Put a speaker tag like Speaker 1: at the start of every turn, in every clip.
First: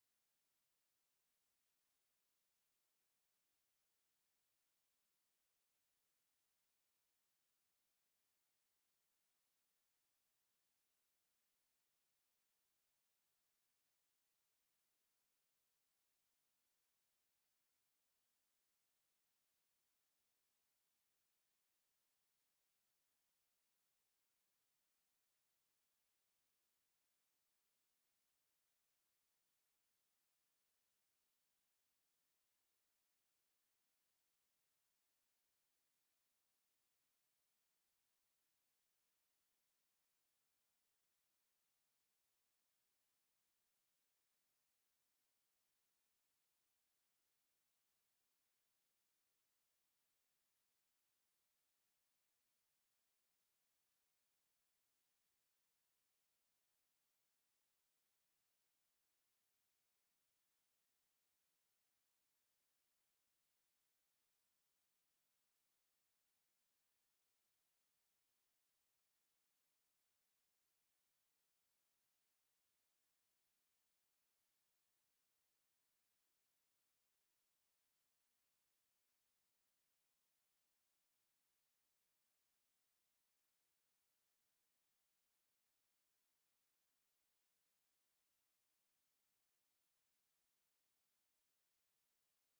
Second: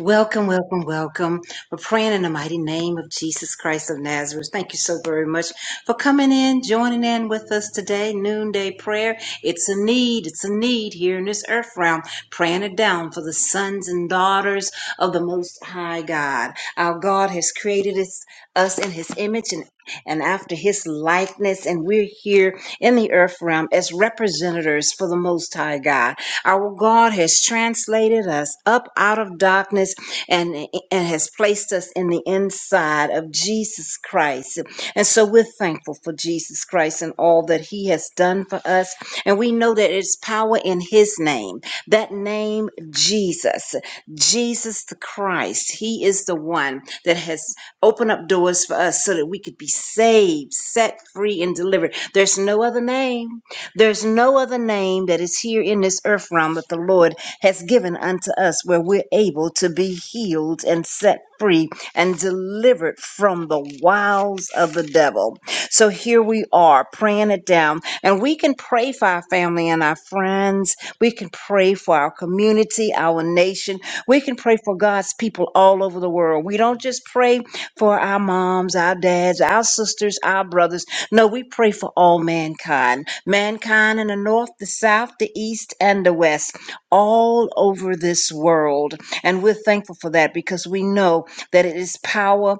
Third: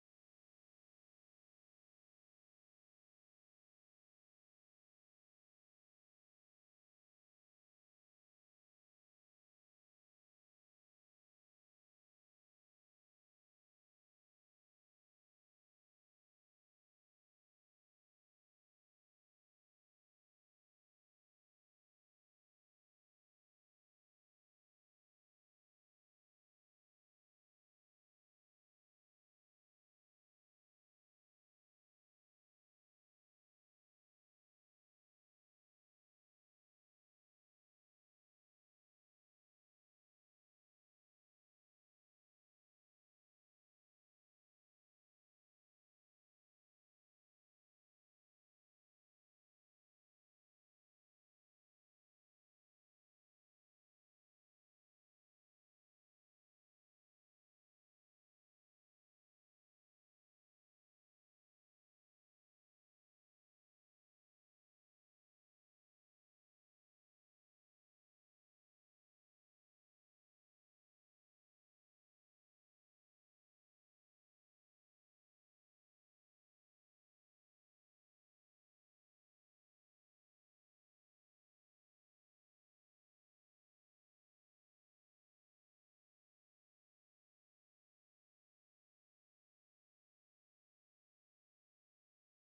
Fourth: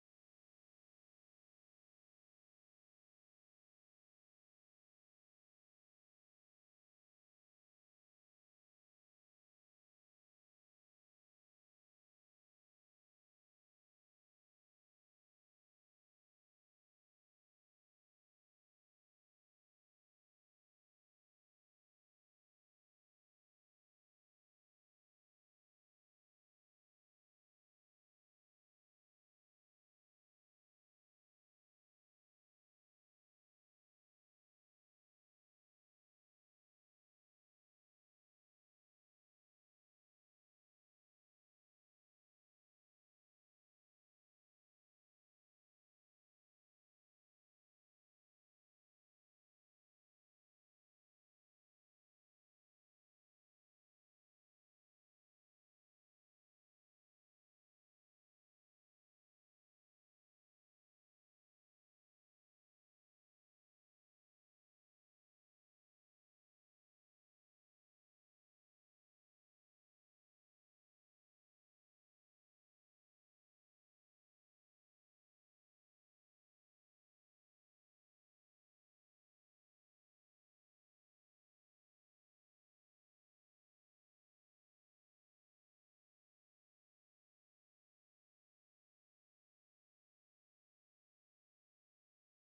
Speaker 1: Welcome, welcome, welcome. We're praying in the mighty name of Jesus Christ of Nazareth. Thank you so very much for coming in, joining in with us today, noonday prayer. It's a need, it's a need here in this earth realm, praying it down for the sons and daughters of the Most High God. Our God has created us, us in His image and and after his likeness, and we're here in the earth realm as representatives for the Most High God. Our God has translated us up out of darkness and, and has placed us in the inside of Jesus Christ. And so we're thankful for Jesus Christ and all that he has done for us. And we know that it's power in his name, that name, Jesus, Jesus the Christ. He is the one that has opened up doors for us so that we could be saved, set free, and delivered. There's no other name. There's no other name that is here in this earth realm that the Lord has given unto us where we're able to be healed and set free and delivered from the wiles of the devil. So here we are praying it down. And we can pray for our family and our friends. We can pray for our community, our nation. We can pray for God's people all over the world. We don't just pray for our moms, our dads, our sisters, our brothers no, we pray for all mankind, mankind in the north, the south, the east, and the west, all over this world. And we're thankful for that because we know that it is power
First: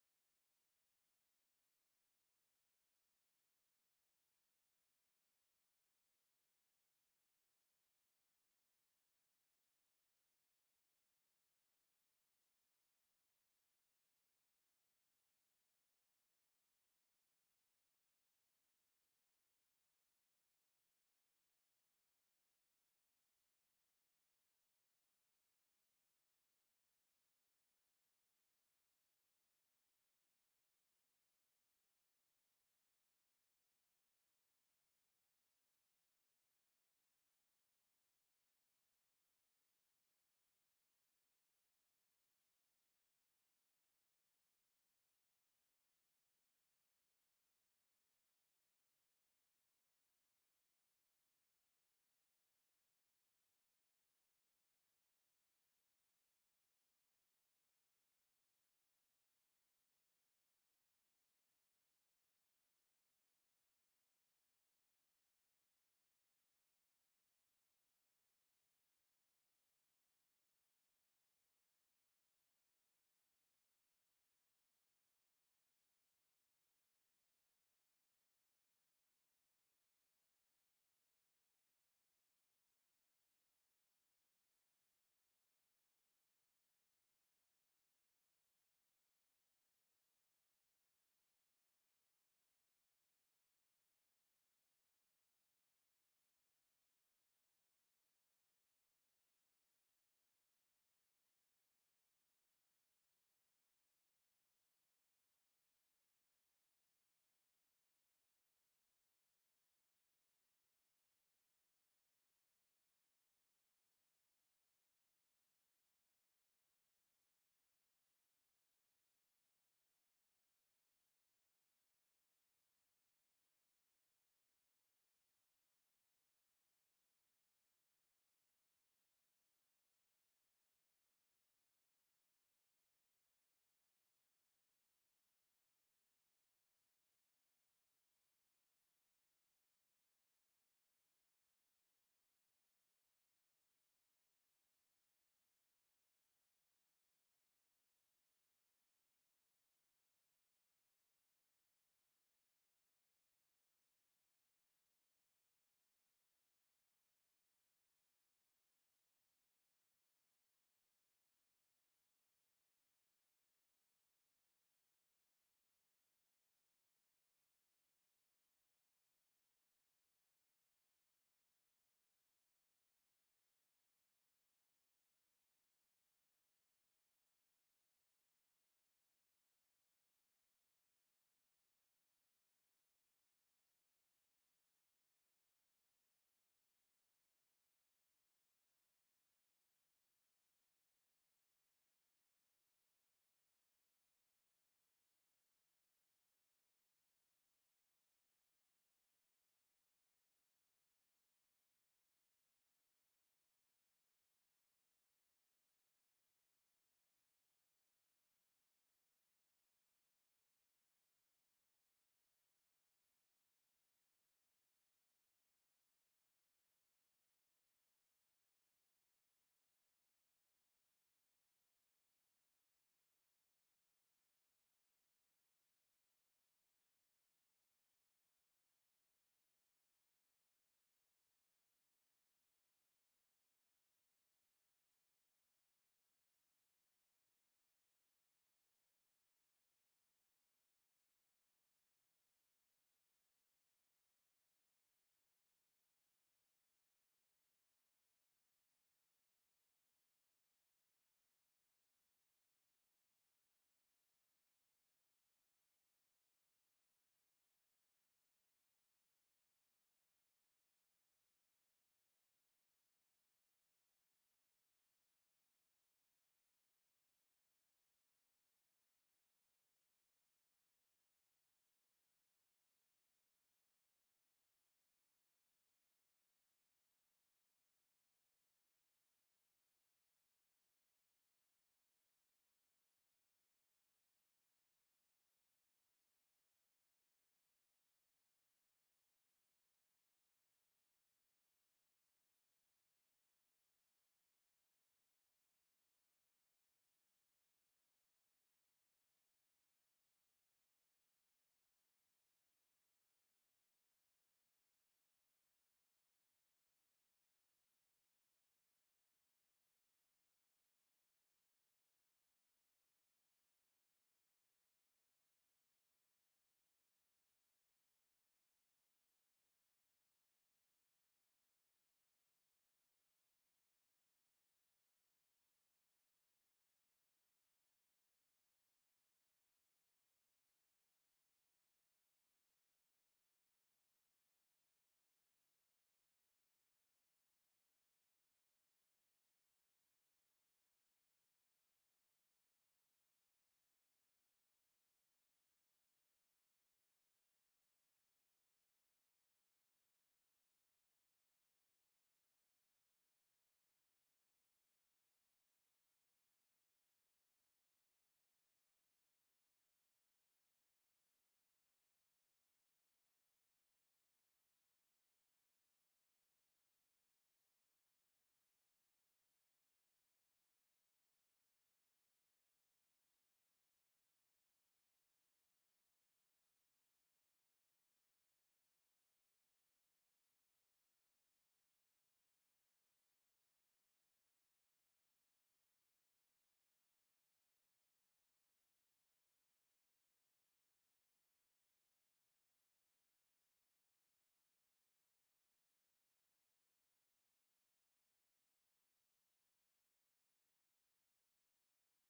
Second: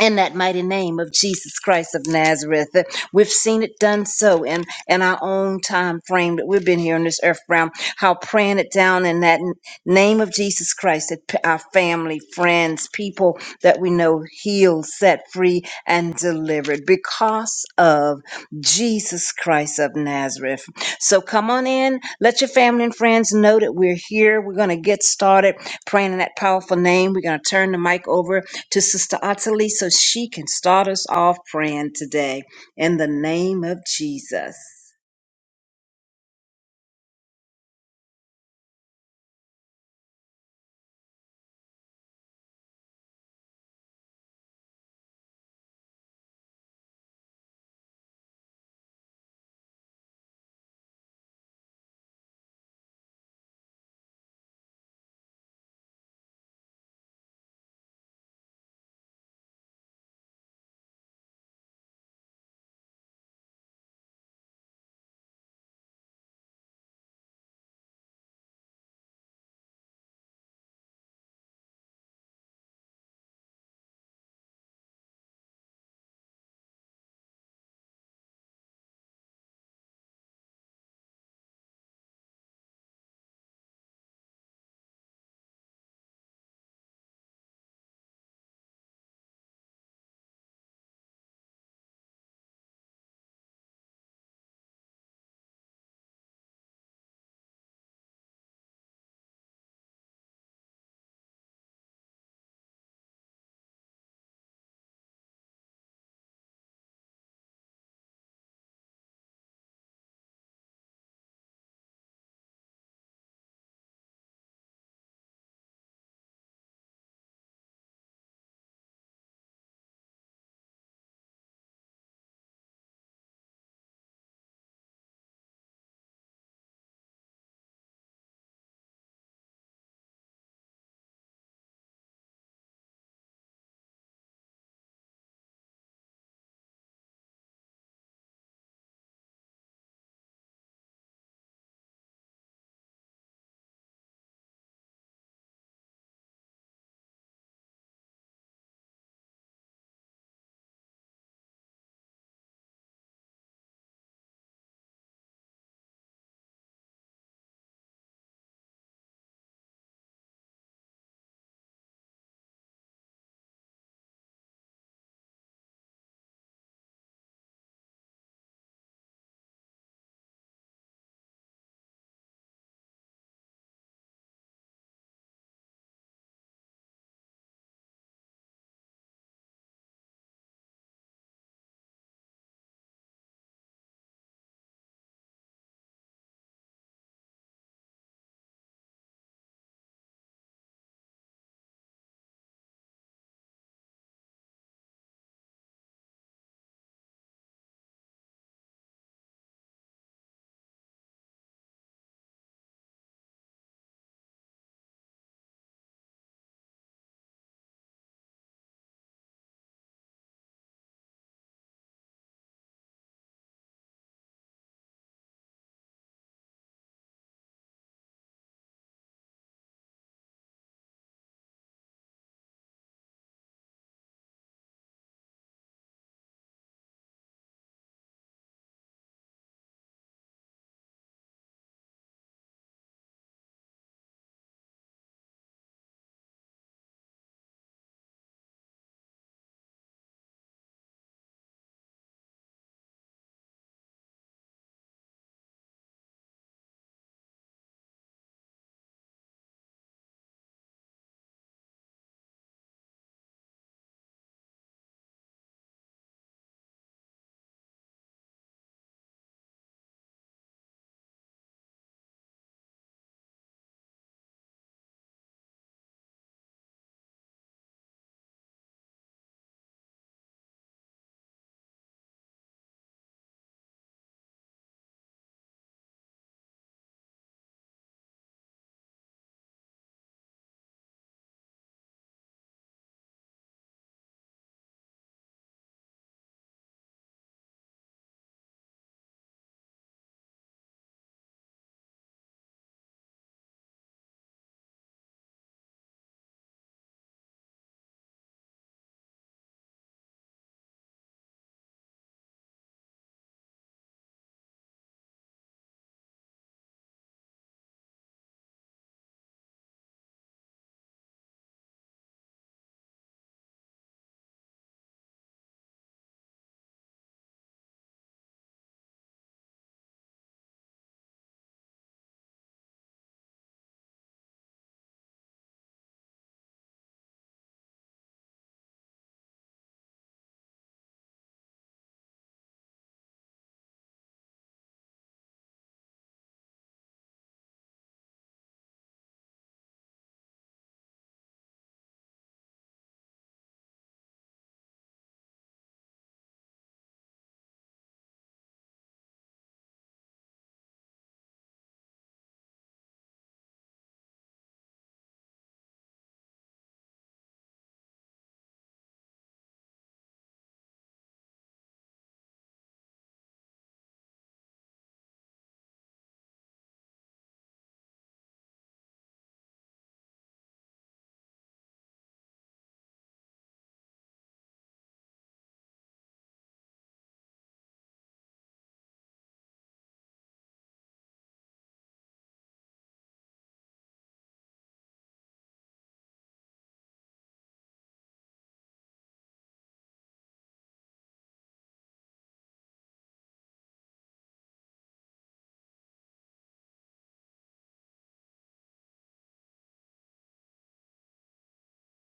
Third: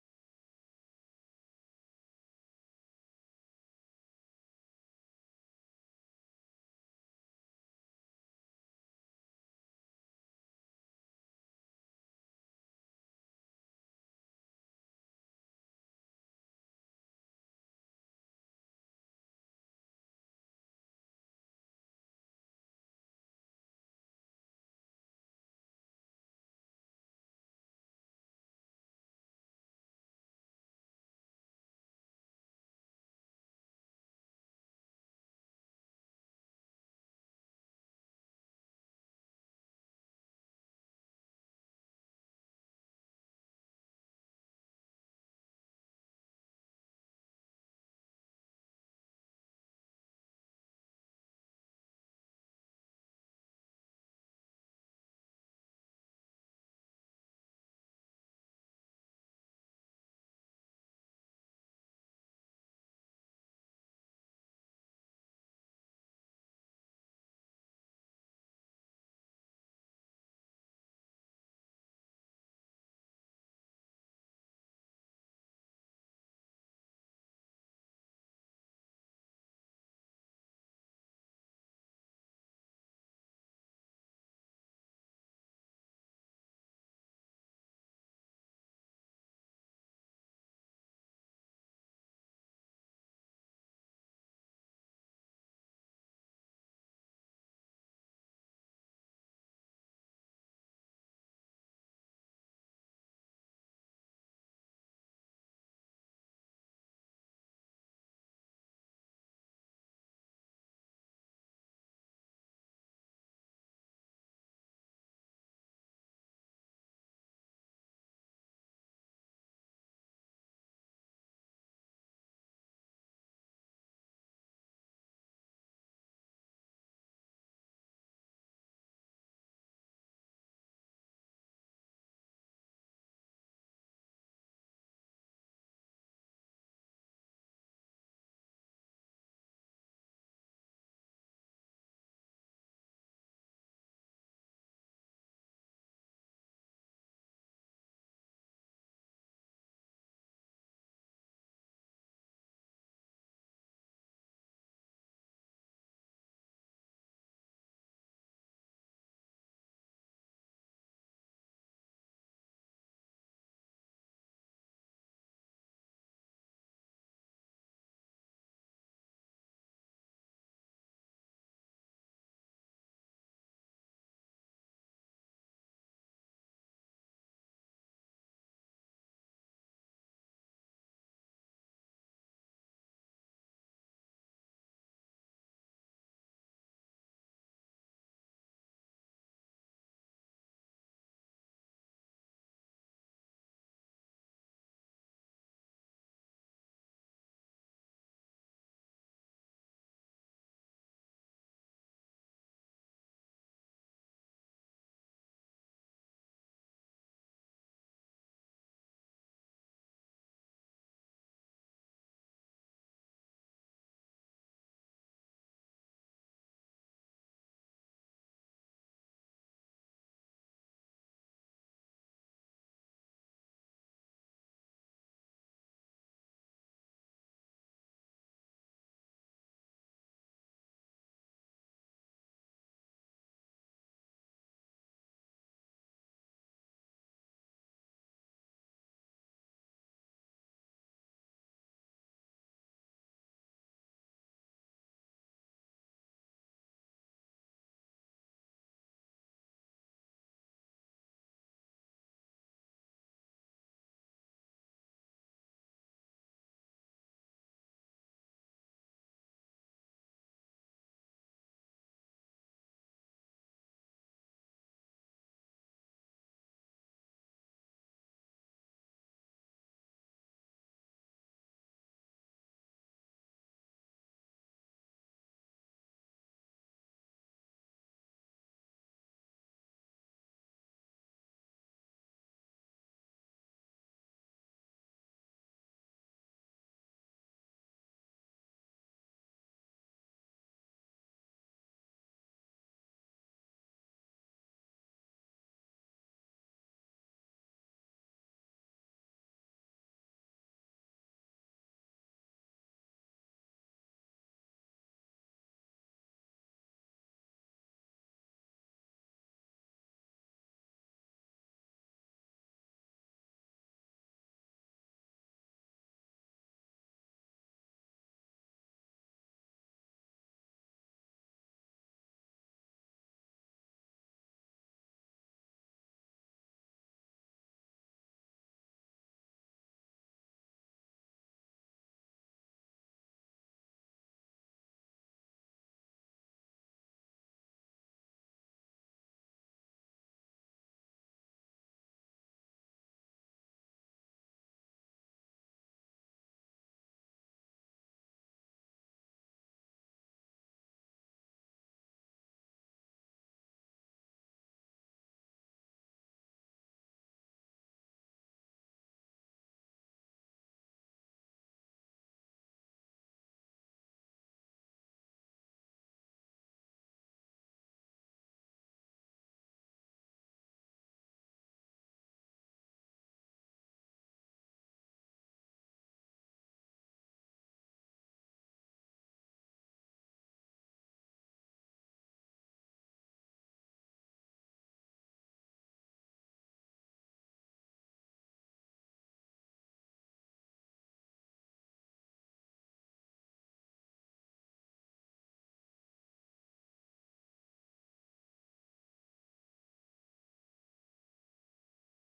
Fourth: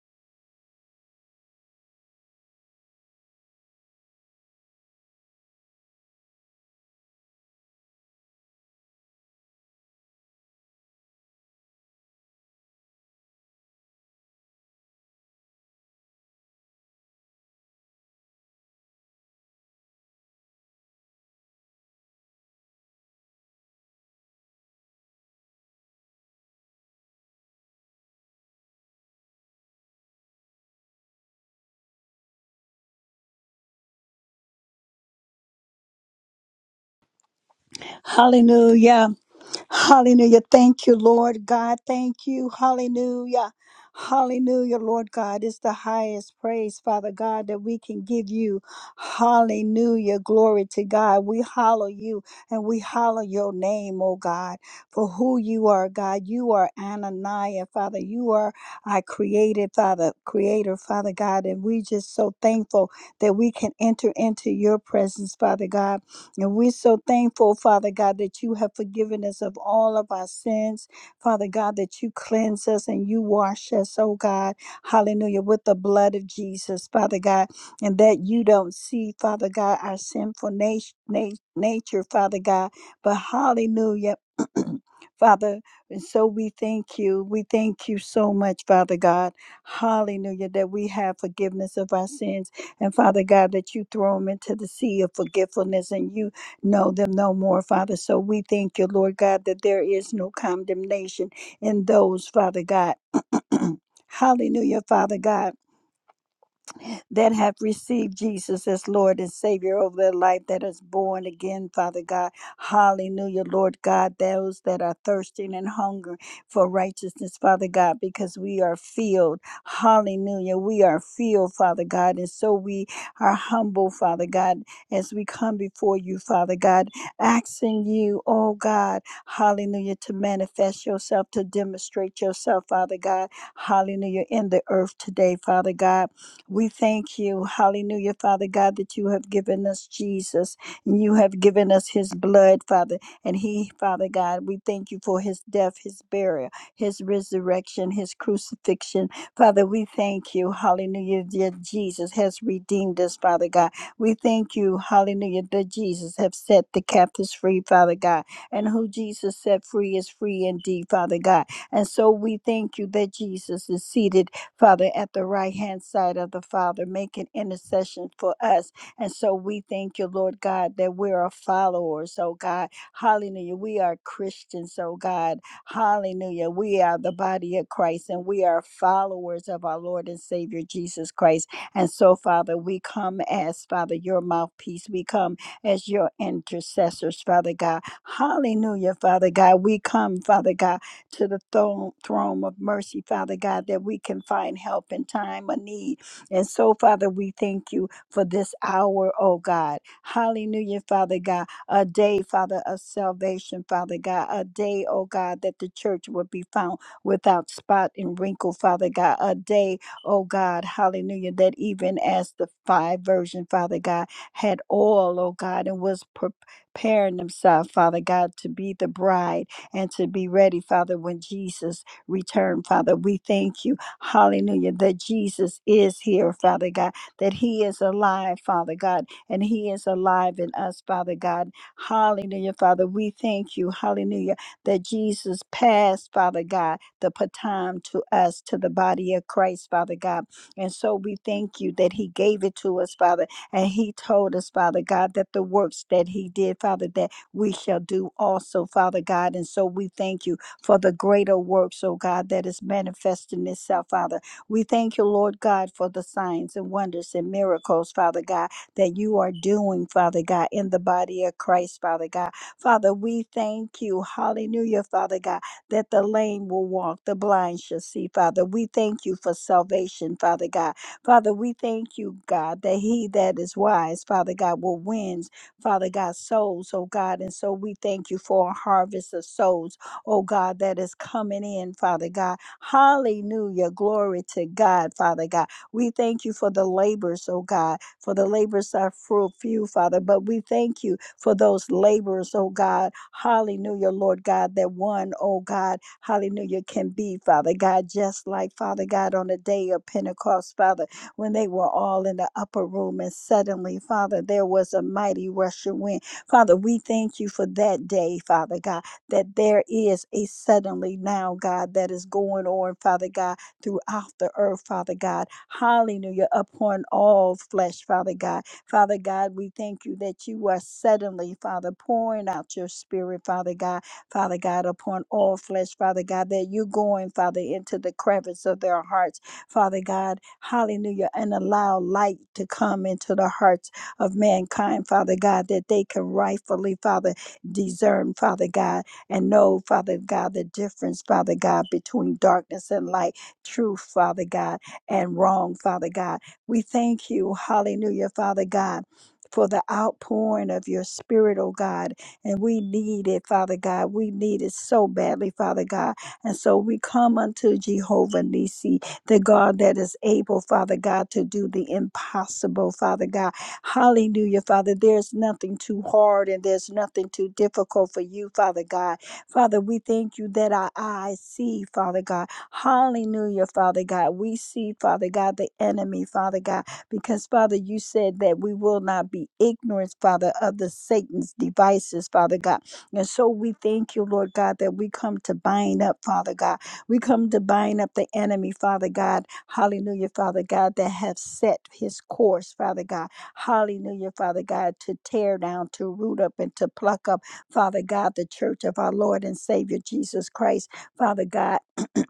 Speaker 1: in that mighty name of Jesus Christ of Nazareth. We've seen it done so in, in our own time frame that we've been here on this earth realm, how praying it down in that n- name of Jesus Christ, that p- our family, friends, people that we know healed, set free, and delivered because of Jesus Christ of Nazareth. So come on in, let your family and friends know that we're here. We're going to get started praying in that powerful name. We're going to turn the mic over to Sister Ottilie so she can start us off praying today in the name of Jesus.
Speaker 2: Hallelujah. Hallelujah. Thank you, Lord God. Thank you. Hallelujah. Hallelujah, Lord God. It's the highest praise, Father God, that we can give you. Hallelujah. Glory to God. We hallow you and we hallow your name, oh God, for who you are, God. You are Ananiah, Father. You are our created, Father, creator, Father God. And we just so thankful that we can enter into your presence, Father God. And we're so thankful, Father God, that you have forgiven us of all of our sins. Father God, that you cleanse us and you wash us, oh God. Hallelujah. With the blood of Jesus, Father God. And that you don't see, Father God, our sinful na- na- nature, Father God. But hallelujah. Father, and so we thank you. We thank you so much, Father God. Hallelujah, that we have forgiveness of our sins. And Father God, that you throw them into the sea of forgetfulness and you know them no more, Father. So we thank you, Lord God, that there is no condemnation in those, Father God. Hallelujah, Father God that have received Jesus as Lord and Savior over their life, that is born again, Father God. Hallelujah, Lord God, those that are thirsting and hungry for righteousness, Father God, because we are filled. Hallelujah, we are filled, Father God, and so we are humble, Father God, as we come before you, Father God, asking you, oh God, hallelujah, to manifest yourself, to demonstrate yourself, Father God, hallelujah, in the earth today, Father God. We thank you, hallelujah, Father God, that you have given us Jesus. and You have given us his blood, Father. And he, Father God, we thank you for his death, his burial, his resurrection, his crucifixion. Father, we thank you, hallelujah, that Jesus has redeemed us, Father God. We thank you, hallelujah, that Jesus have set the captives free, Father God. And who Jesus set free is free indeed, Father God. And so we thank you that Jesus is seated Father, at the right hand side of the Father, making intercession for us. And so we thank you, Lord God, that we are followers, oh God. Hallelujah. We are Christians, oh God. Hallelujah. We are the body of Christ and we are followers of our Lord and Savior Jesus Christ. And so, Father, we come as, Father, your mouthpiece. We come as your intercessors, Father God. Hallelujah, Father God. We come, Father God to the throne, throne of mercy, Father God, that we can find help in time of need. And so, Father, we thank you for this hour, oh God. Hallelujah, Father God. A day, Father, of salvation, Father God. A day, oh God, that the church would be found without spot and wrinkle, Father God. A day, oh God, hallelujah, that even as the five version, Father God, had oil, oh God, and was preparing themselves, Father God, to be the bride and to be ready, Father, when Jesus returned, Father. We thank you, hallelujah, that Jesus is here, Father God, that he is alive, Father God, and he is alive in us, Father God. Hallelujah, Father. We thank you, hallelujah, that Jesus passed, Father God, the baton to us, to the body of Christ, Father God. And so we thank you that he gave it to us, Father, and he told us, Father God, that the works that he did, Father, that we shall do also, Father God. And so we thank you for the greater works, oh God, that is manifesting itself, Father. We thank you, Lord God, for the signs and wonders and miracles, Father God, that you are doing, Father God, in the body of Christ, Father God. Father, we thank you, hallelujah, Father God, that the lame will walk, the blind shall see, Father. We thank you for salvation, Father God. Father, we thank you, God, that he that is wise, Father God, will win Father God, souls, oh God. And so we thank you for a harvest of souls, oh God, that is coming in, Father God. Hallelujah. Glory to God, Father God. We thank you for the labors, oh God, for the labors are fru- few, Father, but we thank you for those laborers, oh God. Hallelujah, Lord God, that one, oh God, hallelujah, can be, Father God, just like Father God on the day of Pentecost, Father when they were all in the upper room. And suddenly, Father, there was a mighty rushing wind. Father, we thank you for that day, Father God, that there is a suddenly now, God, that is going on, Father God, throughout the earth, Father God. Hallelujah, upon all flesh, Father God. Father God, we thank you that you are suddenly, Father, pouring out your spirit, Father God, Father God, upon all flesh, Father God, that you're going, Father, into the crevice of their hearts. Father God. Hallelujah. And allow light to come into the hearts of mankind, Father God, that they can rightfully, Father, discern, Father God, and know, Father God, the difference, Father God, between darkness and light, truth, Father God, and wrong, Father God. We thank you, hallelujah, Father God. For the outpouring of your spirit, oh God. And we need it, Father God. We need it so badly, Father God. And so we come unto Jehovah Nisi the God that is able, Father God, to do the impossible, Father God. Hallelujah, Father. There's nothing too hard and there's nothing too difficult for you, Father God. Father, we thank you that our eyes see, Father God. Hallelujah, Father God. We see, Father God, the enemy, Father God, because, Father, you said that we will not be ignorant, Father, of the Satan's devices, Father God. And so we thank you, Lord God, that we come to bind up, Father God. We come to bind up the enemy, Father God. Hallelujah, Father God, that have set his course, Father God. Hallelujah, Father God, to tear down, to root up, and to pluck up, Father God, the church of our Lord and Savior Jesus Christ, Father God.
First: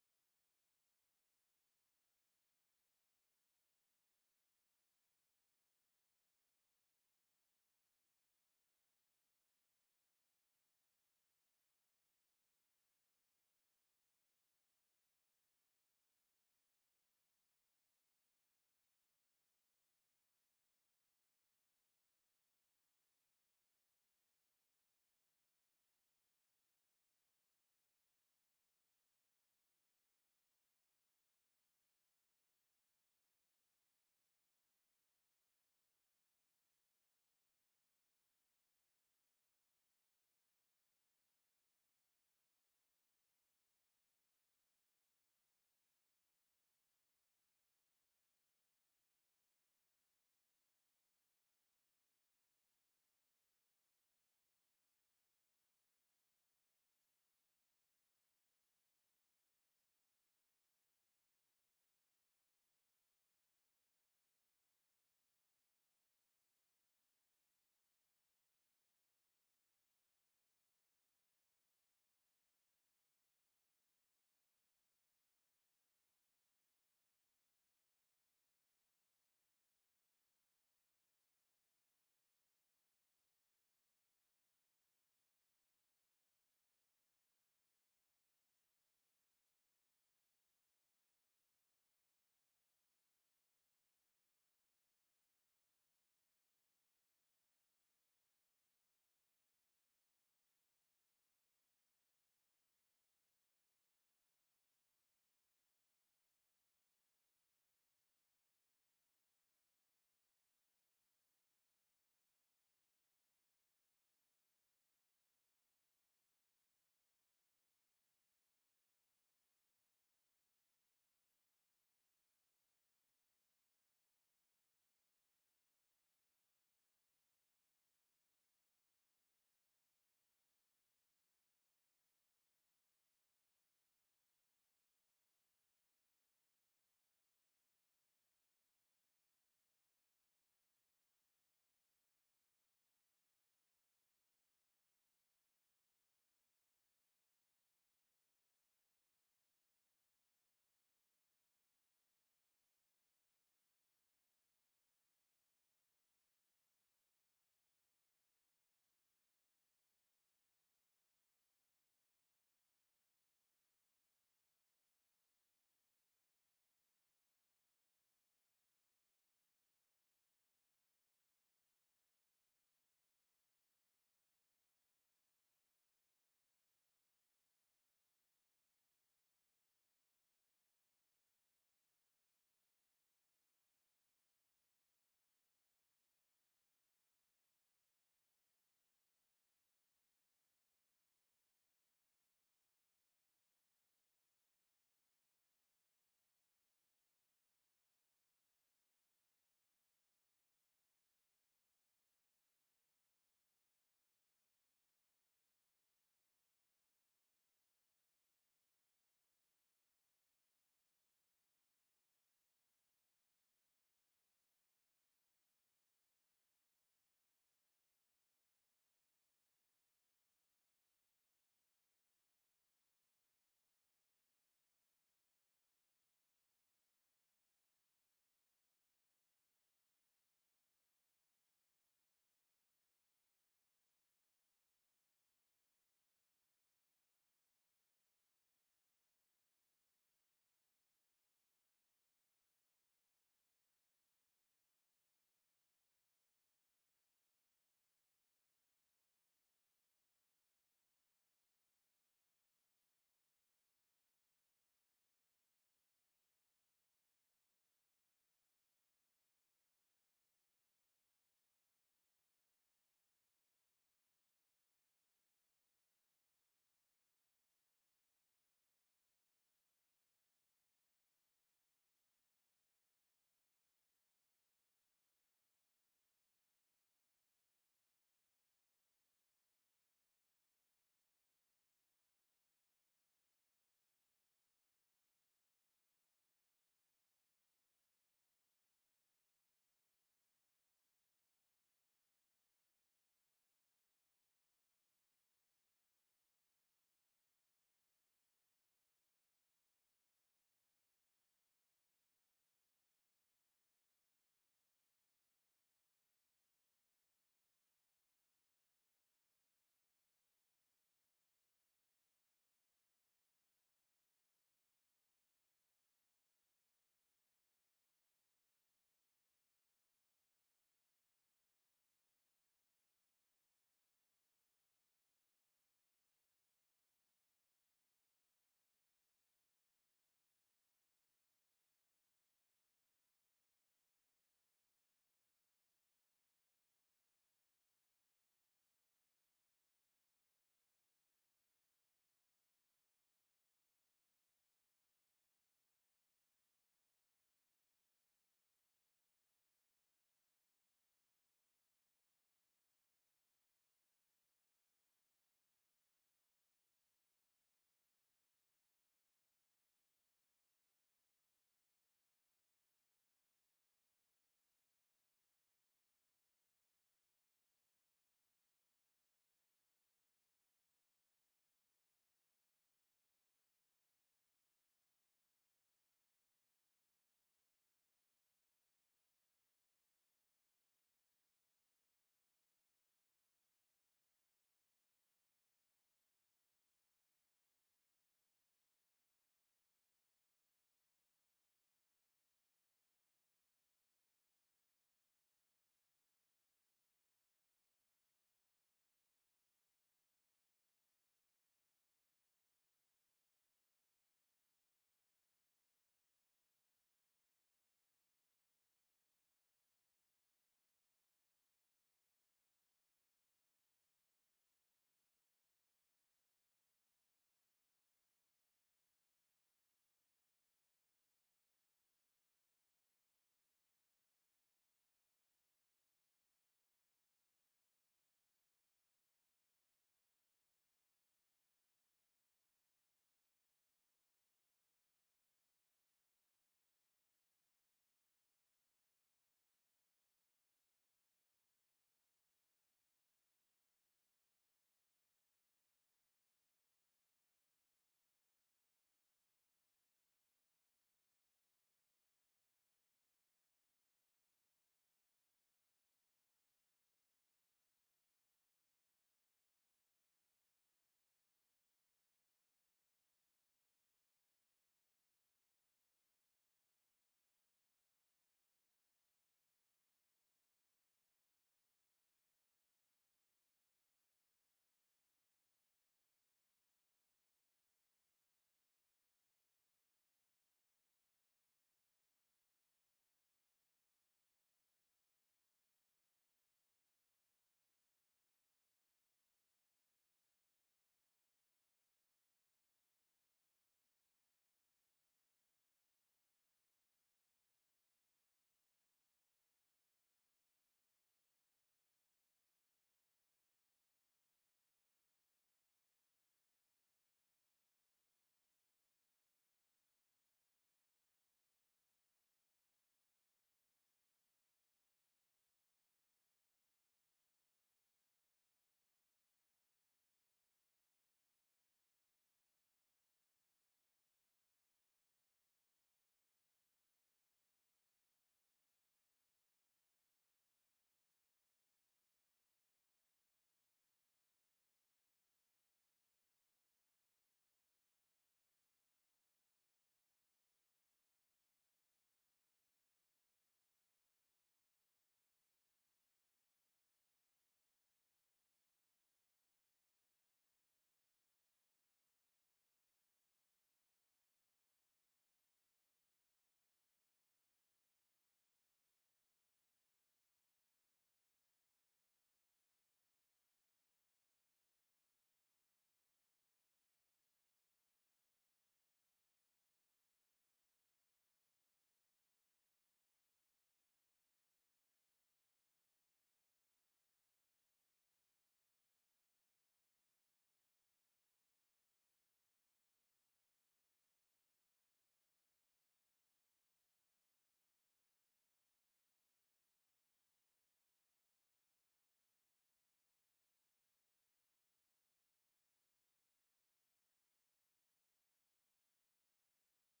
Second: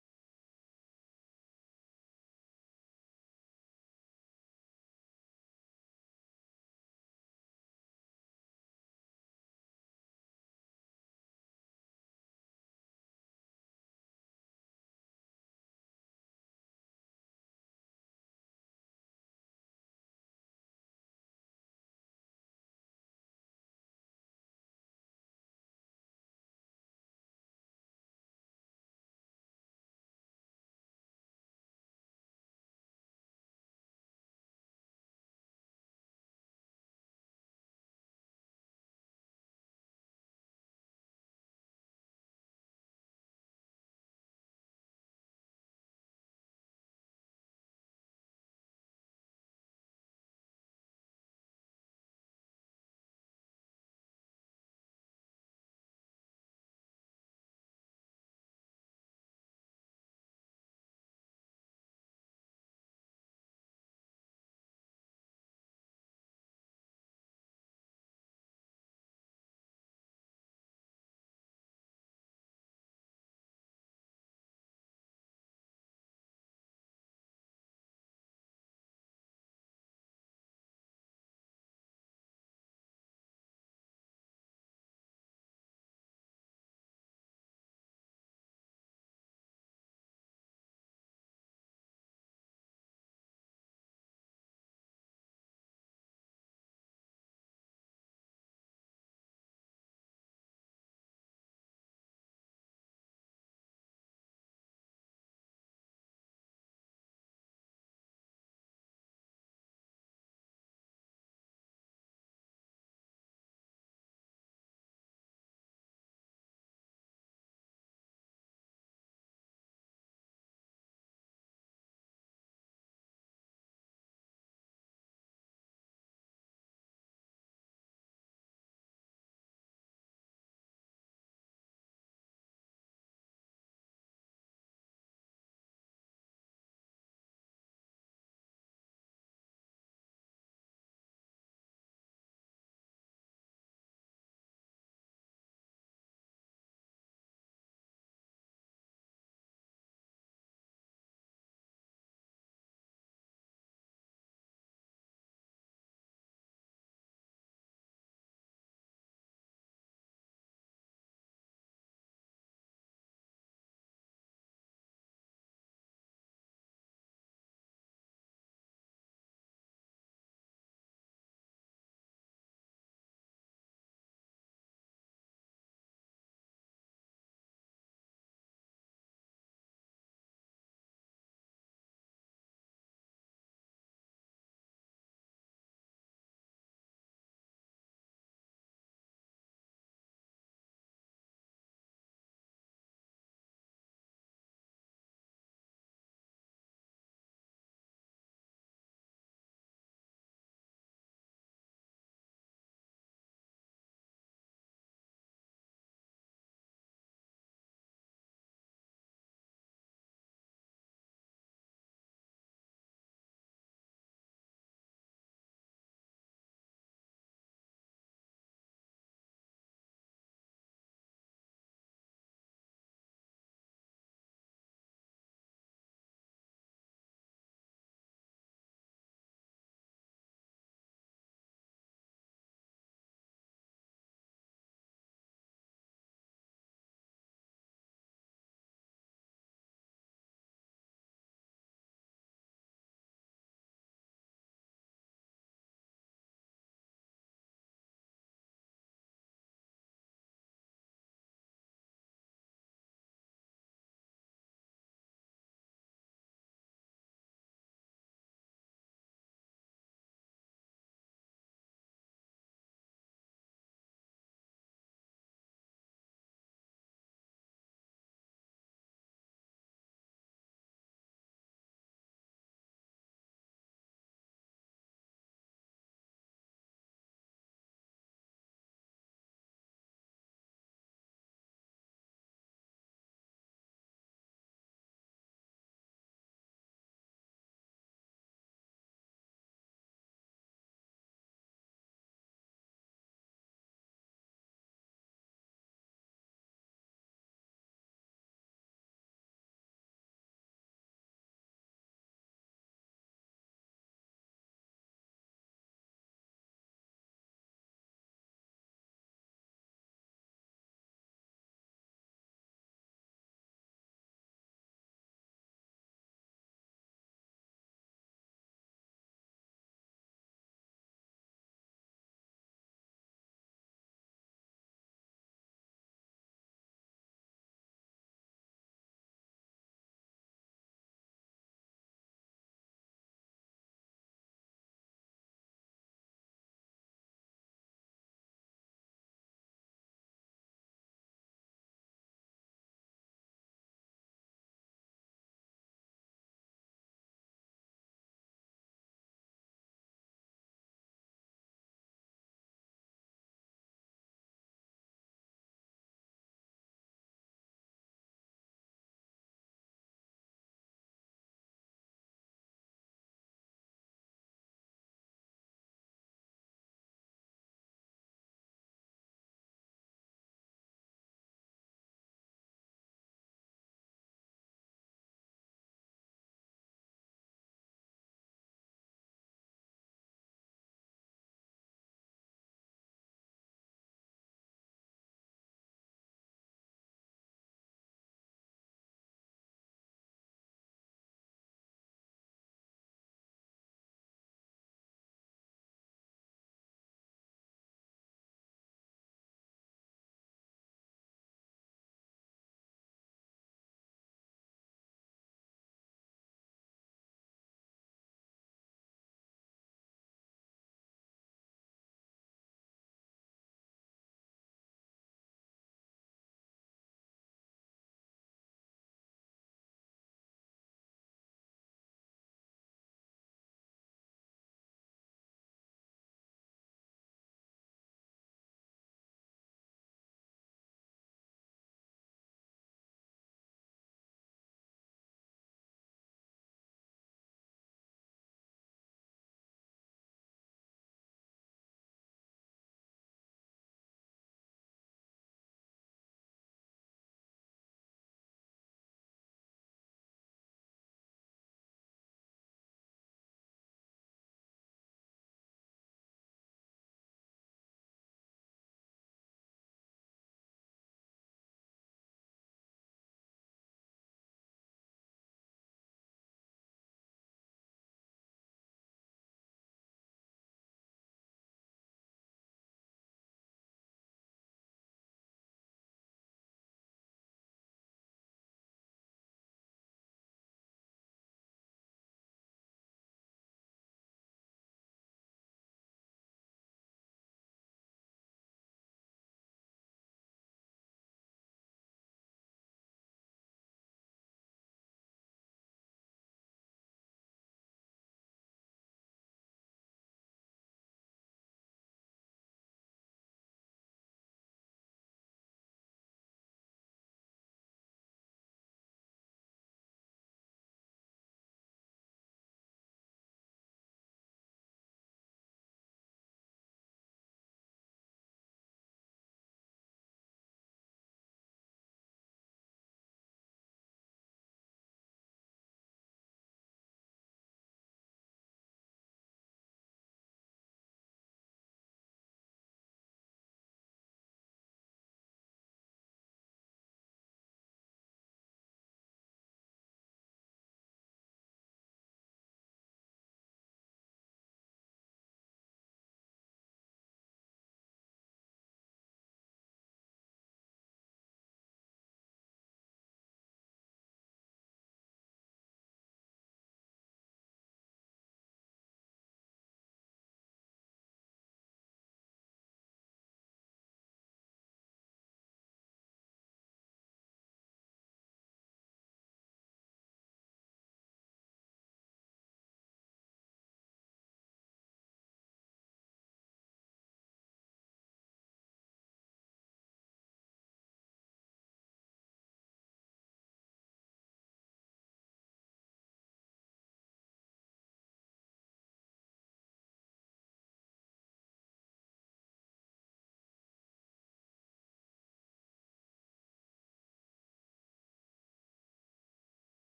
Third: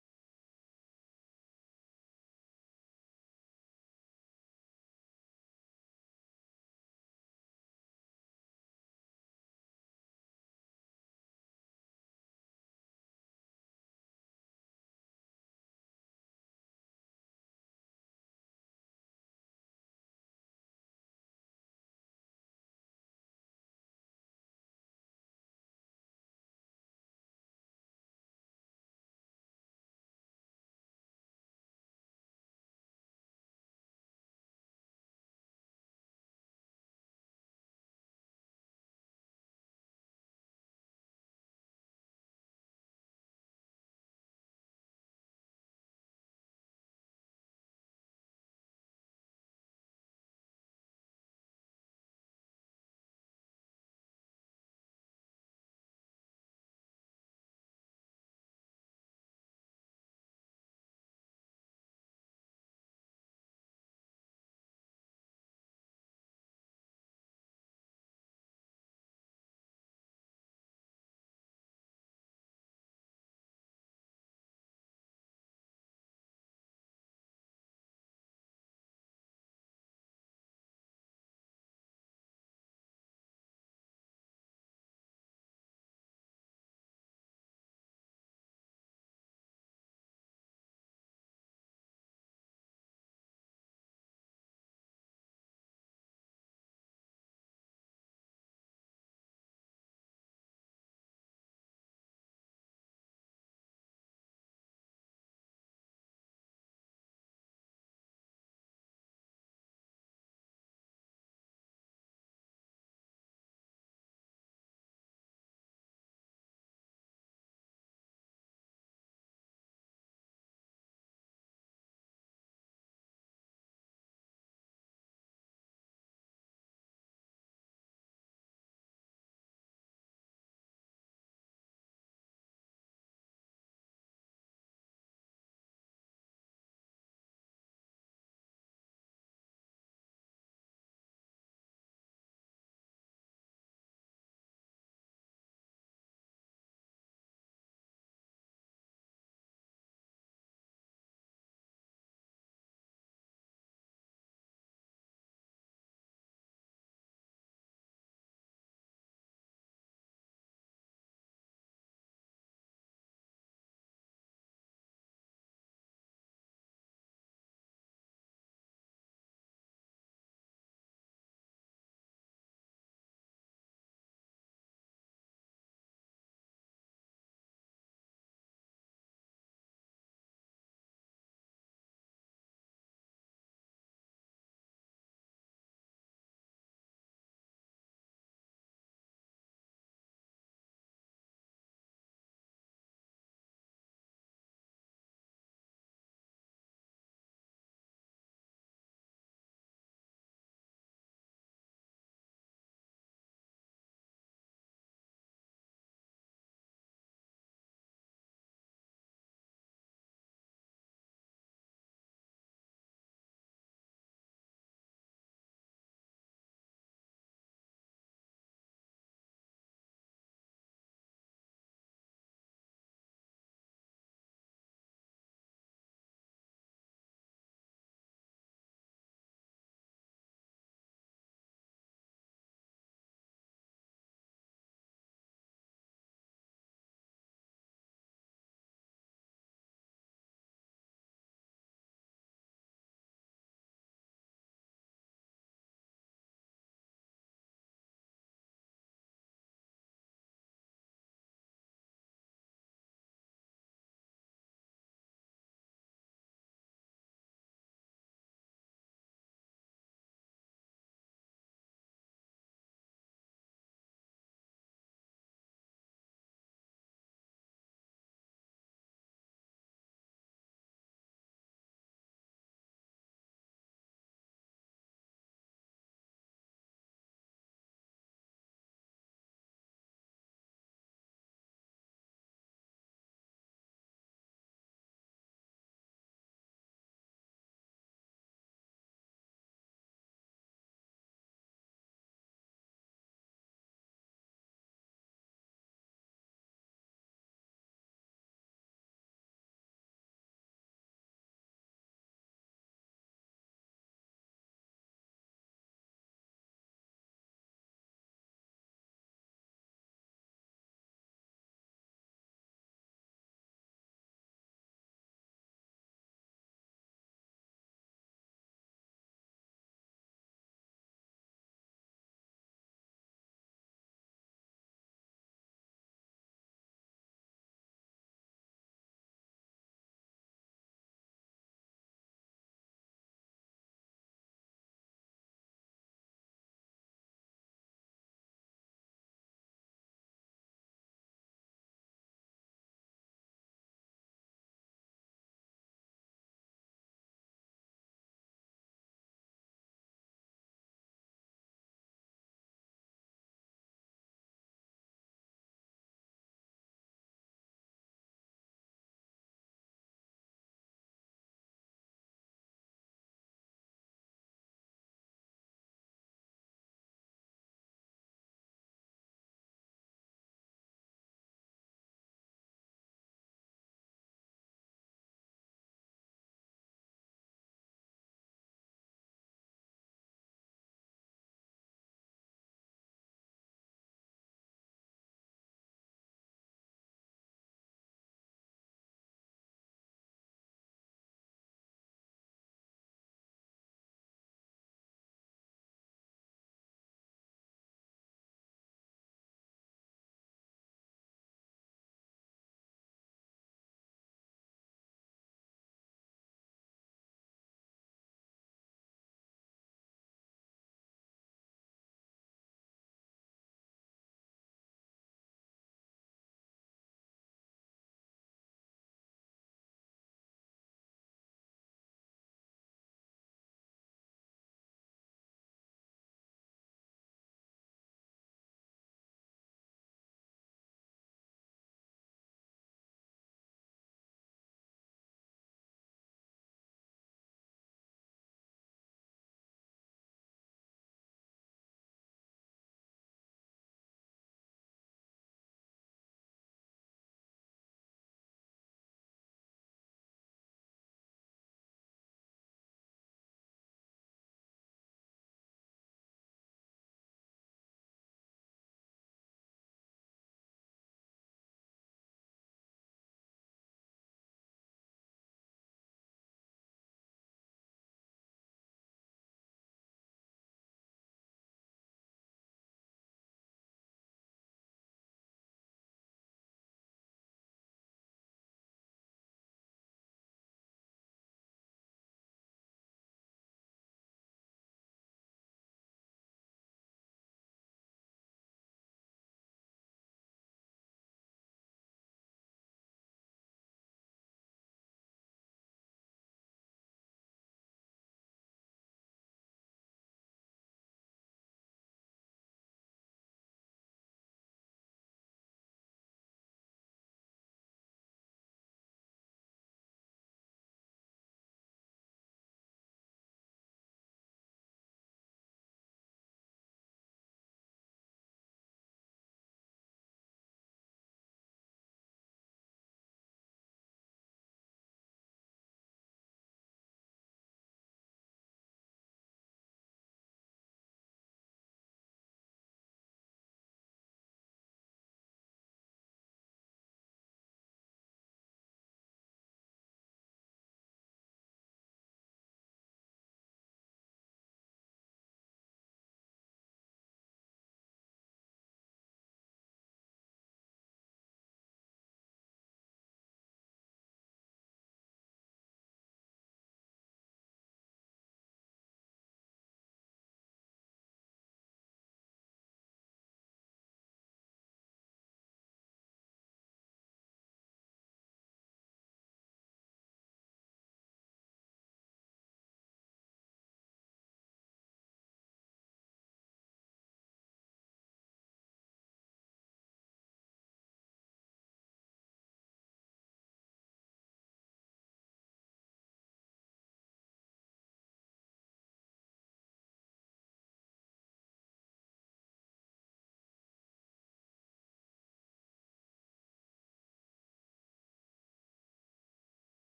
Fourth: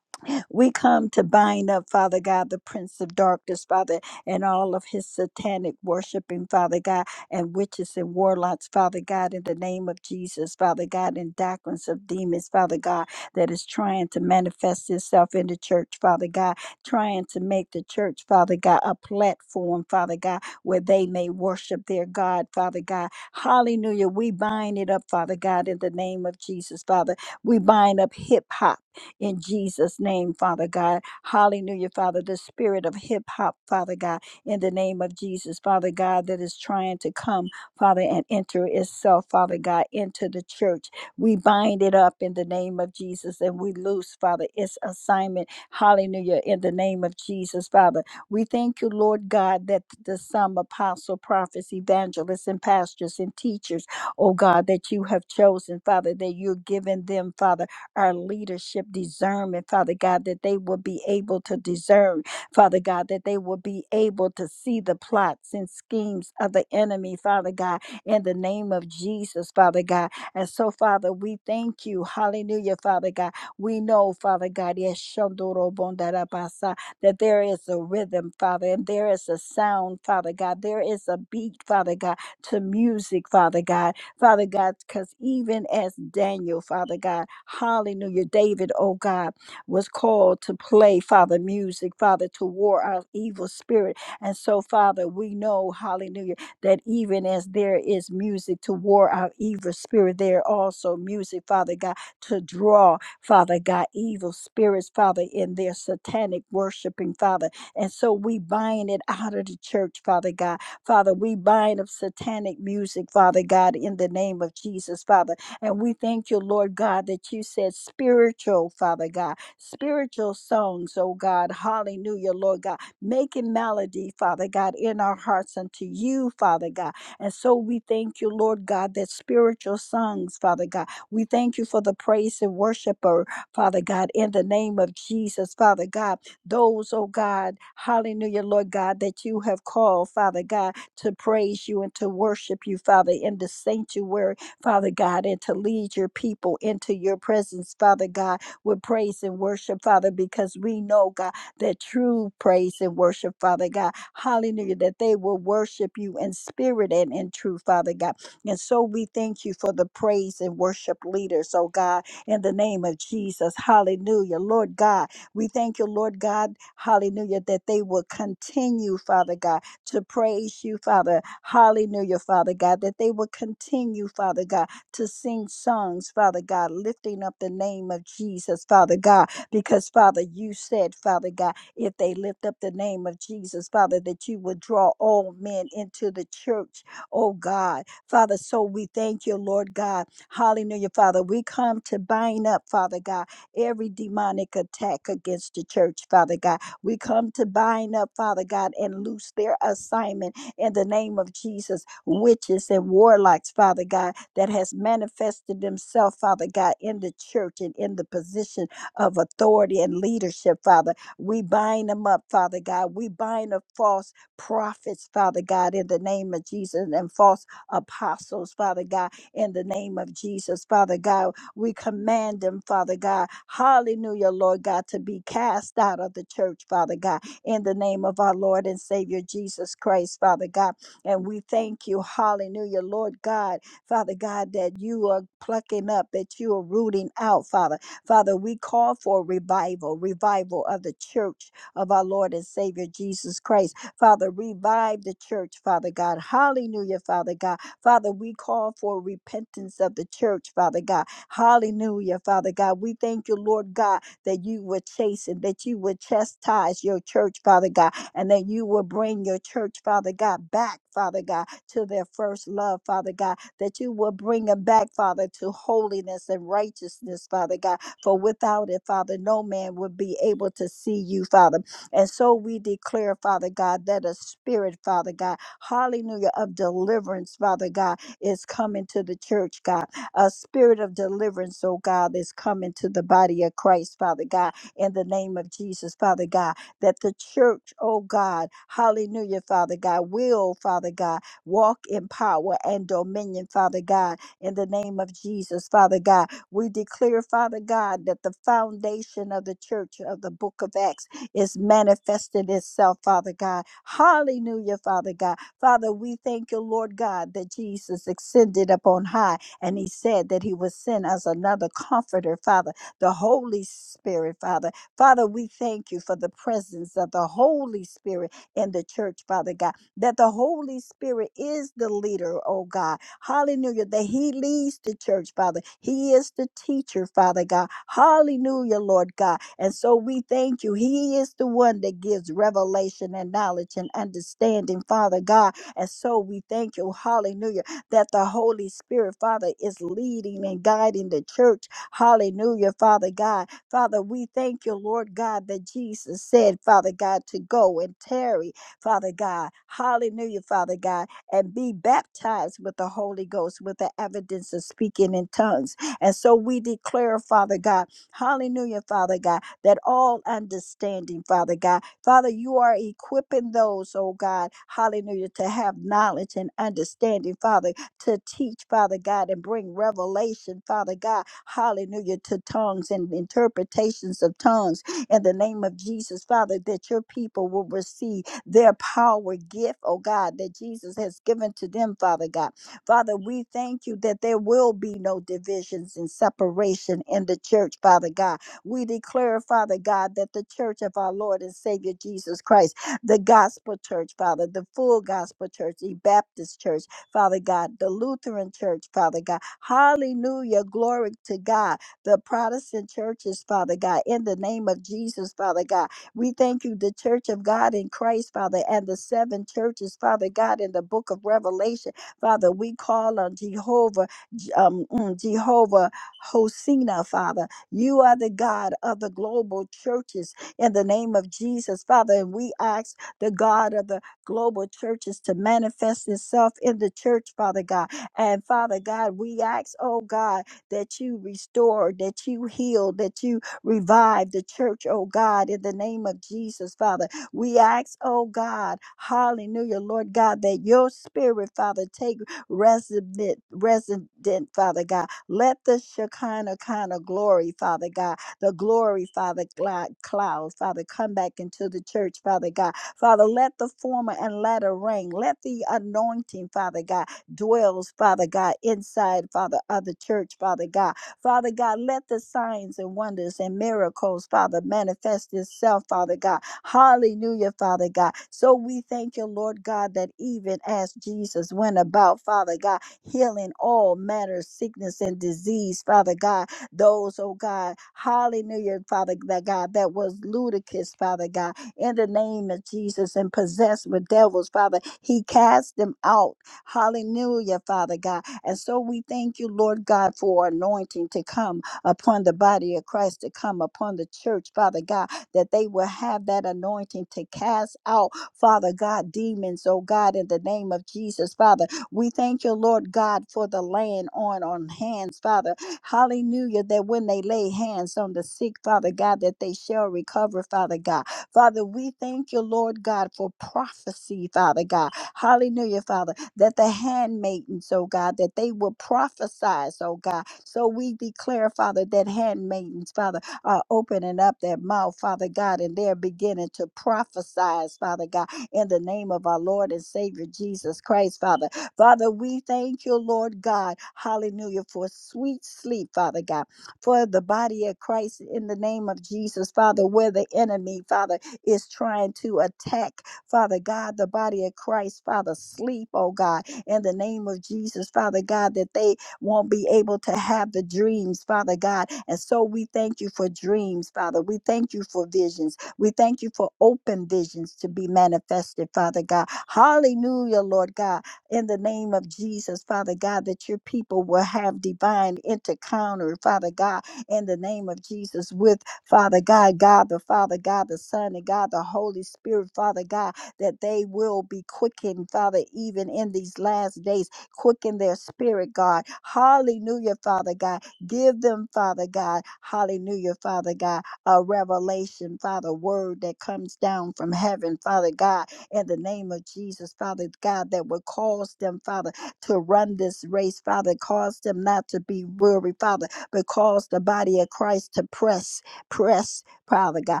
Speaker 2: We come to bind up, Father God, the prince of darkness, Father, and all of his satanic worshiping, Father God, and witches and warlocks, Father God, in the name of Jesus, Father God, and doctrines of demons, Father God, that is trying to manifest itself in the church, Father God, trying to make the church, Father God, a platform, Father God, where they may worship their God, Father God. Hallelujah. We bind it up, Father God, in the name of Jesus, Father. We bind up hip hop in Jesus' name, Father God. Hallelujah, Father. The spirit of hip hop, Father God, in the name of Jesus, Father God, that is trying to come, Father, and enter itself, Father God, into the church. We bind it up in the name of Jesus and we loose, Father, its assignment. Hallelujah, in the name of Jesus, Father. We thank you, Lord God, that the some apostle, prophets, evangelists, and pastors and teachers, oh God, that you have chosen, Father, that you're giving them, Father our leadership discernment, Father God, that they will be able to discern, Father God, that they will be able to see the plots and schemes of the enemy, Father God, in the name of Jesus, Father God. And so, Father, we thank you. Hallelujah, Father God. We know, Father God, yes, Shandoro Bondarabasa, that there is a rhythm, Father, and there is a sound, Father God. There is a beat, Father God, to music, Father God. Father God, because even as Daniel, Father God, hallelujah, David, oh God, was called to play, Father, music, Father, to war our evil spirit. And so, Father, we know, hallelujah, that even as there is music to war our evil spirit, there also music, Father God, to draw, Father God, evil spirits, Father, in their satanic worshiping, Father. And so we bind it out of the church, Father God Father, we bind up satanic music, Father God, in the name of Jesus, Father. And we thank you, Lord God, that you said spiritual, Father God, spiritual songs, oh God. Hallelujah, Lord God. Making melody, Father God, in our hearts unto you, Father God. And so we thank you, Lord God, that spiritual songs, Father God. We thank you for the praise and worshiper, Father God, in the name of Jesus, Father God. Those, oh God, hallelujah, Lord God, that you have called, Father God to praise you and to worship you, Father, in the sanctuary, Father God, and to lead your people into your presence, Father God, with praise and worship, Father, because we know, God, that true praise and worship, Father God, hallelujah, that they will worship you in spirit and in truth, Father God. And so we thank you for the praise and worship leaders, oh God, in the name of Jesus, hallelujah, Lord God. We thank you, Lord God, hallelujah, that they will continue, Father God to praise you, Father. Hallelujah, Father God, that they will continue, Father God, to sing songs, Father God, lifting up the name of Jesus, Father God, because, Father, you said, Father God, if they lift up the name of Jesus, Father, that you would draw all men into the church, oh God. Father, so we thank you, Lord God. Hallelujah, Father. We come to bind up, Father God, every demonic attack against the church, Father God we come to bind up, Father God, and loose their assignment in the name of Jesus. Witches and warlocks, Father God, that has manifested themselves, Father God, in the church and in the position of authority and leadership, Father. We bind them up, Father God. We bind up false prophets, Father God, in the name of Jesus, and false apostles, Father God, in the name of Jesus, Father God. We command them, Father God. Hallelujah, Lord God, to be cast out of the church, Father God, in the name of our Lord and Savior Jesus Christ, Father God. And we thank you, hallelujah, Lord God, Father God, that you are plucking up, that you are rooting out, Father. Father, we call for revival, revival of the church of our Lord and Savior Jesus Christ. Father, revive the church, Father God. Hallelujah, Father God. Father, we call for repentance of the church, Father God. Hallelujah, Father God. We thank you, Lord God, that you were chasing, that you would chastise your church, Father God, and that you will bring your church, Father God, back, Father God, to their first love, Father God, that you will bring them back, Father, to holiness and righteousness, Father God. For without it, Father, no man would be able to see you, Father. And so we declare, Father God, that a spirit, Father God, hallelujah, of deliverance, Father God, is coming to the church, God a spirit of deliverance, oh God, that's coming to the body of Christ, Father God, in the name of Jesus, Father God, that the church, oh God, hallelujah, Father God, will, Father God, walk in power and dominion, Father God, in the name of Jesus, Father God. We declare, Father God, that the foundation of the church of the book of Acts is manifested itself, Father God. Hallelujah, Father God. Father, we thank you, Lord God, that Jesus ascended upon high and he said that he would send us another comforter, Father, the Holy Spirit, Father. Father, we thank you for the presence of the Holy Spirit in the church, Father God, that the Holy Spirit is the leader, oh God. Hallelujah. That he leads the church, Father. He is the teacher, Father God. Hallelujah, Lord God. And so we thank you. He is the one that gives revelation and knowledge and understanding, Father God. And so we thank you. Hallelujah that the Holy Spirit, Father, is leading and guiding the church. Hallelujah, Father God. Father, we thank you, Lord God, that Jesus said, Father God, to go and tarry, Father God. Hallelujah, Father God, and be baptized with the Holy Ghost with the evidence of speaking in tongues. And so we declare, Father God, hallelujah, Father God, that all understanding, Father God, Father, you are equipping those, oh God, hallelujah, to have knowledge and understanding, Father to teach, Father God, and bring revelation, Father God, hallelujah, to tongues and interpretations of tongues in the name of Jesus, Father, that your people will receive their power gift, oh God, that Jesus has given to them, Father God. Father, we thank you that there will be no divisions and separation in the church, Father God. We declare, Father God, that the church of our Lord and Savior Jesus Christ, the gospel church, Father, the full gospel church, the Baptist church, Father God, the Lutheran Church, Father God. Hallelujah. Glory to God. The Protestant churches, Father God, in the name of Jesus, Father God. We thank you, the Church of God in Christ, Father, and the seven churches, Father God, in the book of Revelation. Father, we call on Jehovah, J- um, mm, Jehovah Hosina, Father. You are the God of the global churches in the name of Jesus, Father. And we ask the God of the global churches to manifest itself in the church, Father God. And Father God, we ask, oh God, that you restore, that you heal, that you revive the church, oh God, in the name of Jesus, Father. We ask, oh God, hallelujah, Lord God, that your spirit, Father, take resident, resident, Father God. Let the Shekinah kind of glory, Father God, the glory, Father, cloud, cloud, Father, come back into the church, Father God Father, let the former and latter rain. Let the anointing, Father God, dwells, Father God, inside, Father, of the church, Father God. Father God, let the signs and wonders and miracles, Father, manifest itself, Father God. Hallelujah, Father God. So we thank you, Lord God, that even as Jesus went about, Father God, healing all manner of sickness and disease, Father God, those, oh God, hallelujah, Father that God, that was ludicrous, Father God in the name of Jesus and possessed with devils, Father. He cast them out. Hallelujah, Father God. And so we thank you, Lord God, for anointing to come upon the body of Christ, to come upon the church, Father God, that they will have that anointing to cast out, Father God, demons, oh God, in the name of Jesus, Father. We thank you, Lord God, for the laying on on hands, Father. Hallelujah, that when they lay hands on the sick, Father God, that they shall recover, Father God. Father, we thank you, Lord God, for prophecy, Father God. Hallelujah, Father, that the handmaidens, oh God, that they will prophesy, oh God. So we declare, Father, that handmaidens, Father, are opening up their mouth, Father God, and they're beginning to prophesy, Father God, in the name of our Lord and Savior Jesus Christ, Father. Father, we thank you, Lord God, hallelujah, for sweet sleep, Father God for the body of Christ in the name of Jesus, Father, where the enemy, Father, is trying to attack, Father God, the body of Christ, Father, sleep, oh God, in the name of Jesus, Father God, that they won't be able to have the dreams, Father God. And so we thank you for dreams, Father. We thank you for visions. We thank you for open visions to be manifested, Father God. Hallelujah, Lord God in the name of Jesus, Father God, that your people will have divine encounter, Father God, in the name of Jesus, with Father God, God the Father, God the Son, and God the Holy Spirit, Father God, that they will be quickened, Father, even in these last days, quicken their spirit, God. Hallelujah, Father God. Give them, Father God, hallelujah, Father God, a revelation, Father, word that comes down from heaven, Father God in the name of Jesus, Father God, that would cause them, Father, to run this race, Father, cause them not to be weary, Father, but cause the body of Christ to press, press, Father God,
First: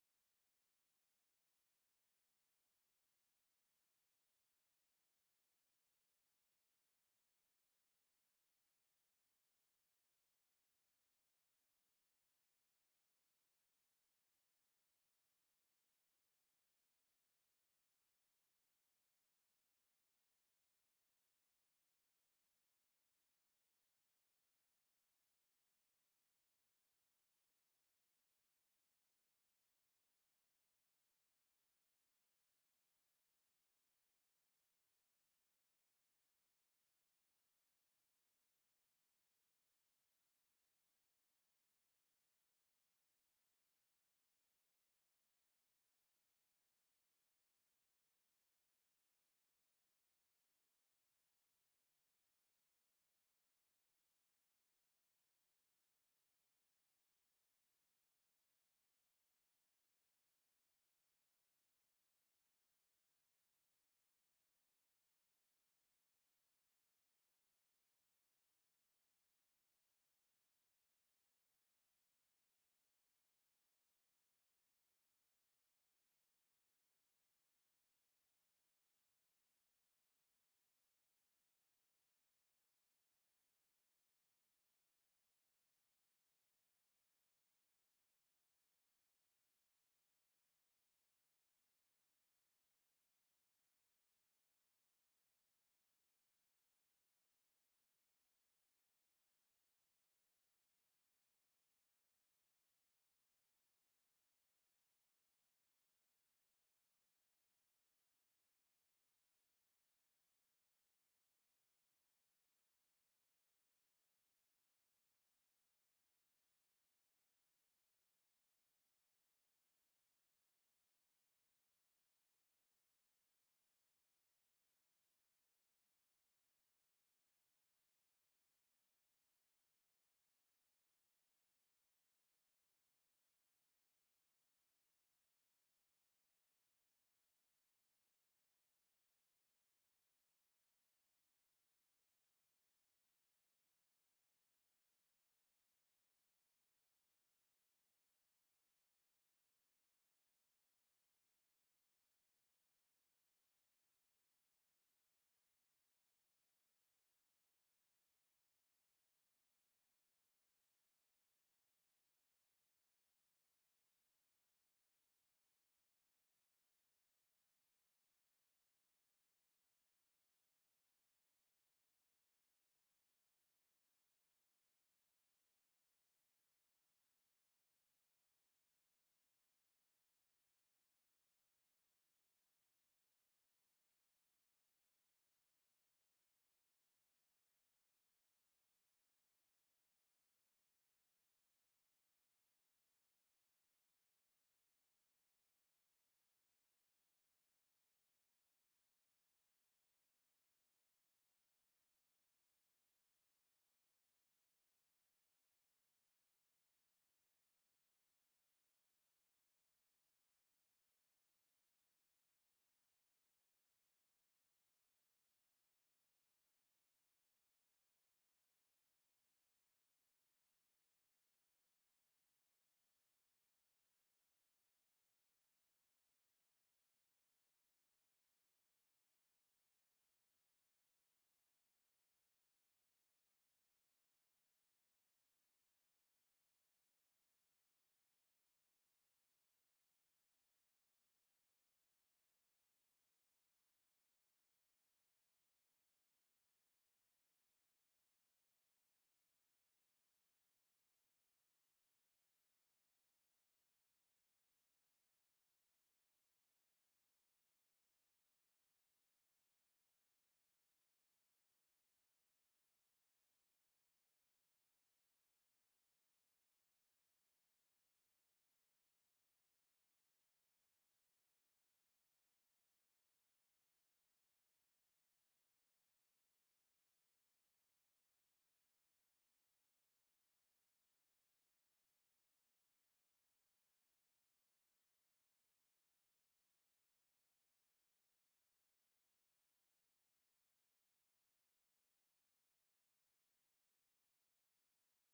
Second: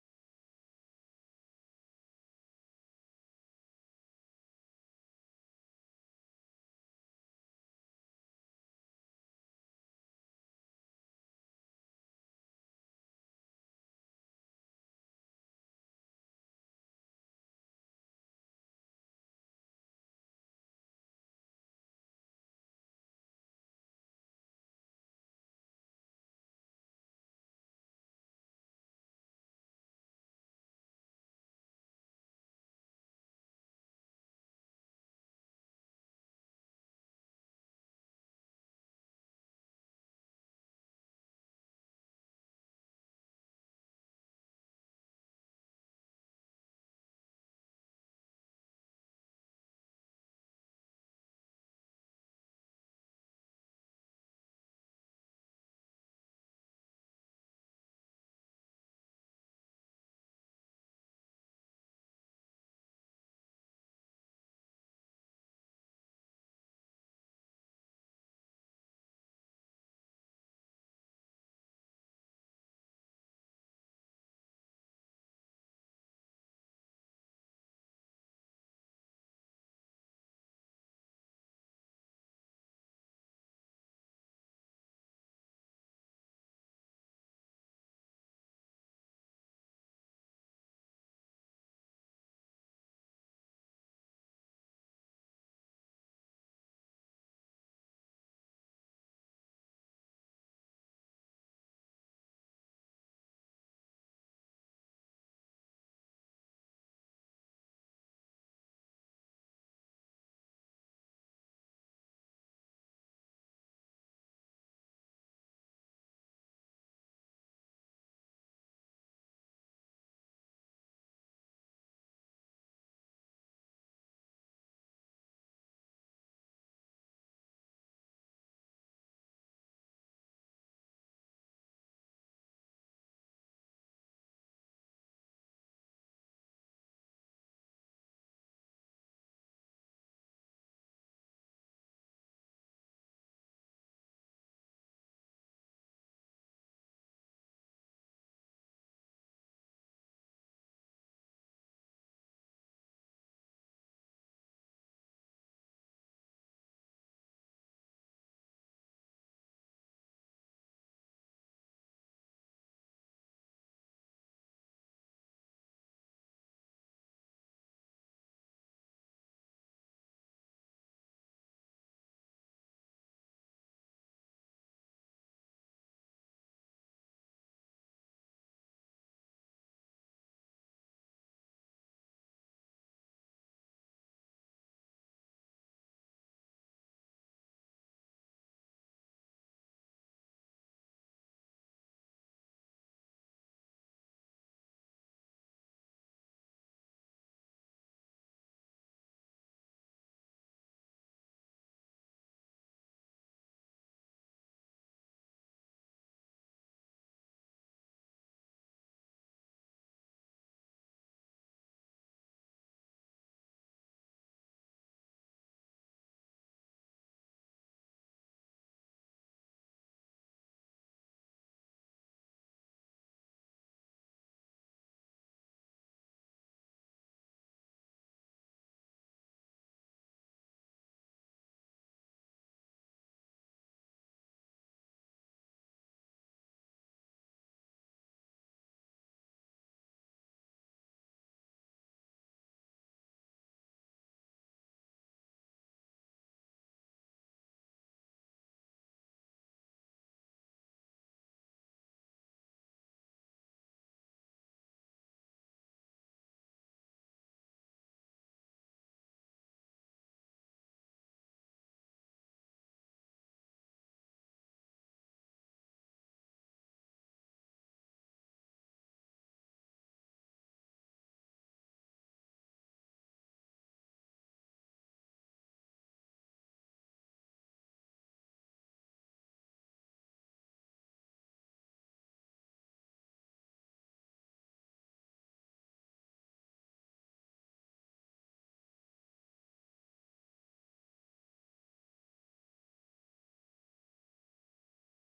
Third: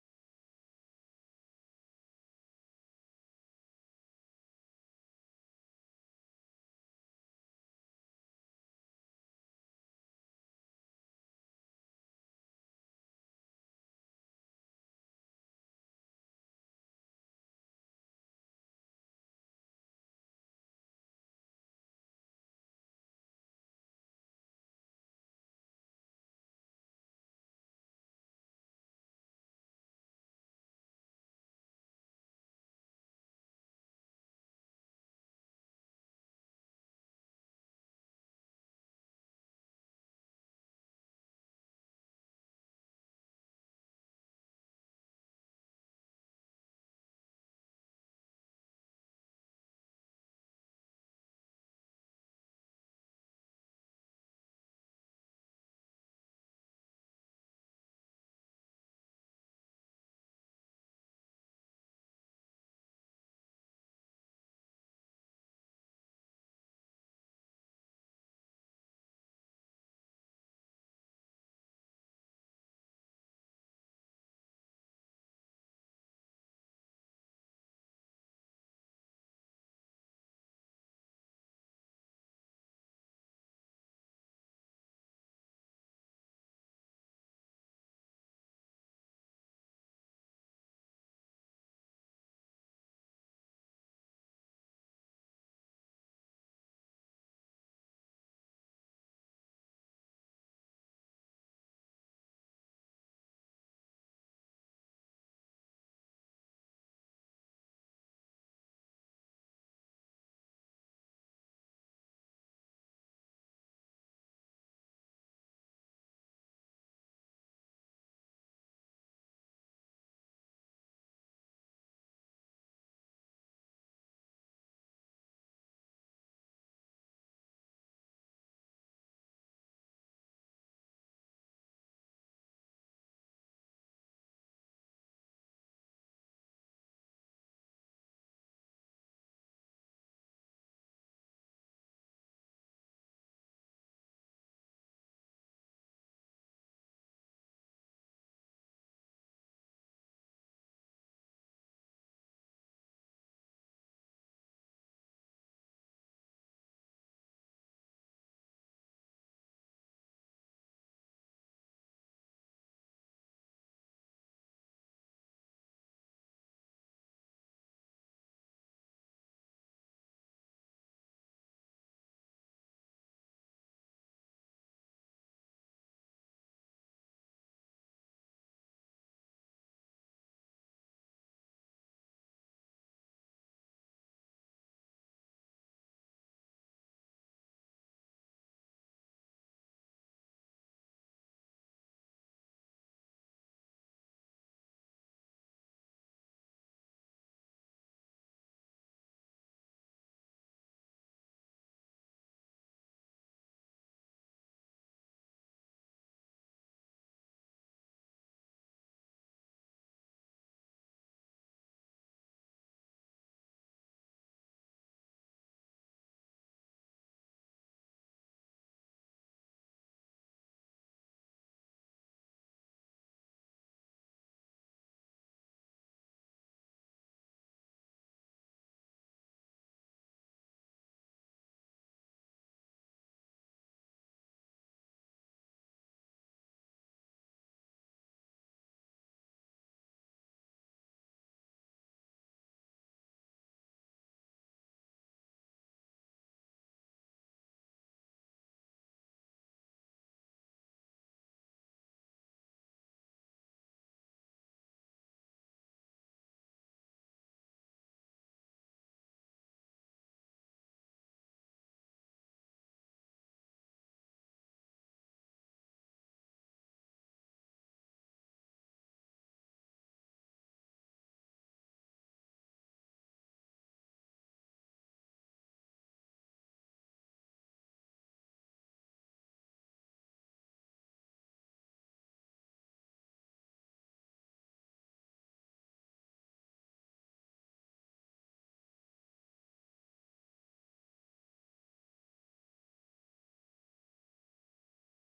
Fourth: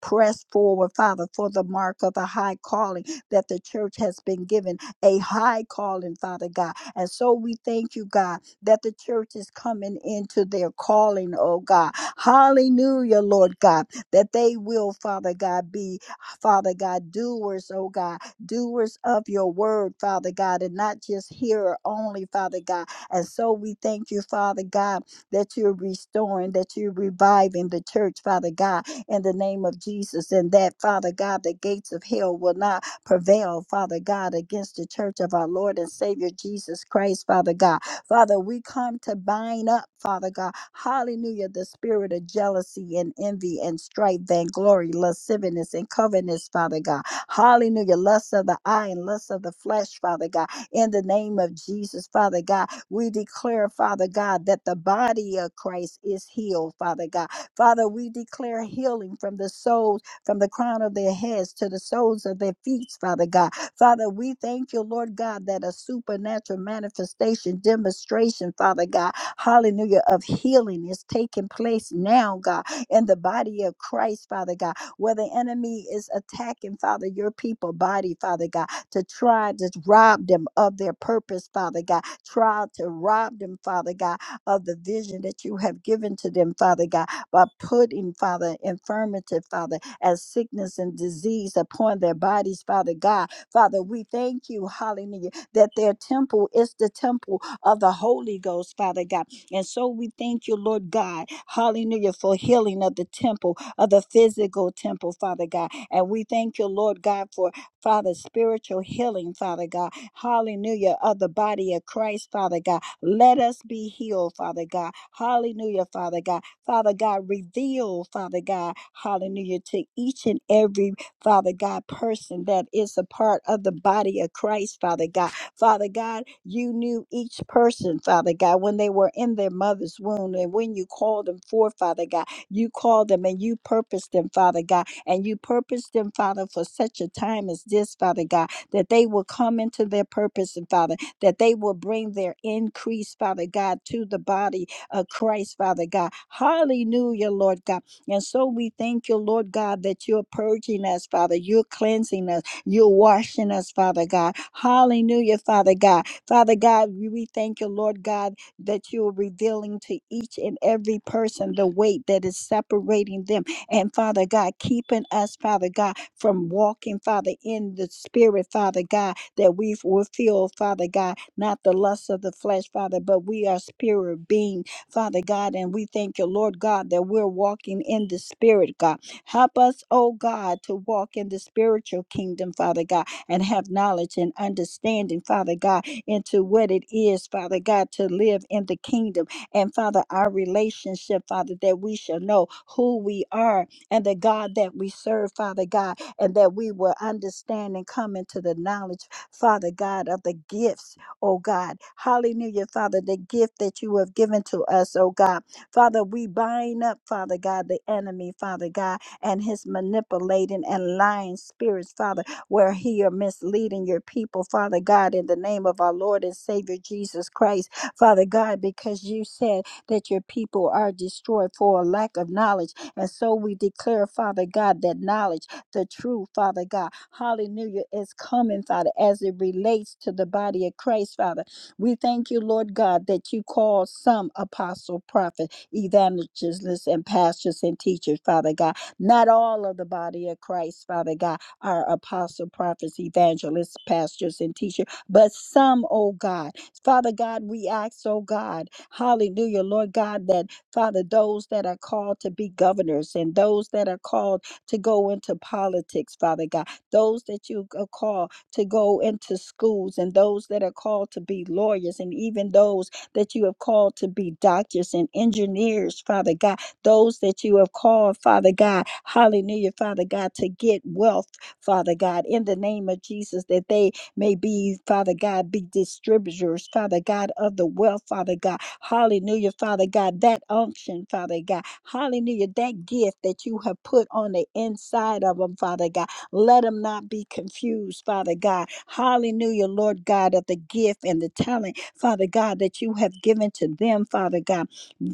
Speaker 2: press forward, Father, for the mark of the high calling that the church has been given, a high calling, Father God. And so we thank you, God, that the church is coming into their calling, oh God. Hallelujah, Lord God, that they will, Father God, be, Father God, doers, oh God doers of your word, Father God, and not just hearer only, Father God. And so we thank you, Father God, that you're restoring, that you're reviving the church, Father God, in the name of Jesus. And that, Father God, the gates of hell will not prevail, Father God, against the church of our Lord and Savior Jesus Christ, Father God. Father, we come to bind up, Father God, hallelujah, the spirit of jealousy and envy and strife, vainglory, lasciviousness and covetousness, Father God. Hallelujah, lust of the eye and lust of the flesh, Father God. In the name of Jesus, Father God, we declare, Father God, that the body of Christ is healed, Father God. Father, we declare healing from the souls, from the crown of their heads to the soles of their feet, Father God Father, we thank you, Lord God, that a supernatural manifestation, demonstration, Father God, hallelujah, of healing is taking place now, God, in the body of Christ, Father God, where the enemy is attacking, Father, your people body, Father God, to try to rob them of their purpose, Father God, try to rob them, Father God, of the vision that you have given to them, Father God, by putting, Father, infirmity, Father, as sickness and disease upon their bodies, Father God, Father, we thank you, hallelujah, that their temple is the temple of the Holy Ghost, Father God. And so we thank you, Lord God, hallelujah, for healing of the temple, of the physical temple, Father God. And we thank you, Lord God, for Father, spiritual healing, Father God, hallelujah, of the body of Christ, Father God. Let us be healed, Father God, hallelujah, Father God. Father God, reveal, Father God, hallelujah, to each and every Father God, person that is a part of the body of Christ, Father God. Father God, you knew each person, Father God, when they were in their mother's womb. And when you called them forth, Father God, you called them and you purposed them, Father God. And you purposed them, Father, for such a time as this, Father God, that they will come into their purpose, and Father, that they will bring their increase, Father God, to the body of Christ, Father God. Hallelujah, Lord God. And so we thank you, Lord God, that you're purging us, Father. You're cleansing us. You're washing us, Father God. Hallelujah, Father God. Father God, we we thank you, Lord God, that you're revealing to each and every person the weight that is separating them. And Father God, keeping us, Father God, from walking, Father, in the spirit, Father God, that we will feel, Father God, not the lust of the flesh, Father, but we are spirit being Father God. And we thank you, Lord God, that we're walking in the Spirit, God. Help us, oh God, to walk in the spiritual kingdom, Father God, and have knowledge and understanding, Father God, into what it is, Father God, to live in the kingdom. And Father, our relationship, Father, that we shall know who we are and the God that we serve, Father God, and that we will understand and come into the knowledge, Father God, of the gifts oh God. Hallelujah, Father, the gift that you have given to us, oh God. Father, we bind up, Father God, the enemy, Father God, and his manipulating and lying spirits, Father, where he are misleading your people, Father God, in the name of our Lord and Savior Jesus Christ, Father God, because you said that your people are destroyed for a lack of knowledge. And so we declare, Father God, that knowledge the truth, Father God. Hallelujah. It's coming, Father, as it relates to the body of Christ, Father. We thank you, Lord God, that you call some apostle, prophet, evangelists, and pastors and teachers, Father God. Not all of the body of Christ, Father God, are apostle, prophets, evangelists, pastors, and teachers, but some, oh God. Father God, we ask, oh God, hallelujah, Lord God, that Father, those that are called to be governors and those that are called to go into politics, Father God, those that you c- call to go into schools, and those that are called to be lawyers, and even those that you have called to be doctors and engineers, Father God, those that you have called, Father God, hallelujah, Father God, to get wealth, Father God, in the name of Jesus, that they may be, Father God, be distributors, Father God, of the wealth, Father God. Hallelujah, Father God, that unction, Father God. Hallelujah, that gift that you have put on the inside of them, Father God. Let them not be confused, Father God. Hallelujah, Lord God, of the gift and the talent, Father God, that you have given to them, Father God.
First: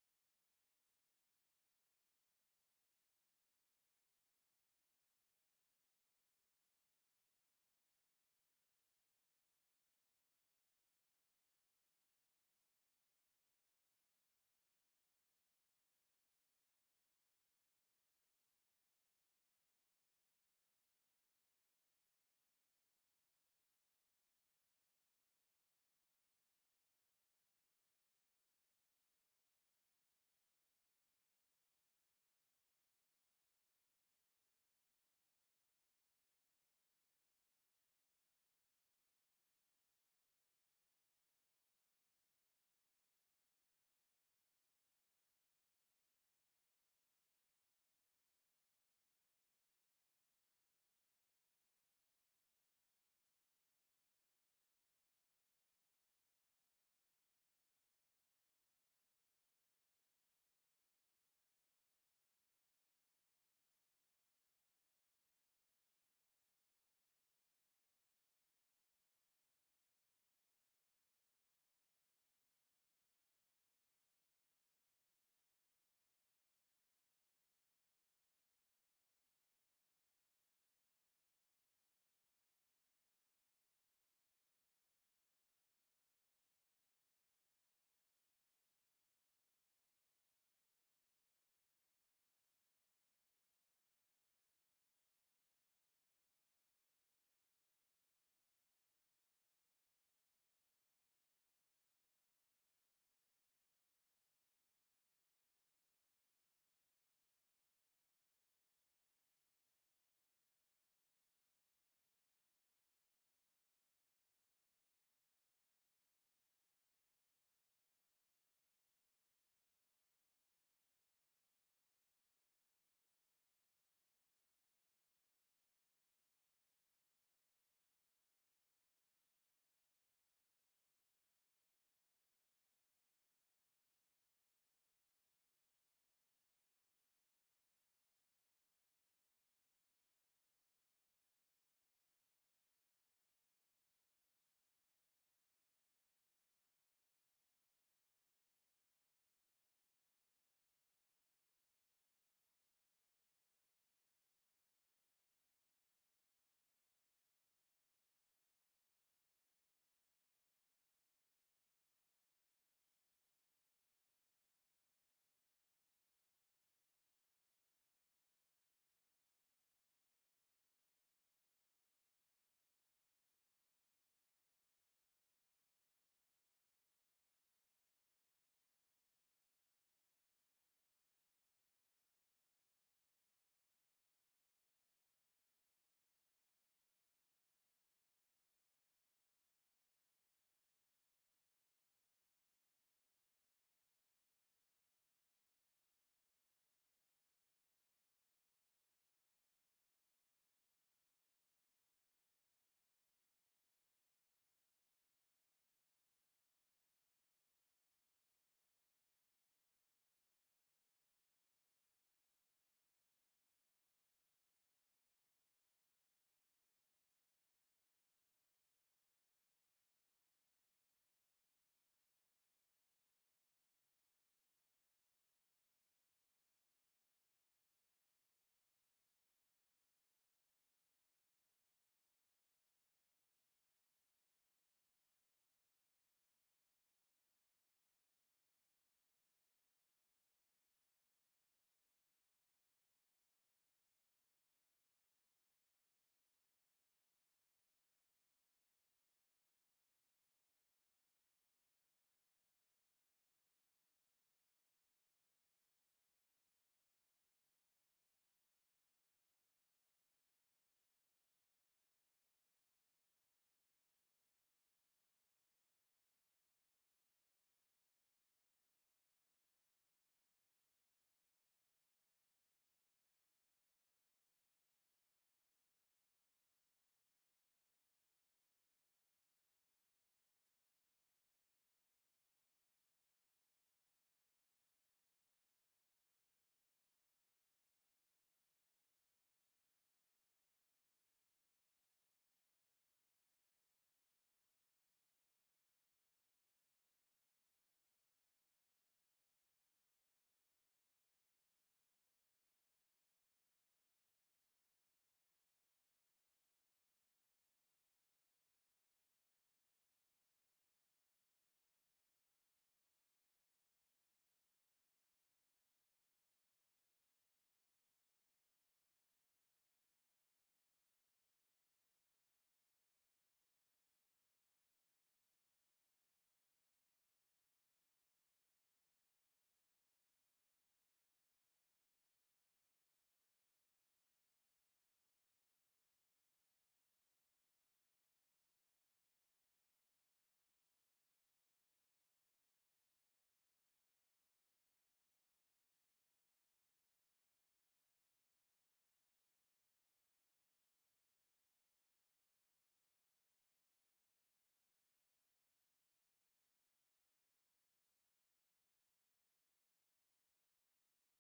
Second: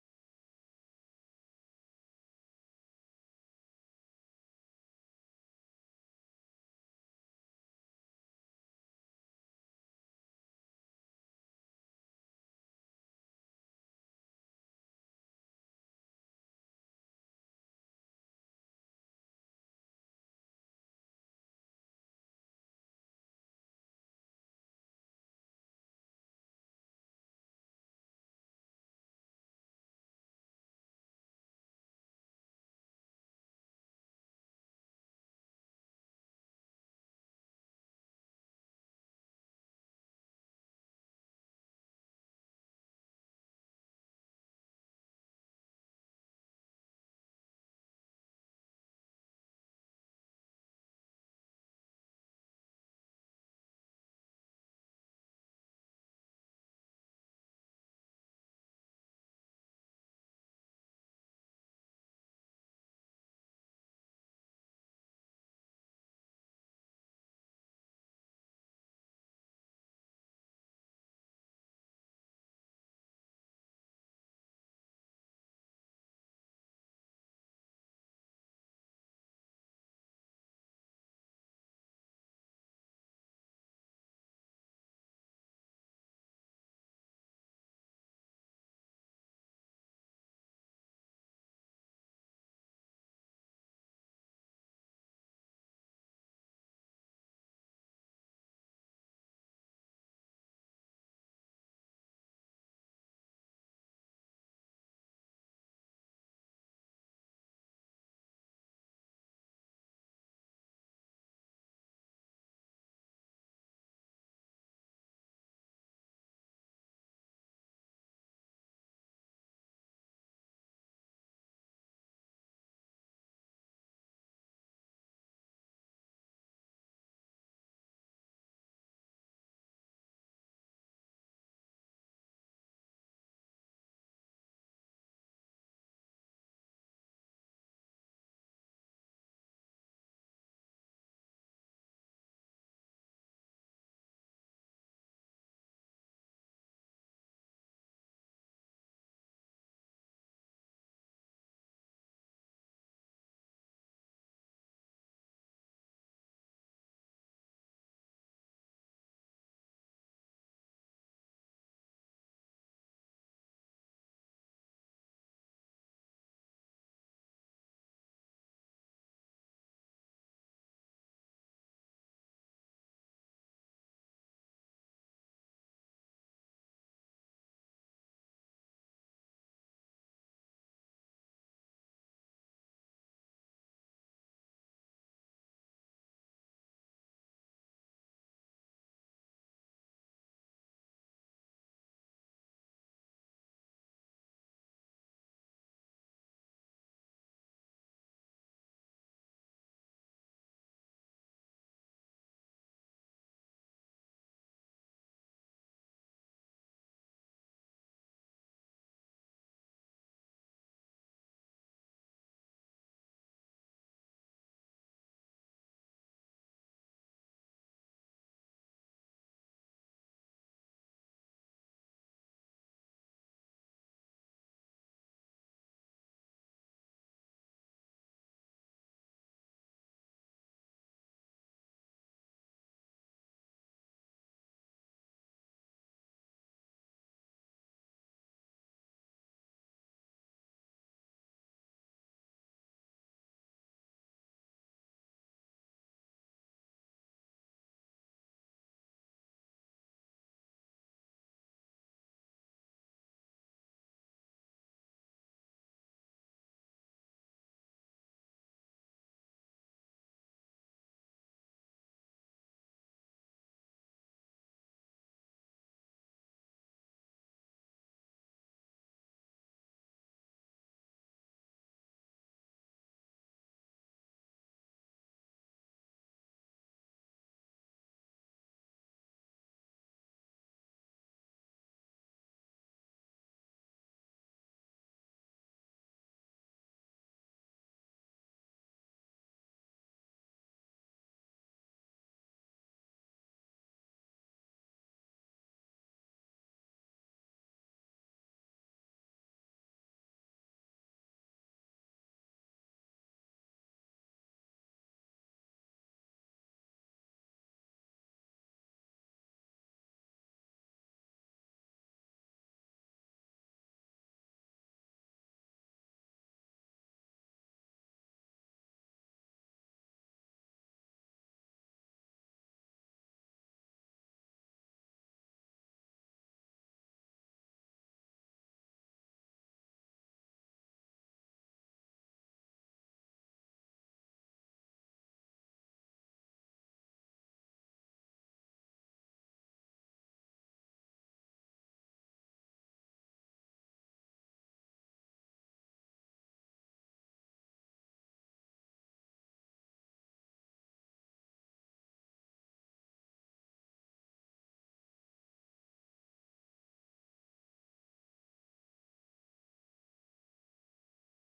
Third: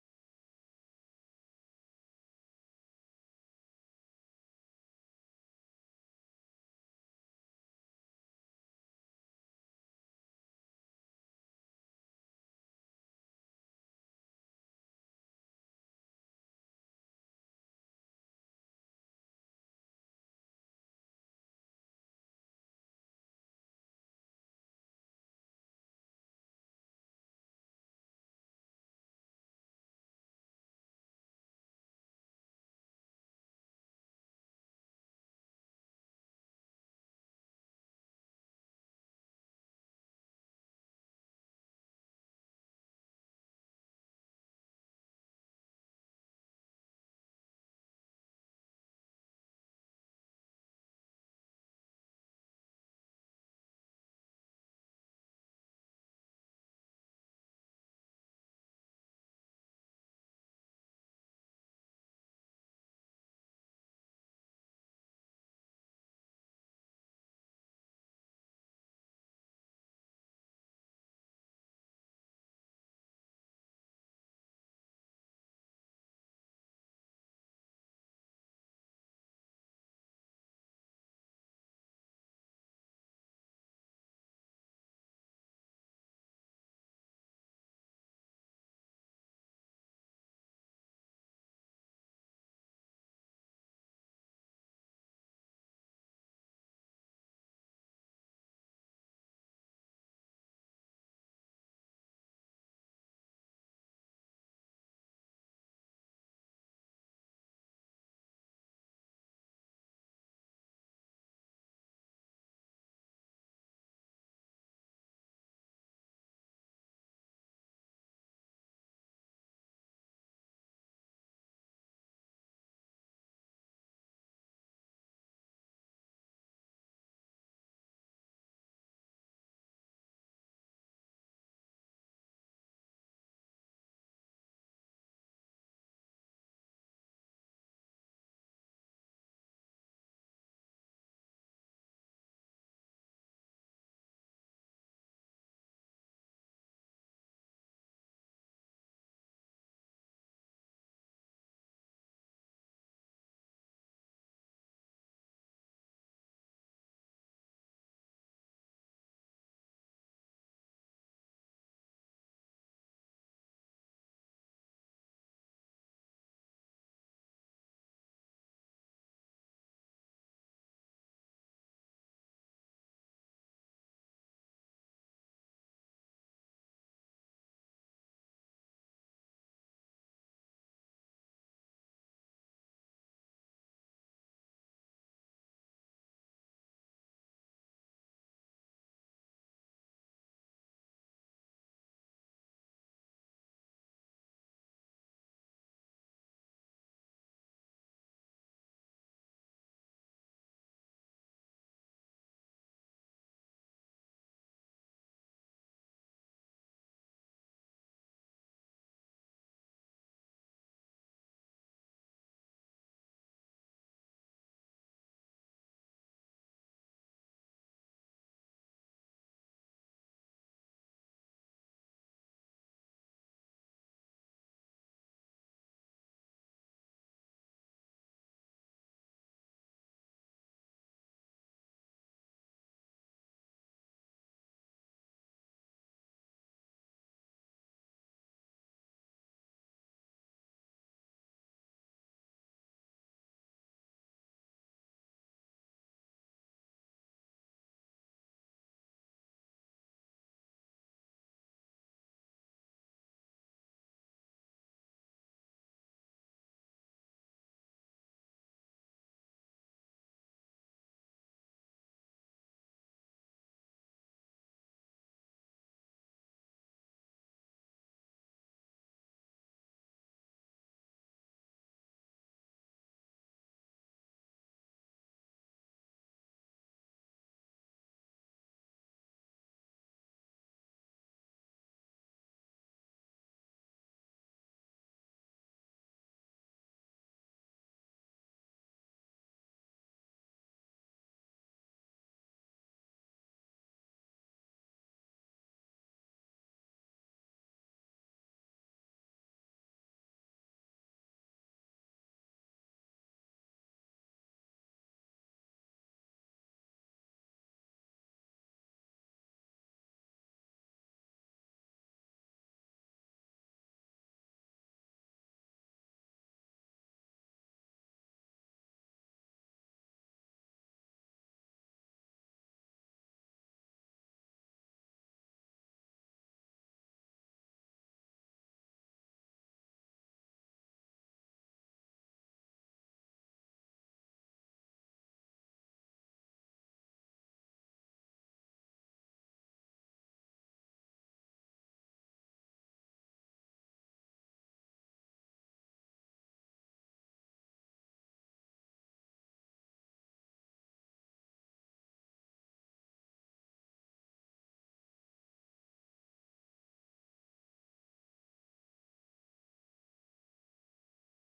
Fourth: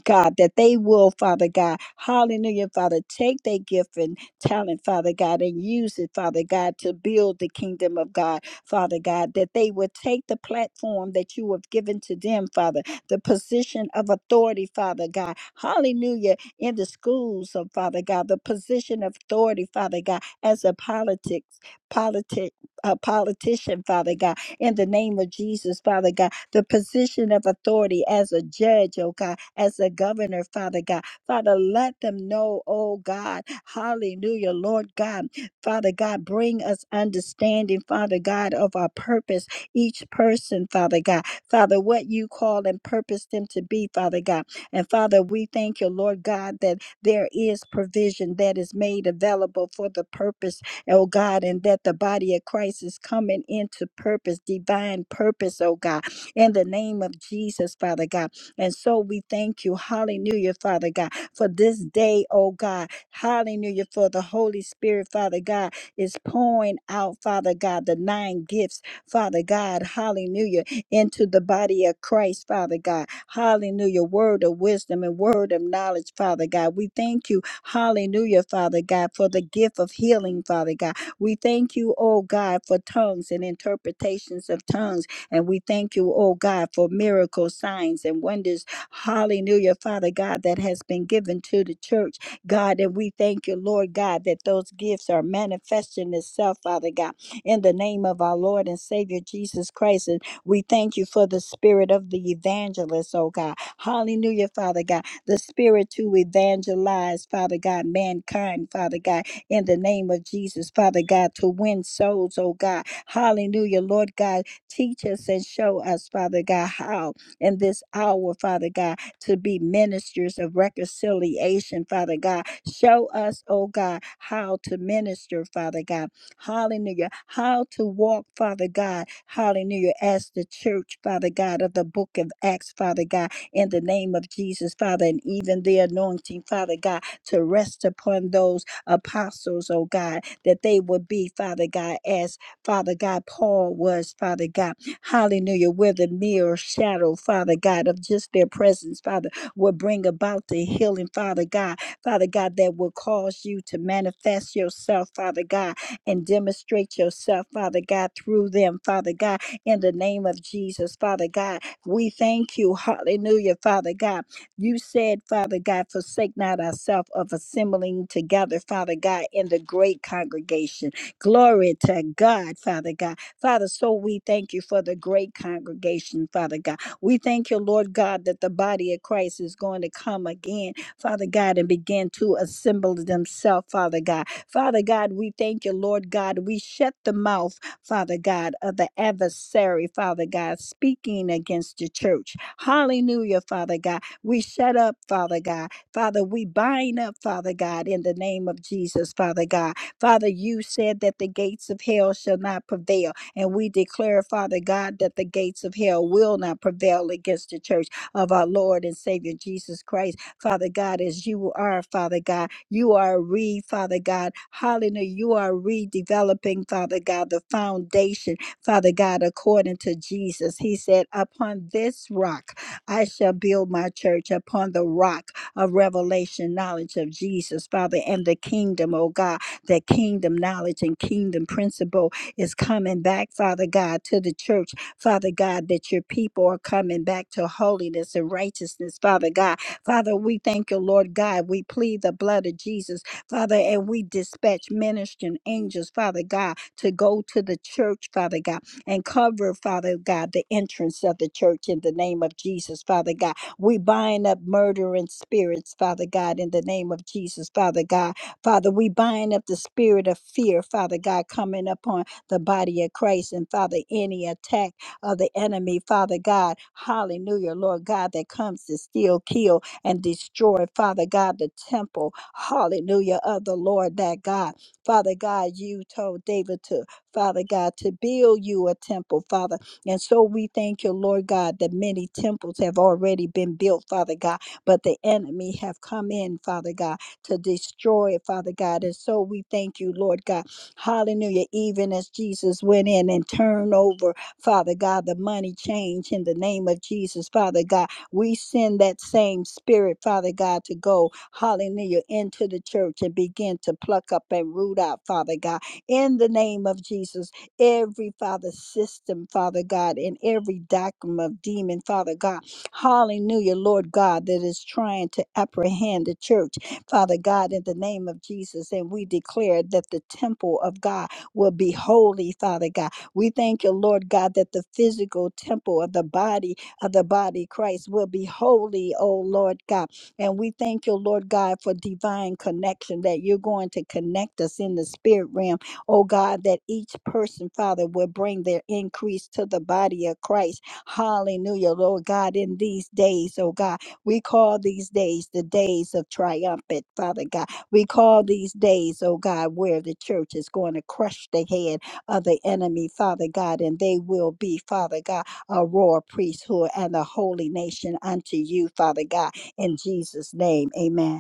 Speaker 2: God, that they will, Father God, hallelujah, Father, take their gift and talent, Father God, and use it, Father God, to build the kingdom of God. Father God, that they would take the platform that you have given to them, Father, the position of authority, Father God. Hallelujah. In the schools of Father God, the position of authority, Father God, as a politics, politic. A politician, Father God, in the name of Jesus, Father God, the position of authority as a judge, oh God, as a governor, Father God, Father, let them know, oh God, hallelujah, Lord God Father God, bring us understanding, Father God, of our purpose, each person, Father God. Father, what you call and purpose them to be, Father God. And Father, we thank you, Lord God, that there is provision that is made available for the purpose, oh God, and that the body of Christ is coming into purpose, divine purpose, oh God, in the name of Jesus, Father God. And so we thank you, hallelujah, Father God, for this day, oh God. Hallelujah. For the Holy Spirit, Father God, is pouring out, Father God, the nine gifts, Father God. Hallelujah. Into the body of Christ, Father God. Hallelujah. Word of wisdom and word of knowledge, Father God. We thank you. Hallelujah, Father God, for the gift of healing, Father God. We thank you, oh God, for tongues and interpretations of tongues. And we thank you, oh God, for miracle signs, and wonders. Hallelujah, Father God, that has been given to the church. God. And we thank you, Lord God, that those gifts are manifesting itself, Father God, in the name of our Lord and Savior Jesus Christ. And we thank you for the spirit of the evangelist, oh God. Hallelujah, Father God. The spirit to evangelize, Father God, mankind, Father God, in the name of Jesus, Father God, to win souls, oh God. Hallelujah, Lord God. Teach us and show us, Father God, how in this hour, Father God to be ministers of reconciliation, Father God. Show us, oh God, how to minister, Father God. Hallelujah. How to walk, Father God. Hallelujah. As the church, Father God, of the book of Acts, Father God, in the name of Jesus, Father, and even the anointing, Father God, to rest upon those apostles, oh God, that they would be, Father God, as Father God Paul was, Father God. Hallelujah. Where the mere shadow, Father God, of just their presence, Father, will bring about the healing, Father God. Father God, that will cause you to manifest yourself, Father God, and demonstrate yourself, Father God, through them, Father God, in the name of Jesus, Father God. We thank you. Hallelujah, Father God. You said, Father God, forsake not ourselves of assembling together, Father God, in the great congregation. Glory to God, Father God. Father, so we thank you for the great congregation, Father God. We thank you, Lord God, that the body of Christ is going to come again, Father God, and begin to assemble themselves, Father God. Father God, we thank you, Lord God. We shut the mouth, Father God, of the adversary, Father God, speaking against the church. Hallelujah, Father God. We shut up, Father God. Father, we bind up, Father God, in the name of Jesus, Father God. Father, you said that the gates of hell shall not prevail. And we declare, Father God, that the gates of hell will not prevail against the church of our Lord and Savior Jesus Christ. Father God, as you are, Father God, you are re, Father God, hallelujah, you are redeveloping, Father God, the foundation, Father God, according to Jesus. He said, Upon this rock I shall build my church, upon the rock of revelation, knowledge of Jesus, Father, and the kingdom, oh God, the kingdom knowledge and kingdom principle is coming back, Father God, to the church. Father God, that your people are coming back to holiness and righteousness, Father God. Father, we thank you, Lord God. We plead the blood of Jesus, Father, and we dispatch ministering angels, Father God, to go to the church, Father God, and cover, Father God, the entrance of the church in the name of Jesus, Father God. We bind up murdering spirits, Father God, in the name of Jesus, Father God. Father, we bind up the spirit of fear, Father God, coming upon the body of Christ. And Father, any attack of the enemy, Father God, hallelujah, Lord God, that comes to steal, kill, and destroy, Father God, the temple, hallelujah, of the Lord that God. Father God, you told David to, Father God, to build you a temple, Father. And so we thank you, Lord God, that many temples have already been built, Father God, but the enemy have come in, Father God, to destroy it, Father God. And so we thank you, Lord God Hallelujah. Even as Jesus went in and turned over, Father God, the money change in the name of Jesus, Father God. We send that same spirit, Father God, to go, hallelujah, into the church and begin to pluck up and root out, Father God, in the name of Jesus, every Father system, Father God, and every doctrine of demon, Father God. Hallelujah, Lord God, that is trying to apprehend the church Father God, in the name of Jesus. And we declare that the temple of God will be holy, Father God. We thank you, Lord God, that the physical temple of the body of the body Christ will be holy, oh Lord God. And we thank you, Lord God, for divine connection that you're going to connect us in the spirit realm, oh God, that each person, Father, will bring their increase to the body of Christ. Hallelujah, Lord God, in these days, oh God. We call these days the days of triumphant, Father God. We call these days, oh God, where the church is going to crush the head of the enemy, Father God, and they will be, Father God, a royal priesthood and a holy nation unto you, Father God, in Jesus' name. Amen.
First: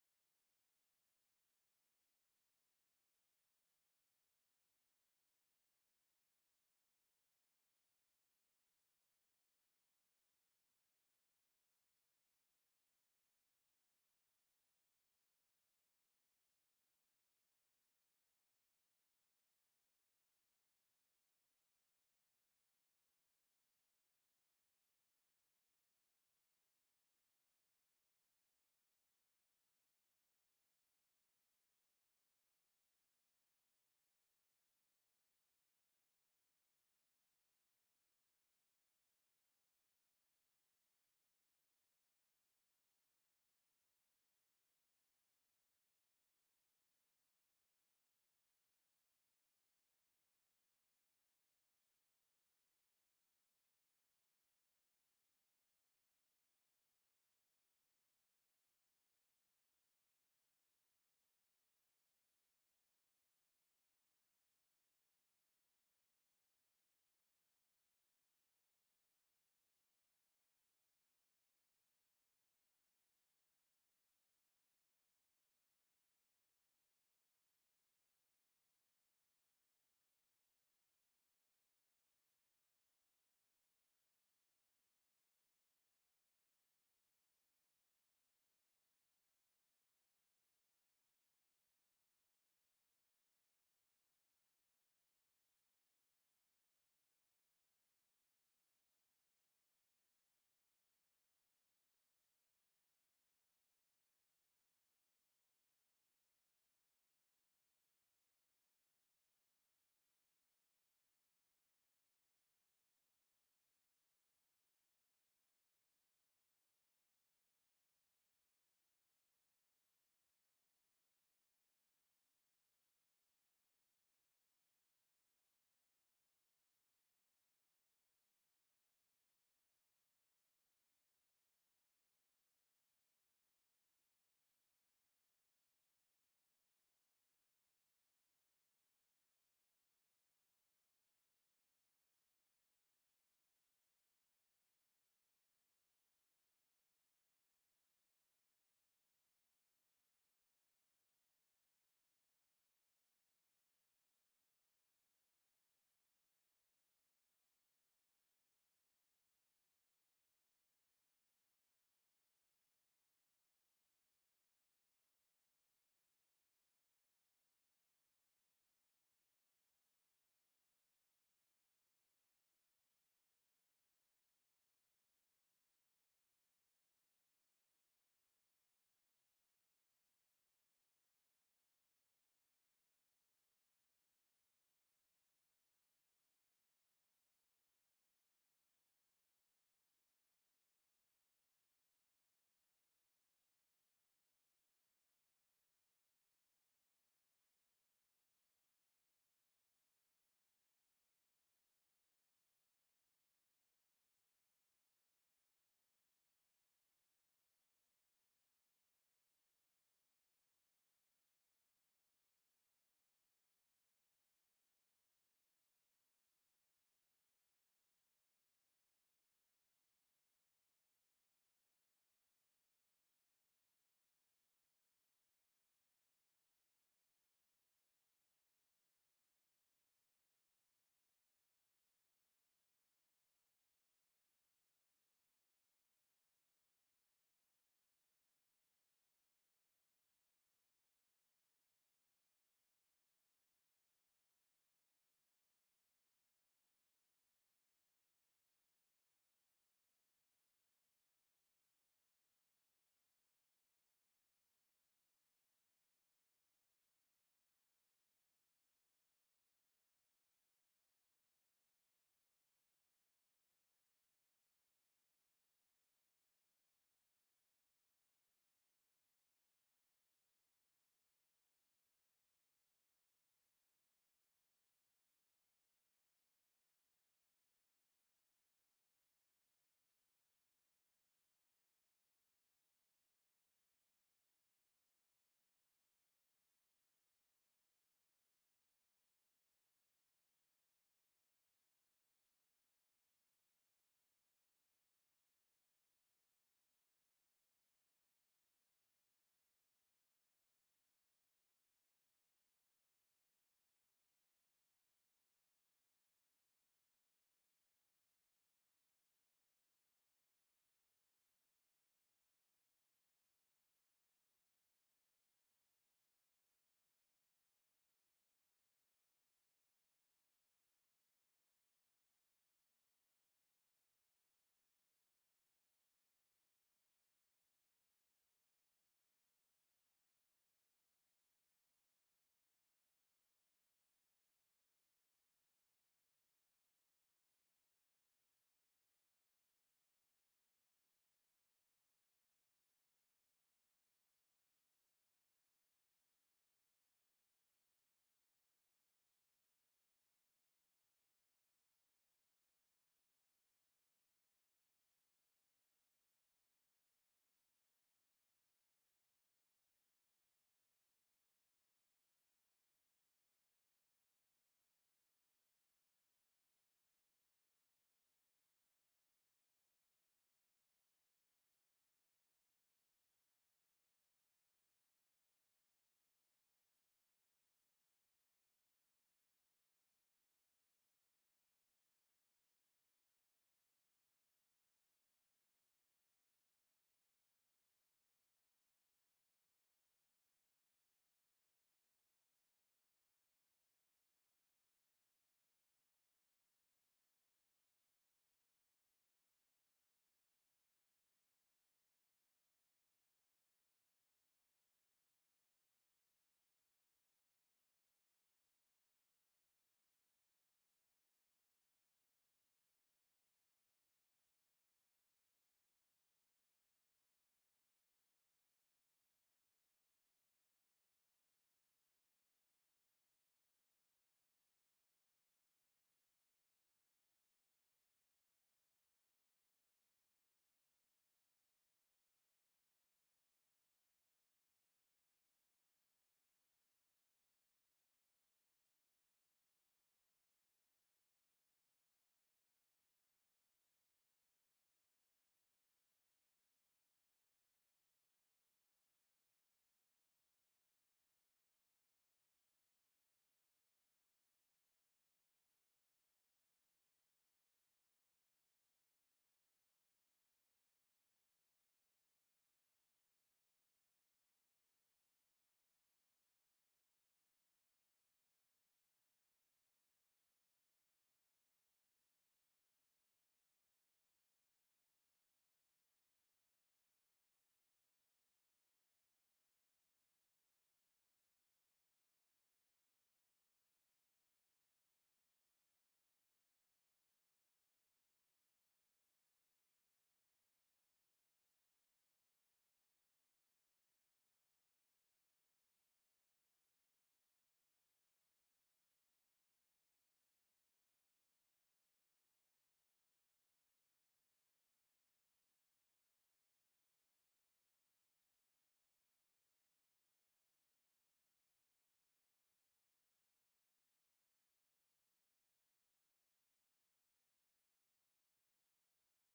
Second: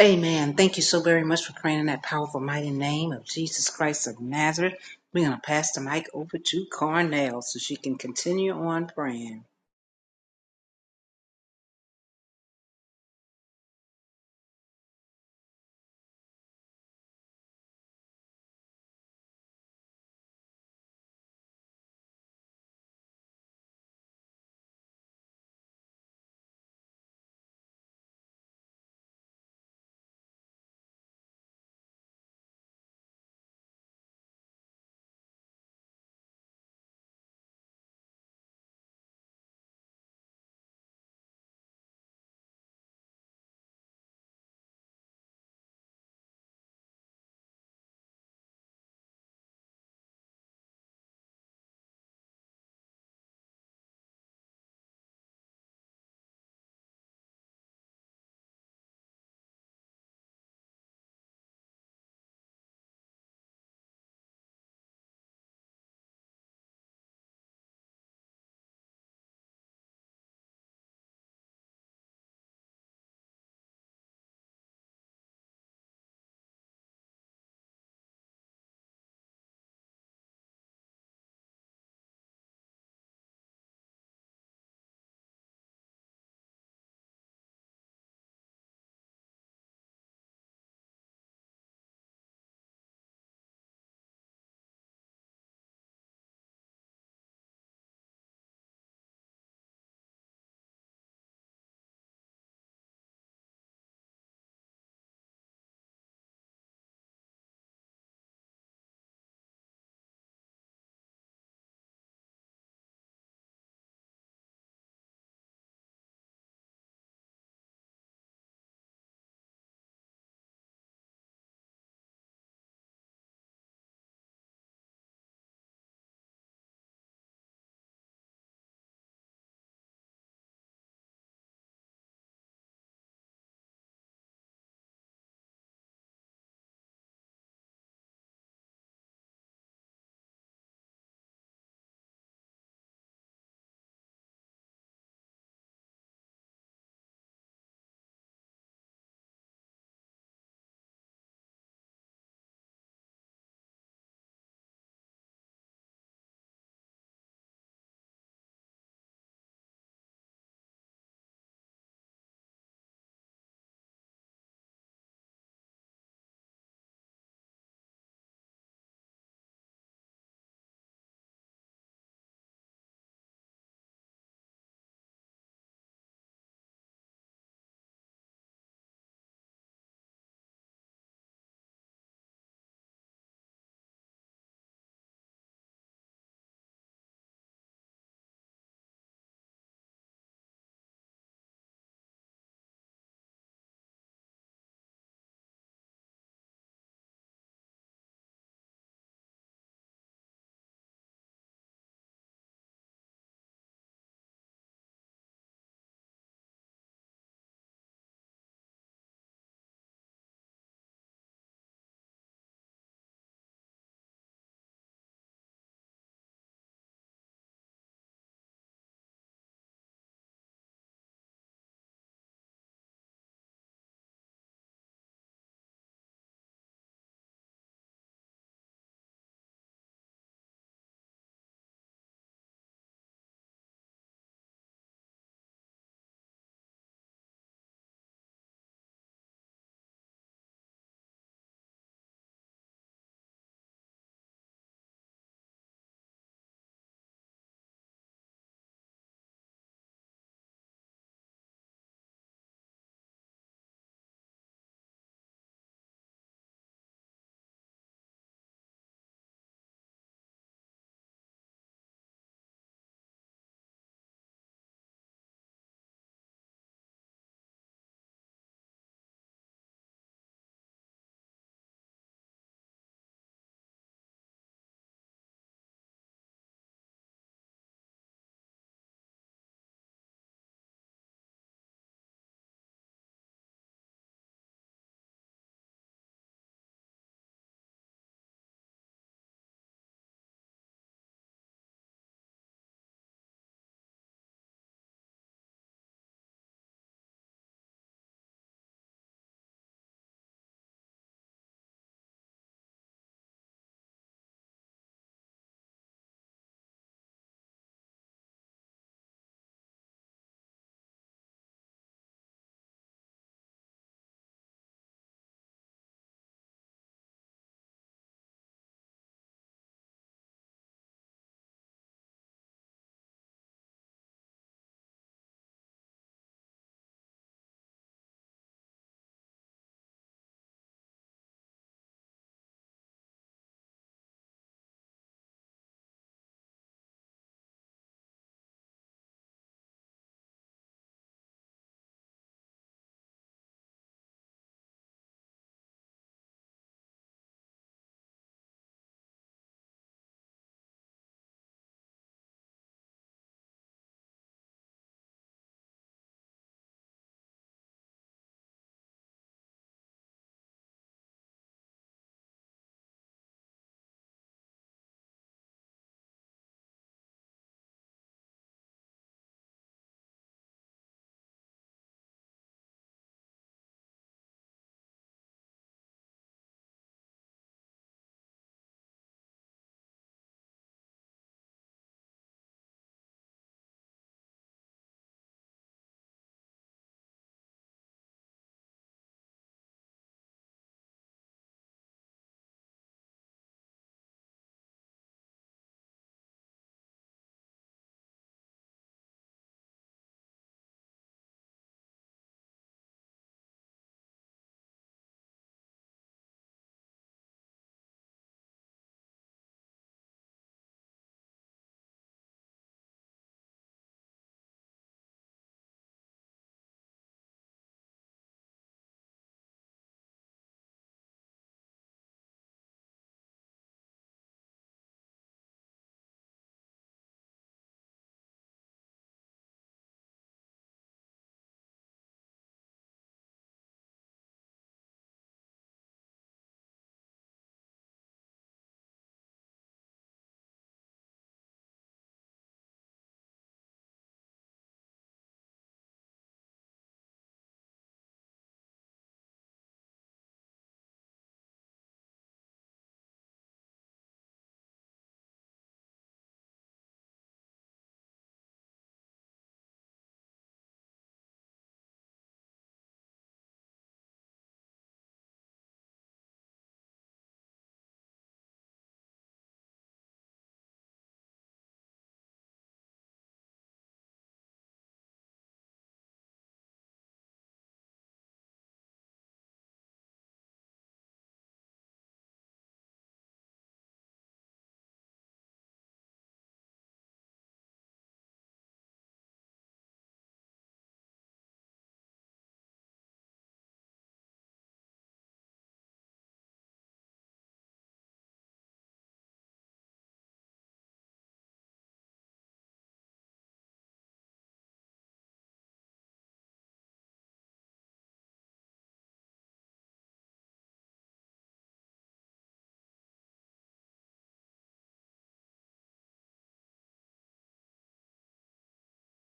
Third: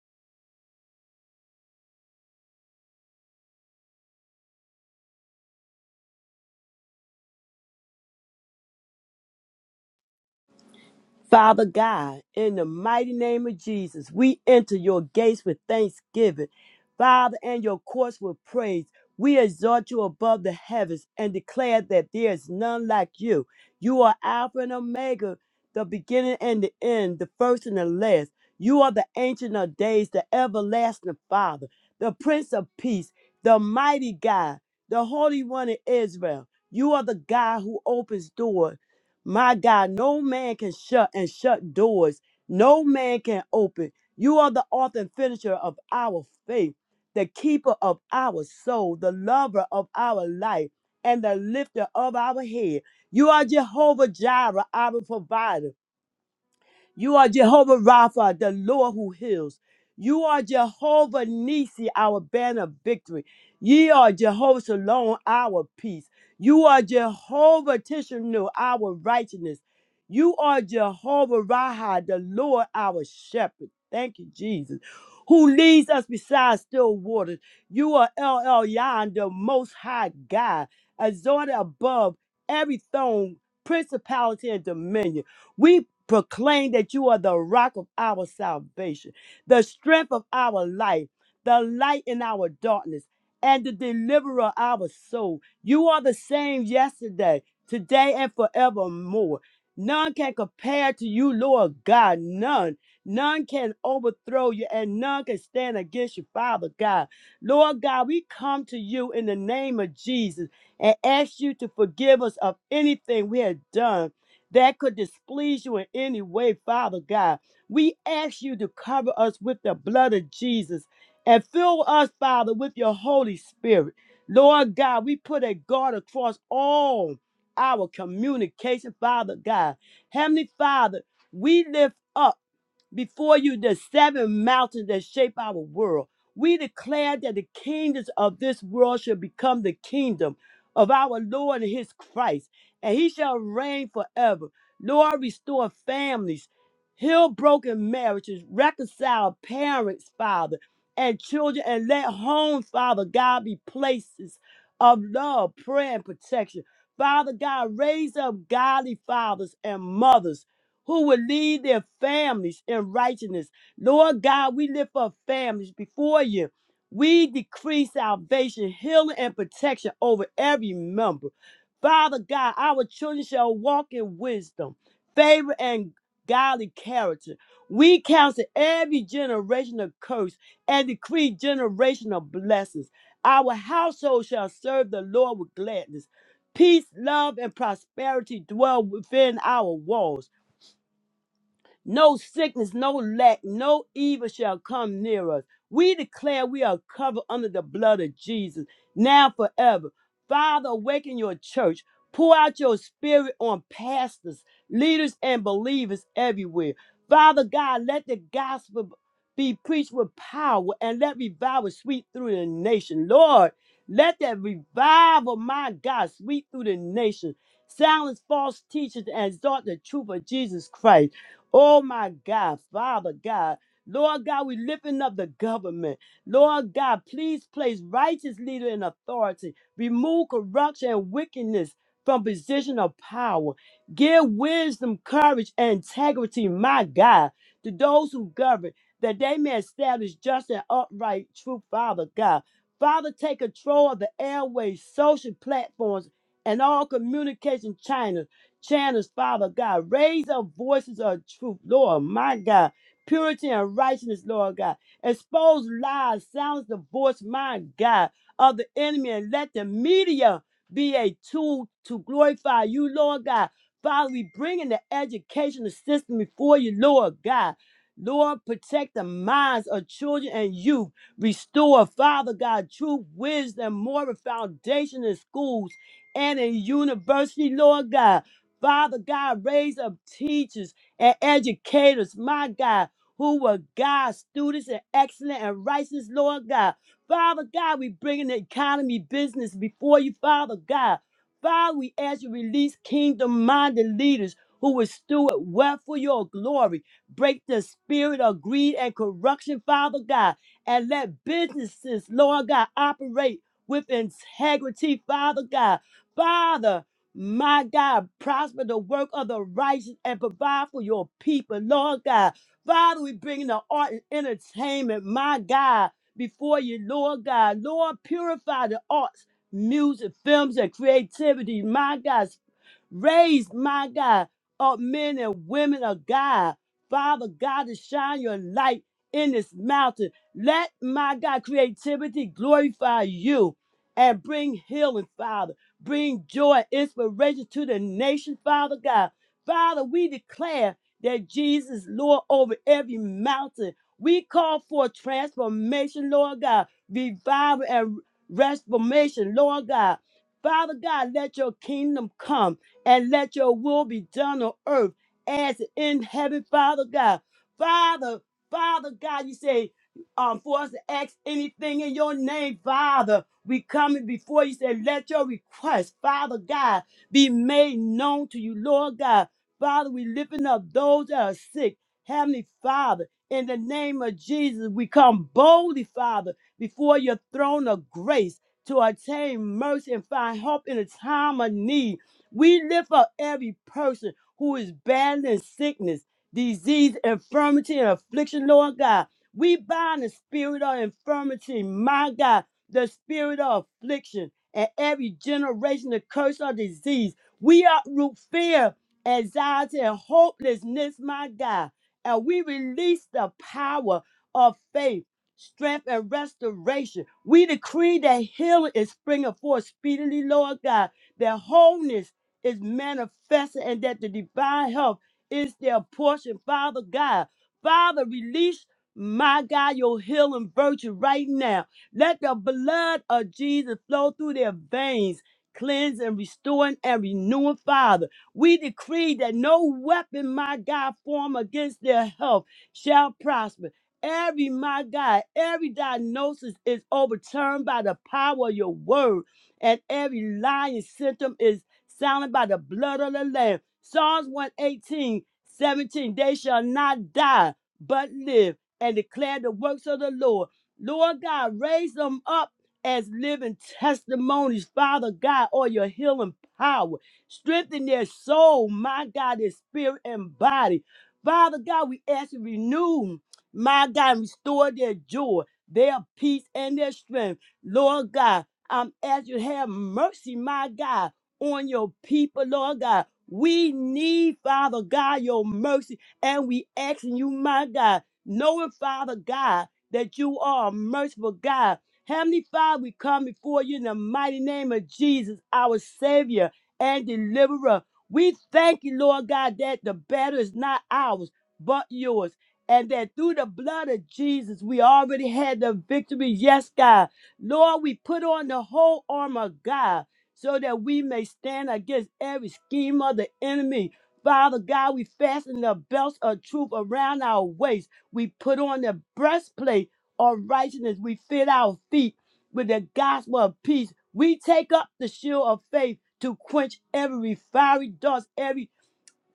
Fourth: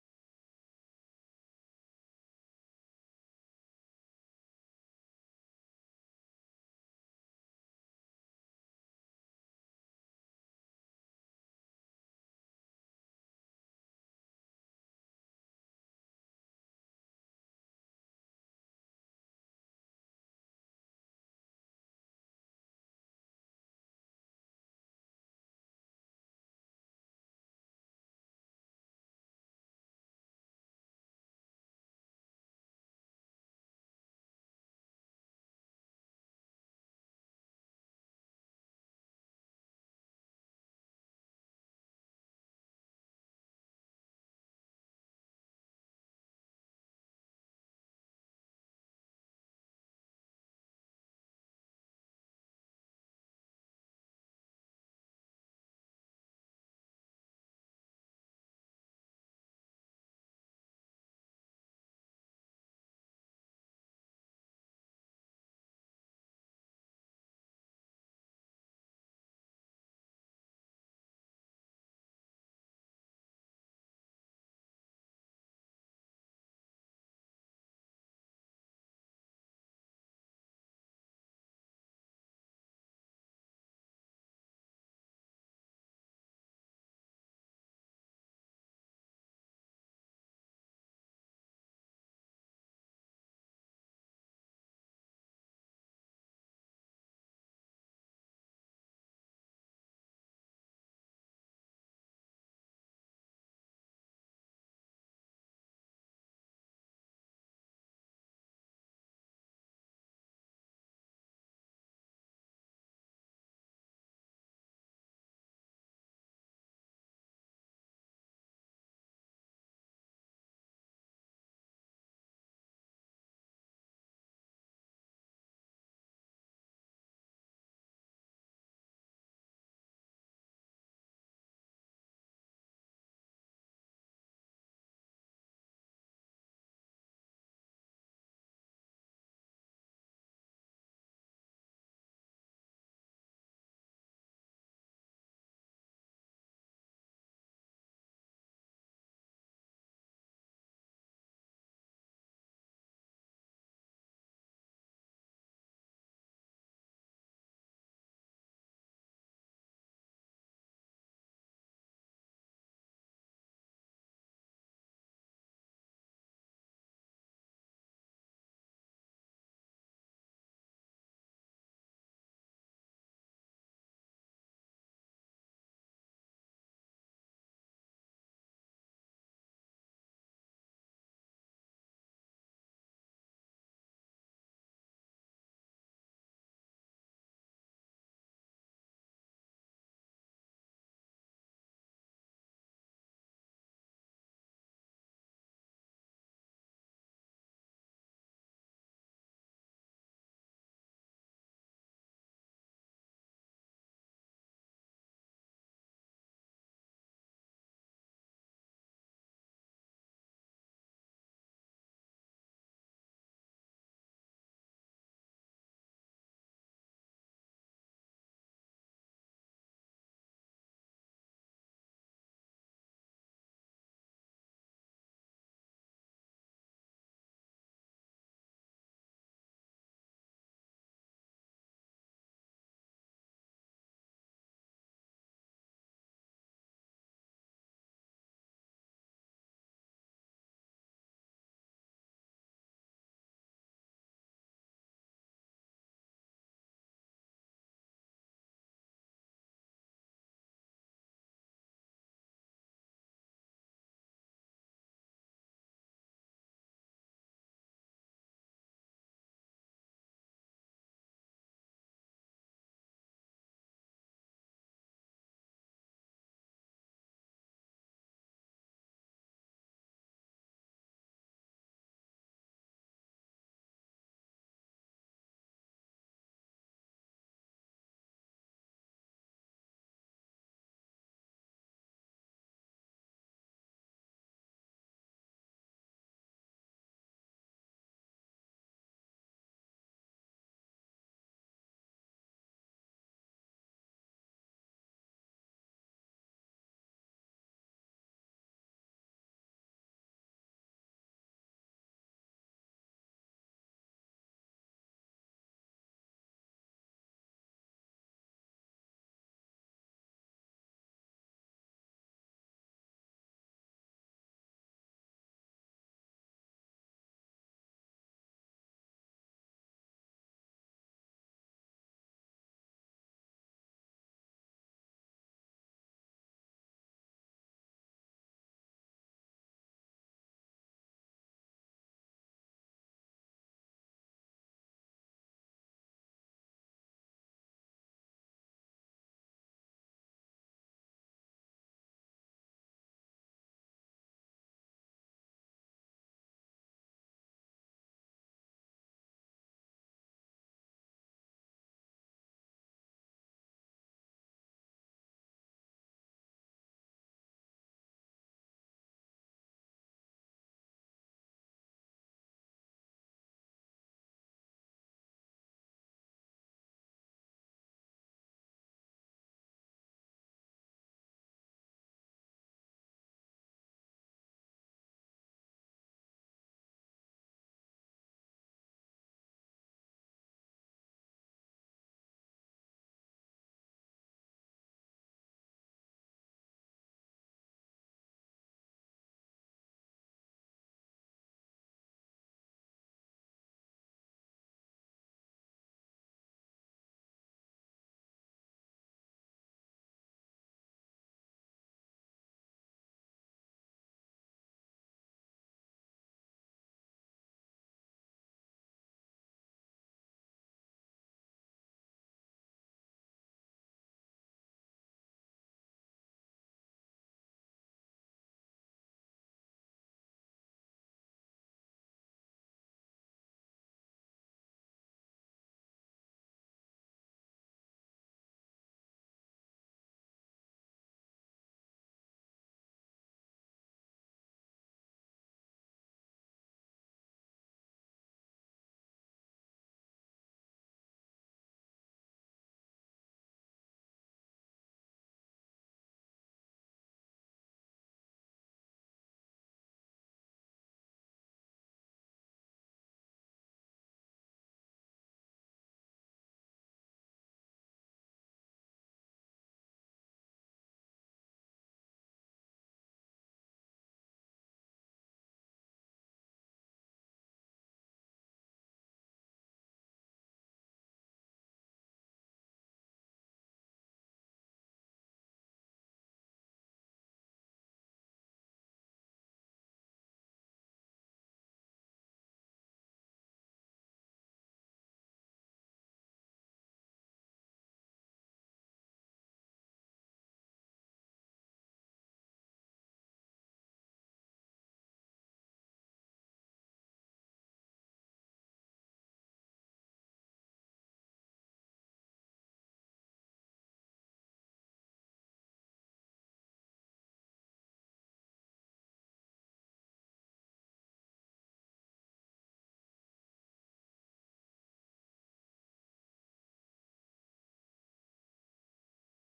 Speaker 1: Amen. Thank you so very much for praying in that powerful, mighty name of Jesus Christ of Nazareth. We're going to pass the mic over to Carnell so she can continue on praying.
Speaker 3: Father God, in the mighty name of Jesus, we enter your gates with thanksgiving, Father, and your courts with praise. We exalt you above the heavens and declare that there is none like you. You are Alpha and Omega, the beginning and the end, the first and the last. You are the Ancient of Days, the everlasting Father, the Prince of Peace, the mighty God, the Holy One of Israel. You are the God who opens doors my God, no man can shut and shut doors. No man can open. You are the author and finisher of our faith, the keeper of our soul, the lover of our life, and the lifter of our head. You are Jehovah Jireh, our provider. You are Jehovah Rapha, the Lord who heals. You are Jehovah Nisi, our banner of victory. Ye are Jehovah Shalom, our peace. You are Jehovah Tishanu, our righteousness. You are Jehovah Raha, the Lord, our shepherd. Thank you, Jesus. Who leads us beside still waters. You are El Elyon, the most high God, exalted above every throne, principality, and dominion. We proclaim that you are the rock of our salvation, the strength of our life, the light in our darkness, and the deliverer of our soul. You are the same yesterday, today, and forevermore. None can compare to you, Lord God. None. None can overthrow you, and none can stand against you, Father God. Lord God, we come to you in the name of Jesus and ask you to forgive us of anything we have done that could displease you in any way, Father God. We ask you to cover us with the blood of Jesus and fill us, Father, with your Holy Spirit. Lord God, we put a guard across all our communication, Father God. Heavenly Father, we lift up before you the seven mountains that shape our world. We declare that the kingdoms of this world shall become the kingdom of our Lord and his Christ, and he shall reign forever. Lord, restore families, heal broken marriages, reconcile parents, Father, and children, and let homes, Father God, be places of love, prayer, and protection. Father God, raise up godly fathers and mothers who will lead their families in righteousness. Lord God, we lift up families before you. We decree salvation, healing, and protection over every member. Father God, our children shall walk in wisdom, favor, and godly character. We counsel every generation of curse and decree generational blessings. Our household shall serve the Lord with gladness. Peace, love, and prosperity dwell within our walls. No sickness, no lack, no evil shall come near us. We declare we are covered under the blood of Jesus, now forever. Father, awaken your church. Pour out your spirit on pastors, leaders, and believers everywhere. Father God, let the gospel be preached with power and let revival sweep through the nation. Lord, let that revival, my God, sweep through the nation. Silence false teachers and exalt the truth of Jesus Christ. Oh my God, Father God. Lord God, we lifting up the government. Lord God, please place righteous leader in authority. Remove corruption and wickedness from position of power. Give wisdom, courage, and integrity, my God, to those who govern, that they may establish just and upright true, Father God. Father, take control of the airways, social platforms, and all communication channels channels, Father God. Raise up voices of truth, Lord, my God. Purity and righteousness, Lord God. Expose lies, silence the voice, my God, of the enemy, and let the media be a tool to glorify you, Lord God. Father, we bring in the educational system before you, Lord God. Lord, protect the minds of children and youth. Restore, Father God, true wisdom, moral foundation in schools and in university, Lord God. Father God, raise up teachers and educators, my God, who will guide students in excellent and righteous, Lord God. Father God, we bring in the economy business before you, Father God. Father, we ask you release kingdom-minded leaders who will steward well for your glory. Break the spirit of greed and corruption, Father God, and let businesses, Lord God, operate with integrity, Father God. Father, my God, prosper the work of the righteous and provide for your people, Lord God. Father, we bring the art and entertainment, my God, before you, Lord God. Lord, purify the arts, music, films, and creativity, my God. Raise, my God, up men and women of God. Father God, to shine your light in this mountain. Let my God creativity glorify you and bring healing, Father. Bring joy, inspiration to the nation, Father God. Father, we declare that Jesus, is Lord, over every mountain. We call for transformation, Lord God, revival and reformation, Lord God. Father God, let your kingdom come and let your will be done on earth as in heaven, Father God. Father, Father God, you say, um, for us to ask anything in your name, Father. We coming before you say, let your request, Father God, be made known to you, Lord God. Father, we lifting up those that are sick. Heavenly Father, in the name of Jesus, we come boldly, Father, before your throne of grace to attain mercy and find help in a time of need. We lift up every person who is battling sickness, disease, infirmity, and affliction, Lord God. We bind the spirit of infirmity, my God the spirit of affliction, and every generation of curse or disease. We uproot fear, anxiety, and hopelessness, my God. And we release the power of faith, strength, and restoration. We decree that healing is springing forth speedily, Lord God, that wholeness is manifesting, and that the divine health is their portion, Father God. Father, release, my God, your healing virtue right now let the blood of Jesus flow through their veins, cleanse and restoring and renewing, Father. We decree that no weapon, my God, form against their health shall prosper. Every, my God, every diagnosis is overturned by the power of your word, and every lying symptom is silent by the blood of the Lamb. Psalms 118, 17, they shall not die, but live and declare the works of the Lord. Lord God, raise them up as living testimonies, Father God, or your healing power. Strengthen their soul, my God, their spirit and body. Father God, we ask you to renew, my God, and restore their joy, their peace, and their strength. Lord God, I'm asking you to have mercy, my God, on your people, Lord God. We need, Father God, your mercy, and we asking you, my God, knowing, Father God, that you are a merciful God. Heavenly Father, we come before you in the mighty name of Jesus, our Savior and Deliverer. We thank you, Lord God, that the battle is not ours, but yours. And that through the blood of Jesus, we already had the victory. Yes, God. Lord, we put on the whole armor of God so that we may stand against every scheme of the enemy. Father God, we fasten the belts of truth around our waist we put on the breastplate of righteousness. We fit our feet with the gospel of peace. We take up the shield of faith to quench every fiery dust, every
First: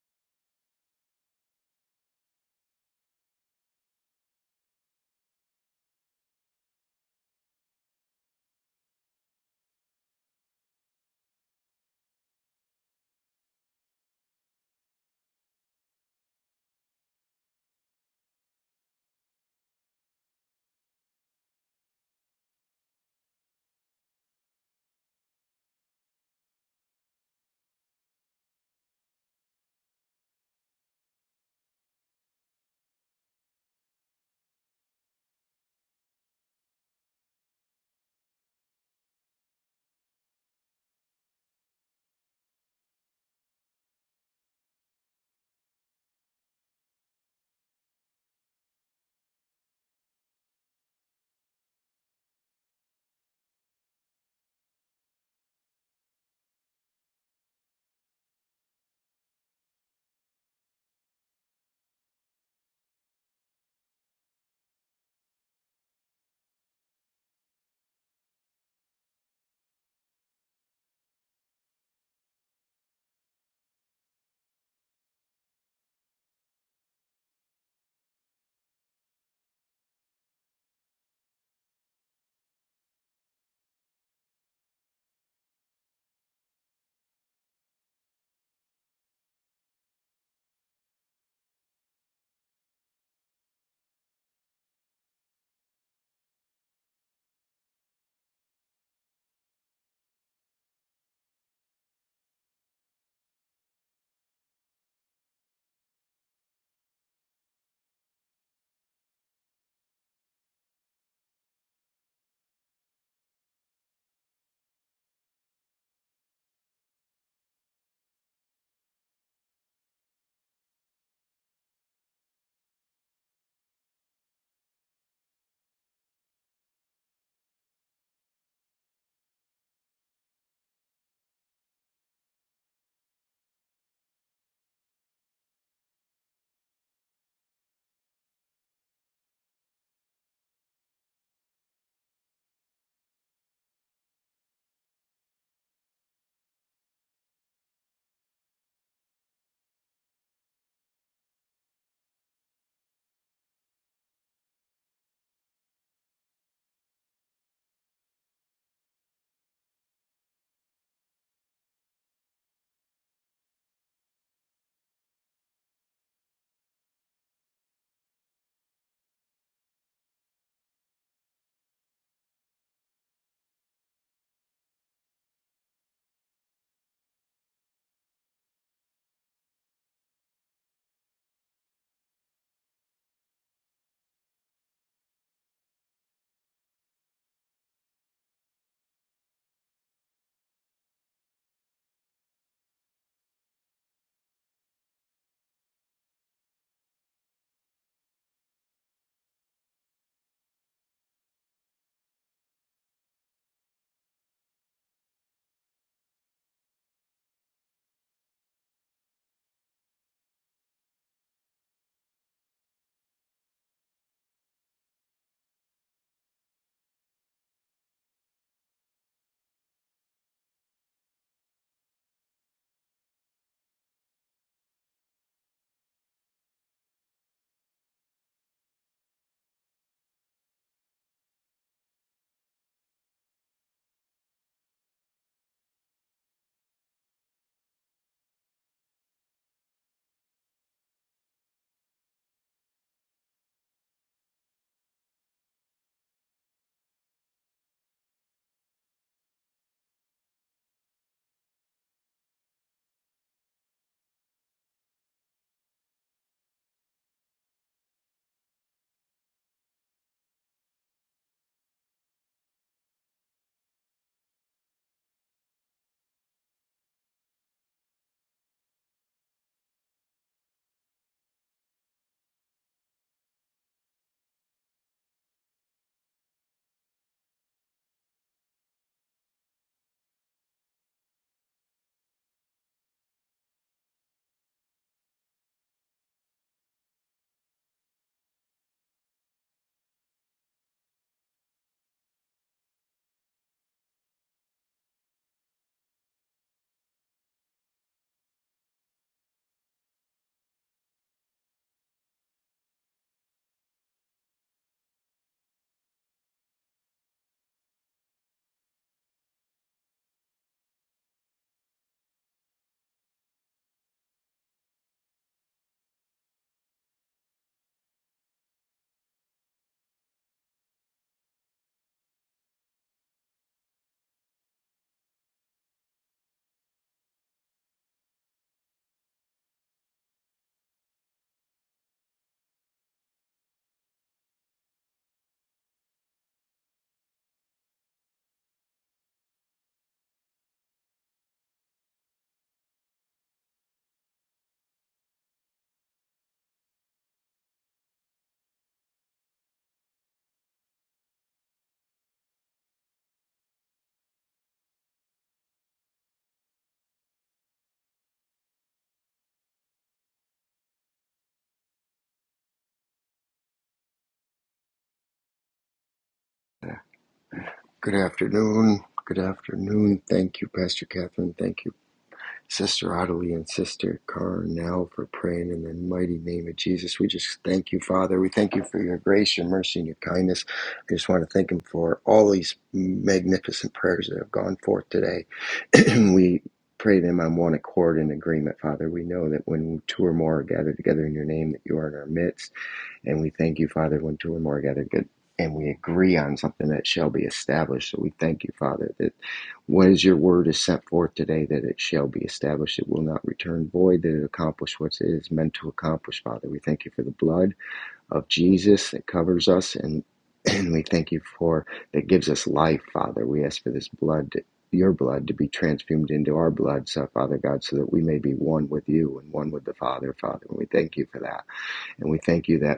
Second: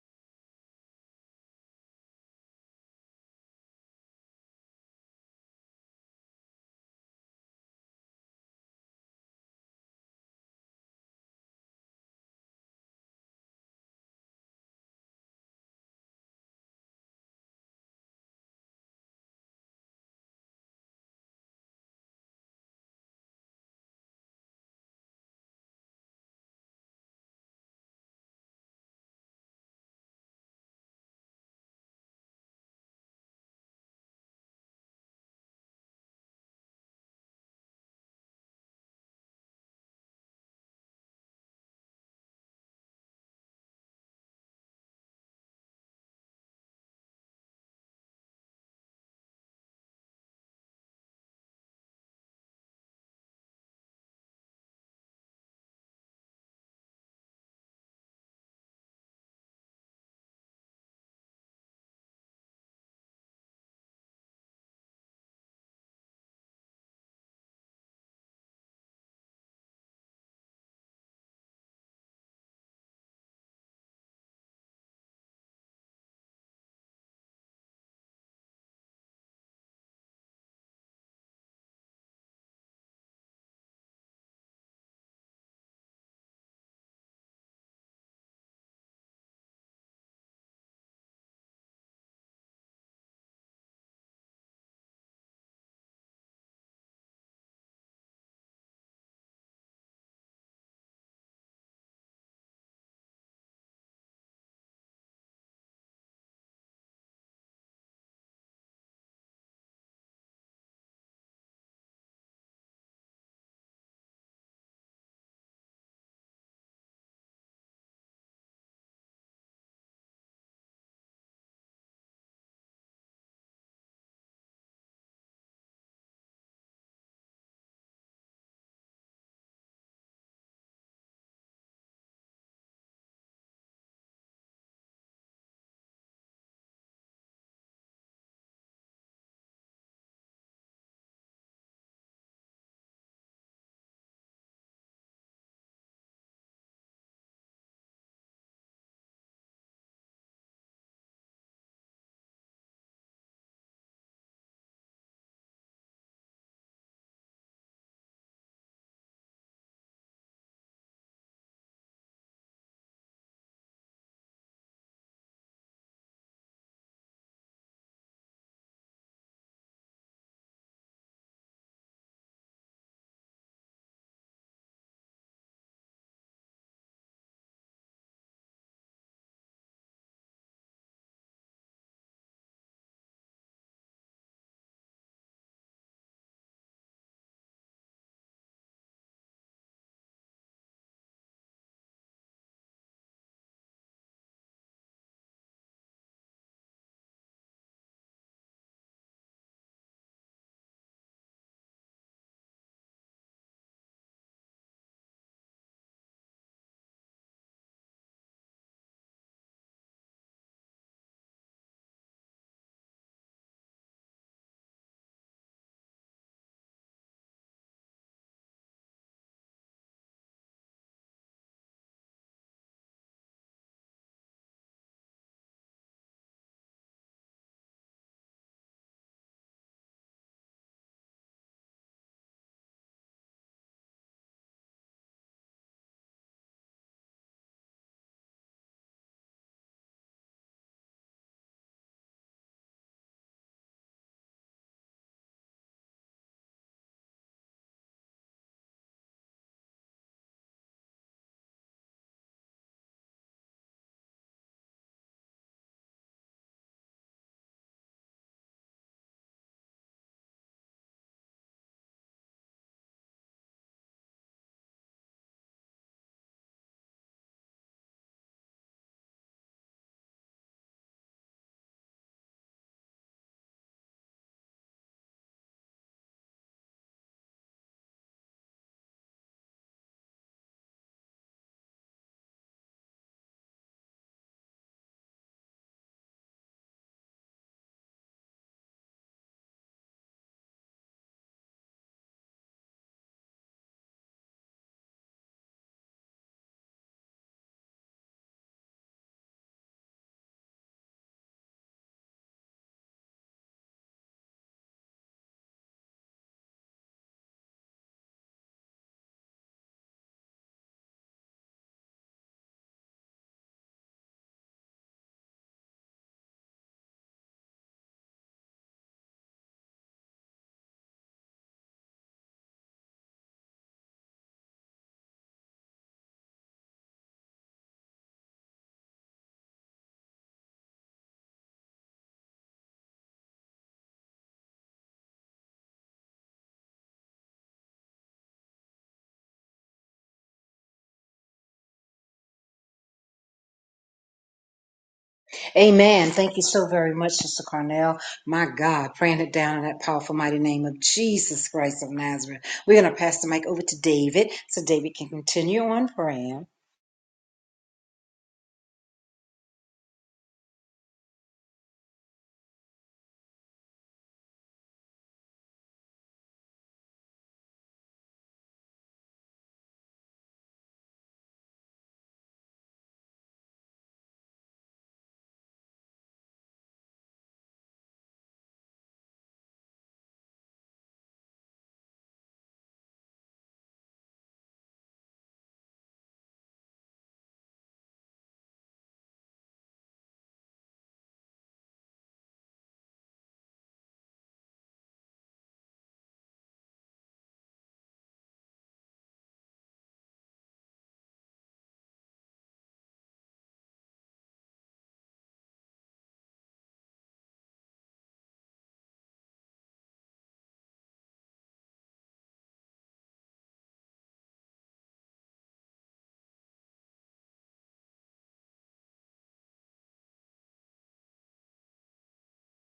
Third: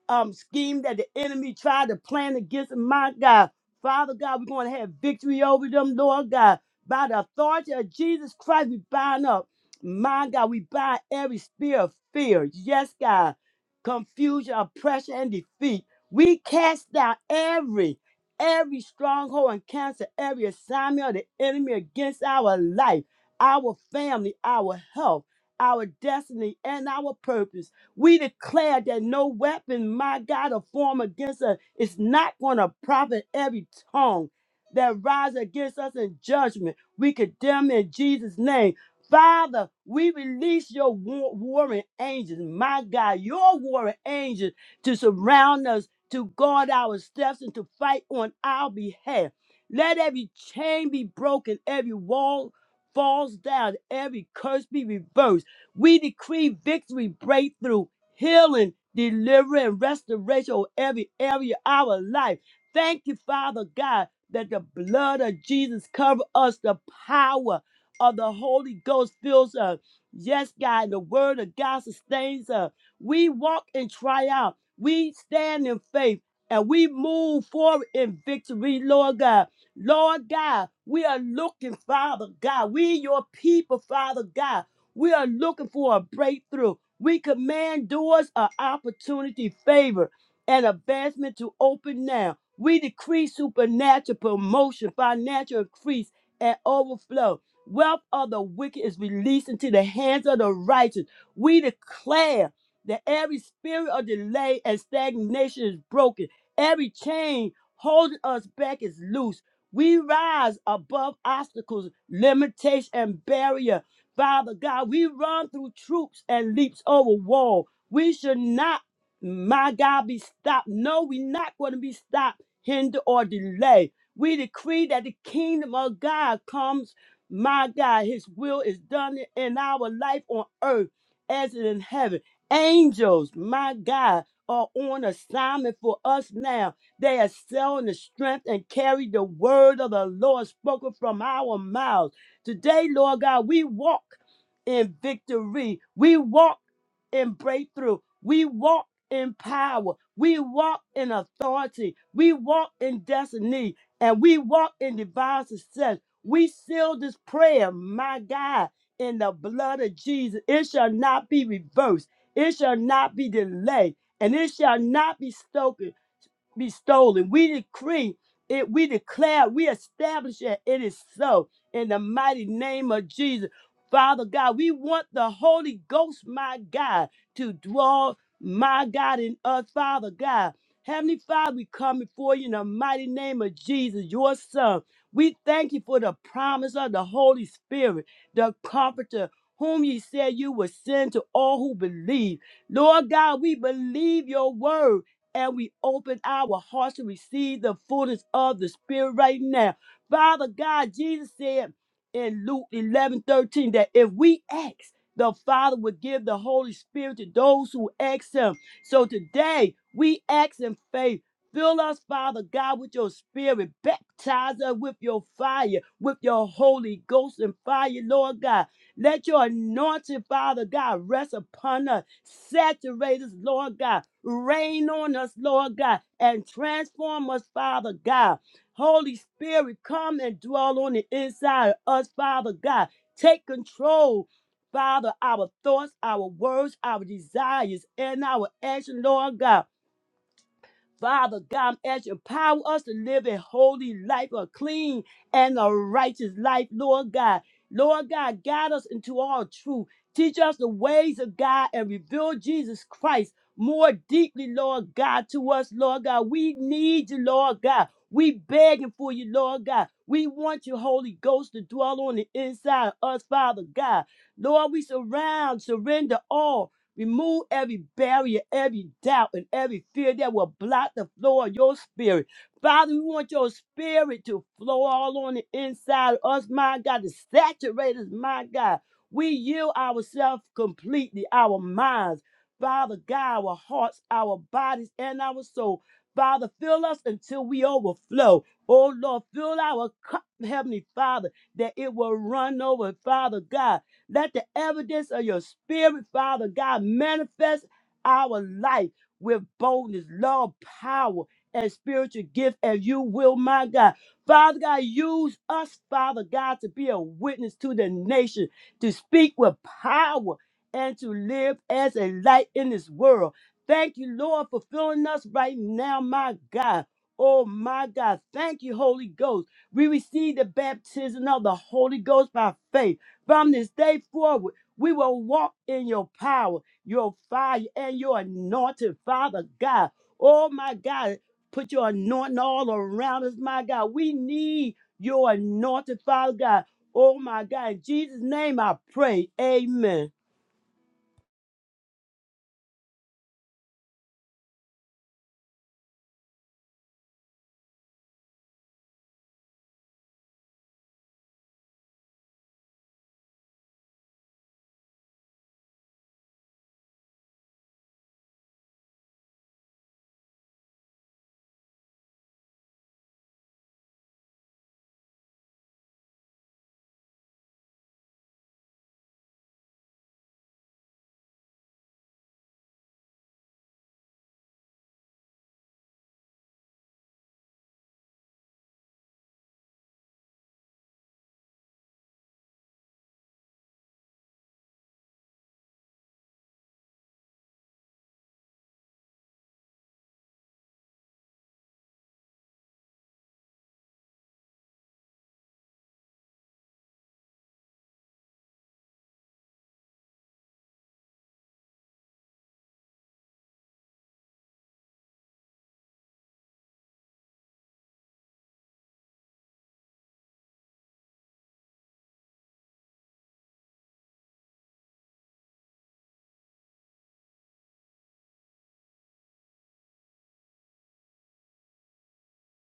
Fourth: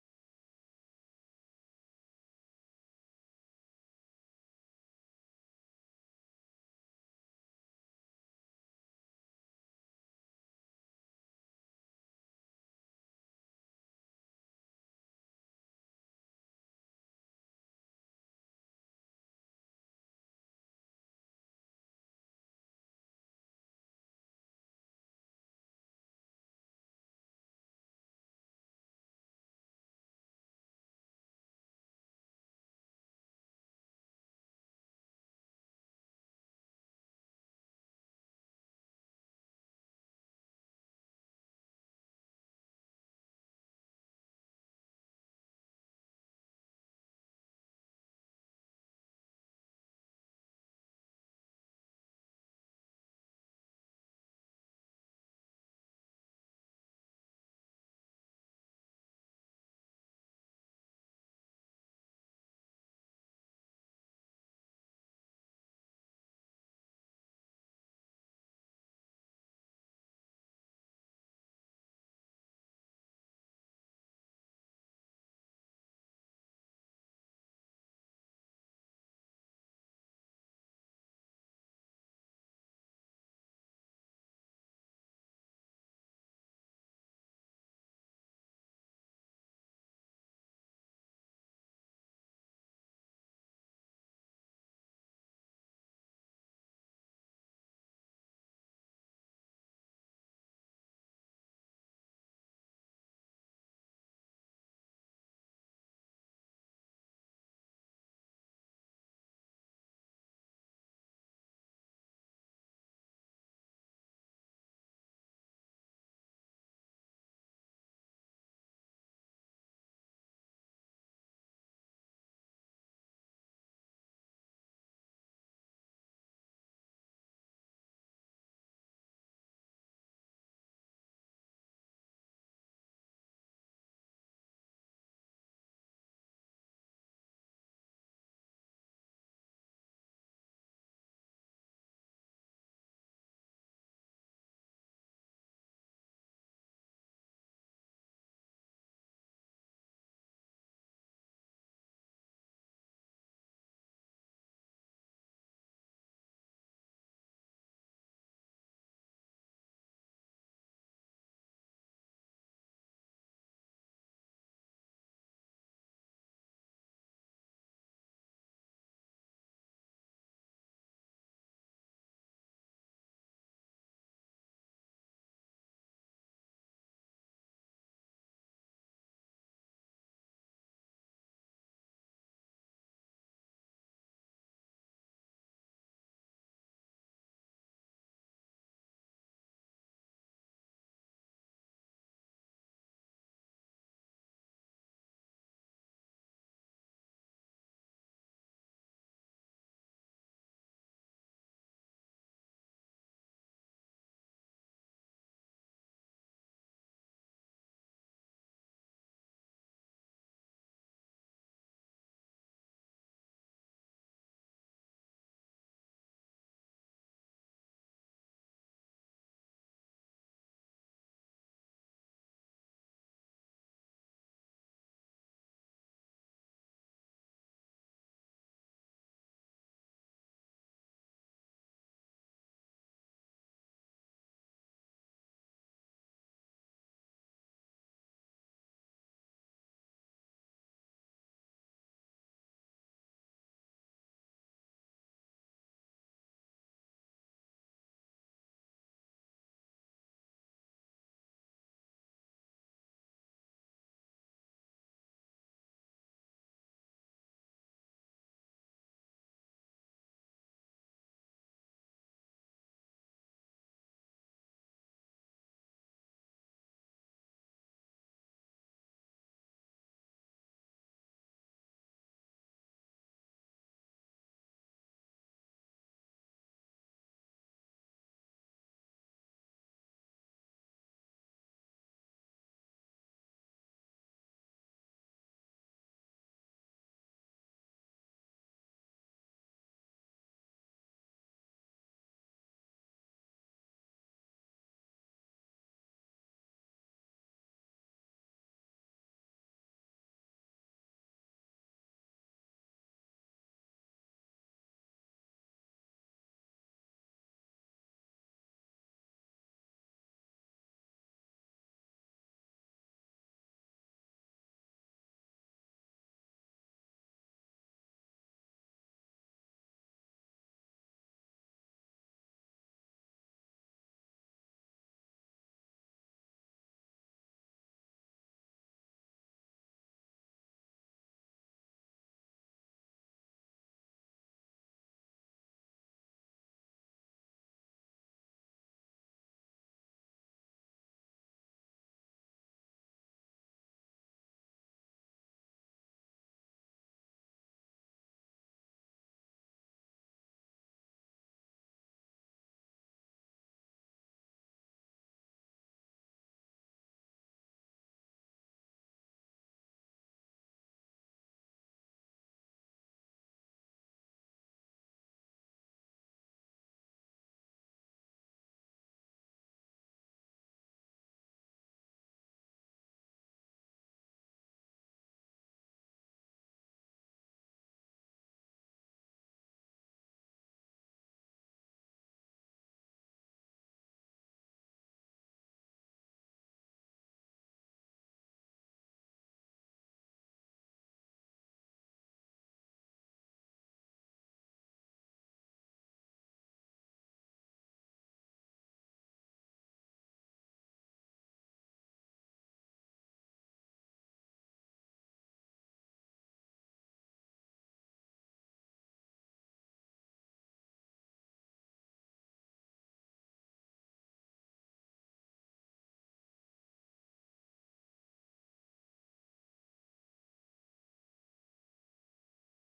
Speaker 3: um scheme that the enemy tried to plan against them, my God. Father God, we're going to have victory over them, Lord God. By the authority of Jesus Christ, we bind up. My God, we bind every spirit of fear. Yes, God. Confusion, oppression, and defeat. We cast down every, every stronghold and cancel every assignment of the enemy against our life, our family, our health, our destiny, and our purpose. We declare that no weapon, my God, a form against us is not going to profit every tongue that rises against us in judgment. We condemn in Jesus' name. Father, we release your war- warring angels, my God, your warring angels to surround us, to guard our steps, and to fight on our behalf. Let every chain be broken, every wall falls down, every curse be reversed. We decree victory, breakthrough, healing, deliverance, and restoration of every area of our life. Thank you, Father God, that the blood of Jesus cover us. The power of the Holy Ghost fills us. Yes, God, the word of God sustains us. We walk in triumph. We stand in faith and we move forward in victory, Lord God. Lord God, we are looking, Father God. We your people, Father God. We are looking for a breakthrough. We command doors of opportunity, favor, and advancement to open now. We decree supernatural promotion, financial increase, and overflow. Wealth of the wicked is released into the hands of the righteous. We declare that every spirit of delay and stagnation is broken. Every chain holding us back is loose. We rise above obstacles, limitation, and barrier Father God, we run through troops and leaps over wall. We should not, my God, be stopped. No, we're not going to be stopped, hindered, or delayed. We decree that the kingdom of God comes, my God, his will is done in our life on earth as it is in heaven. Angels, my God, are on assignment for us now. They are selling the strength and carry the word of the Lord spoken from our mouths. Today, Lord God, we walk in victory. We walk in breakthrough. We walk in power. We walk in authority. We walk in destiny. And we walk in divine success. We seal this prayer, my God, in the blood of Jesus. It shall not be reversed. It shall not be delayed. And it shall not be stopped be stolen. We decree it, we declare, we establish it. It is so in the mighty name of Jesus. Father God, we want the Holy Ghost, my God, to dwell, my God, in us, Father God. Heavenly Father, we come before you in the mighty name of Jesus, your Son. We thank you for the promise of the Holy Spirit, the Comforter, whom you said you would send to all who believe. Lord God, we believe your word and we open our hearts to receive the fullness of the Spirit right now. Father God, Jesus said in Luke 11 13 that if we ask, the Father would give the Holy Spirit to those who ask Him. So today, we ask in faith. Fill us, Father God, with your spirit. Baptize us with your fire, with your Holy Ghost and fire, Lord God. Let your anointing, Father God, rest upon us. Saturate us, Lord God. Rain on us, Lord God, and transform us, Father God. Holy Spirit, come and dwell on the inside of us, Father God. Take control, Father, our thoughts, our words, our desires, and our action, Lord God. Father God, as you empower us to live a holy life, a clean and a righteous life, Lord God. Lord God, guide us into all truth. Teach us the ways of God and reveal Jesus Christ more deeply, Lord God, to us, Lord God. We need you, Lord God. We begging for you, Lord God. We want your Holy Ghost to dwell on the inside of us, Father God. Lord, we surround, surrender all. Remove every barrier, every doubt, and every fear that will block the flow of your spirit. Father, we want your spirit to flow all on the inside of us, my God, to saturate us, my God. We yield ourselves completely, our minds, Father God, our hearts, our bodies, and our soul. Father, fill us until we overflow. Oh Lord, fill our cup, Heavenly Father, that it will run over, Father God. Let the evidence of your spirit, Father God, manifest our life with boldness, love, power, and spiritual gift as you will, my God. Father God, use us, Father God, to be a witness to the nation, to speak with power, and to live as a light in this world. Thank you, Lord, for filling us right now, my God. Oh, my God. Thank you, Holy Ghost. We receive the baptism of the Holy Ghost by faith. From this day forward, we will walk in your power, your fire, and your anointing, Father God. Oh, my God, put your anointing all around us, my God. We need your anointing, Father God. Oh, my God. In Jesus' name I pray. Amen.
Speaker 1: Amen. Thank you so very much, Sister Carnell. My God, praying it down in that powerful, mighty name of Jesus Christ of Nazareth. We're going to pass the mic over to David so David can continue on praying.
Speaker 4: Good afternoon. Good afternoon. Thank you, Pastor Catherine. Thank you, Sister Ottilie and Sister Carnell, for praying in the mighty name of Jesus. We just thank you, Father. We thank you for your grace, your mercy, and your kindness. I just want to thank Him for all these magnificent prayers that have gone forth today. we pray them on one accord in agreement, Father. We know that when two or more are gathered together in your name, that you are in our midst. And we thank you, Father, when two or more are gathered good. And we agree on something that shall be established. So we thank you, Father, that what is your word is sent forth today, that it shall be established. It will not return void, that it accomplish what it is meant to accomplish, Father. We thank you for the blood of Jesus that covers us, and, and we thank you for that gives us life, Father. We ask for this blood, to- your blood, to be transfumed into our blood, so, Father God, so that we may be one with you and one with the Father, Father. And we thank you for that. And we thank you that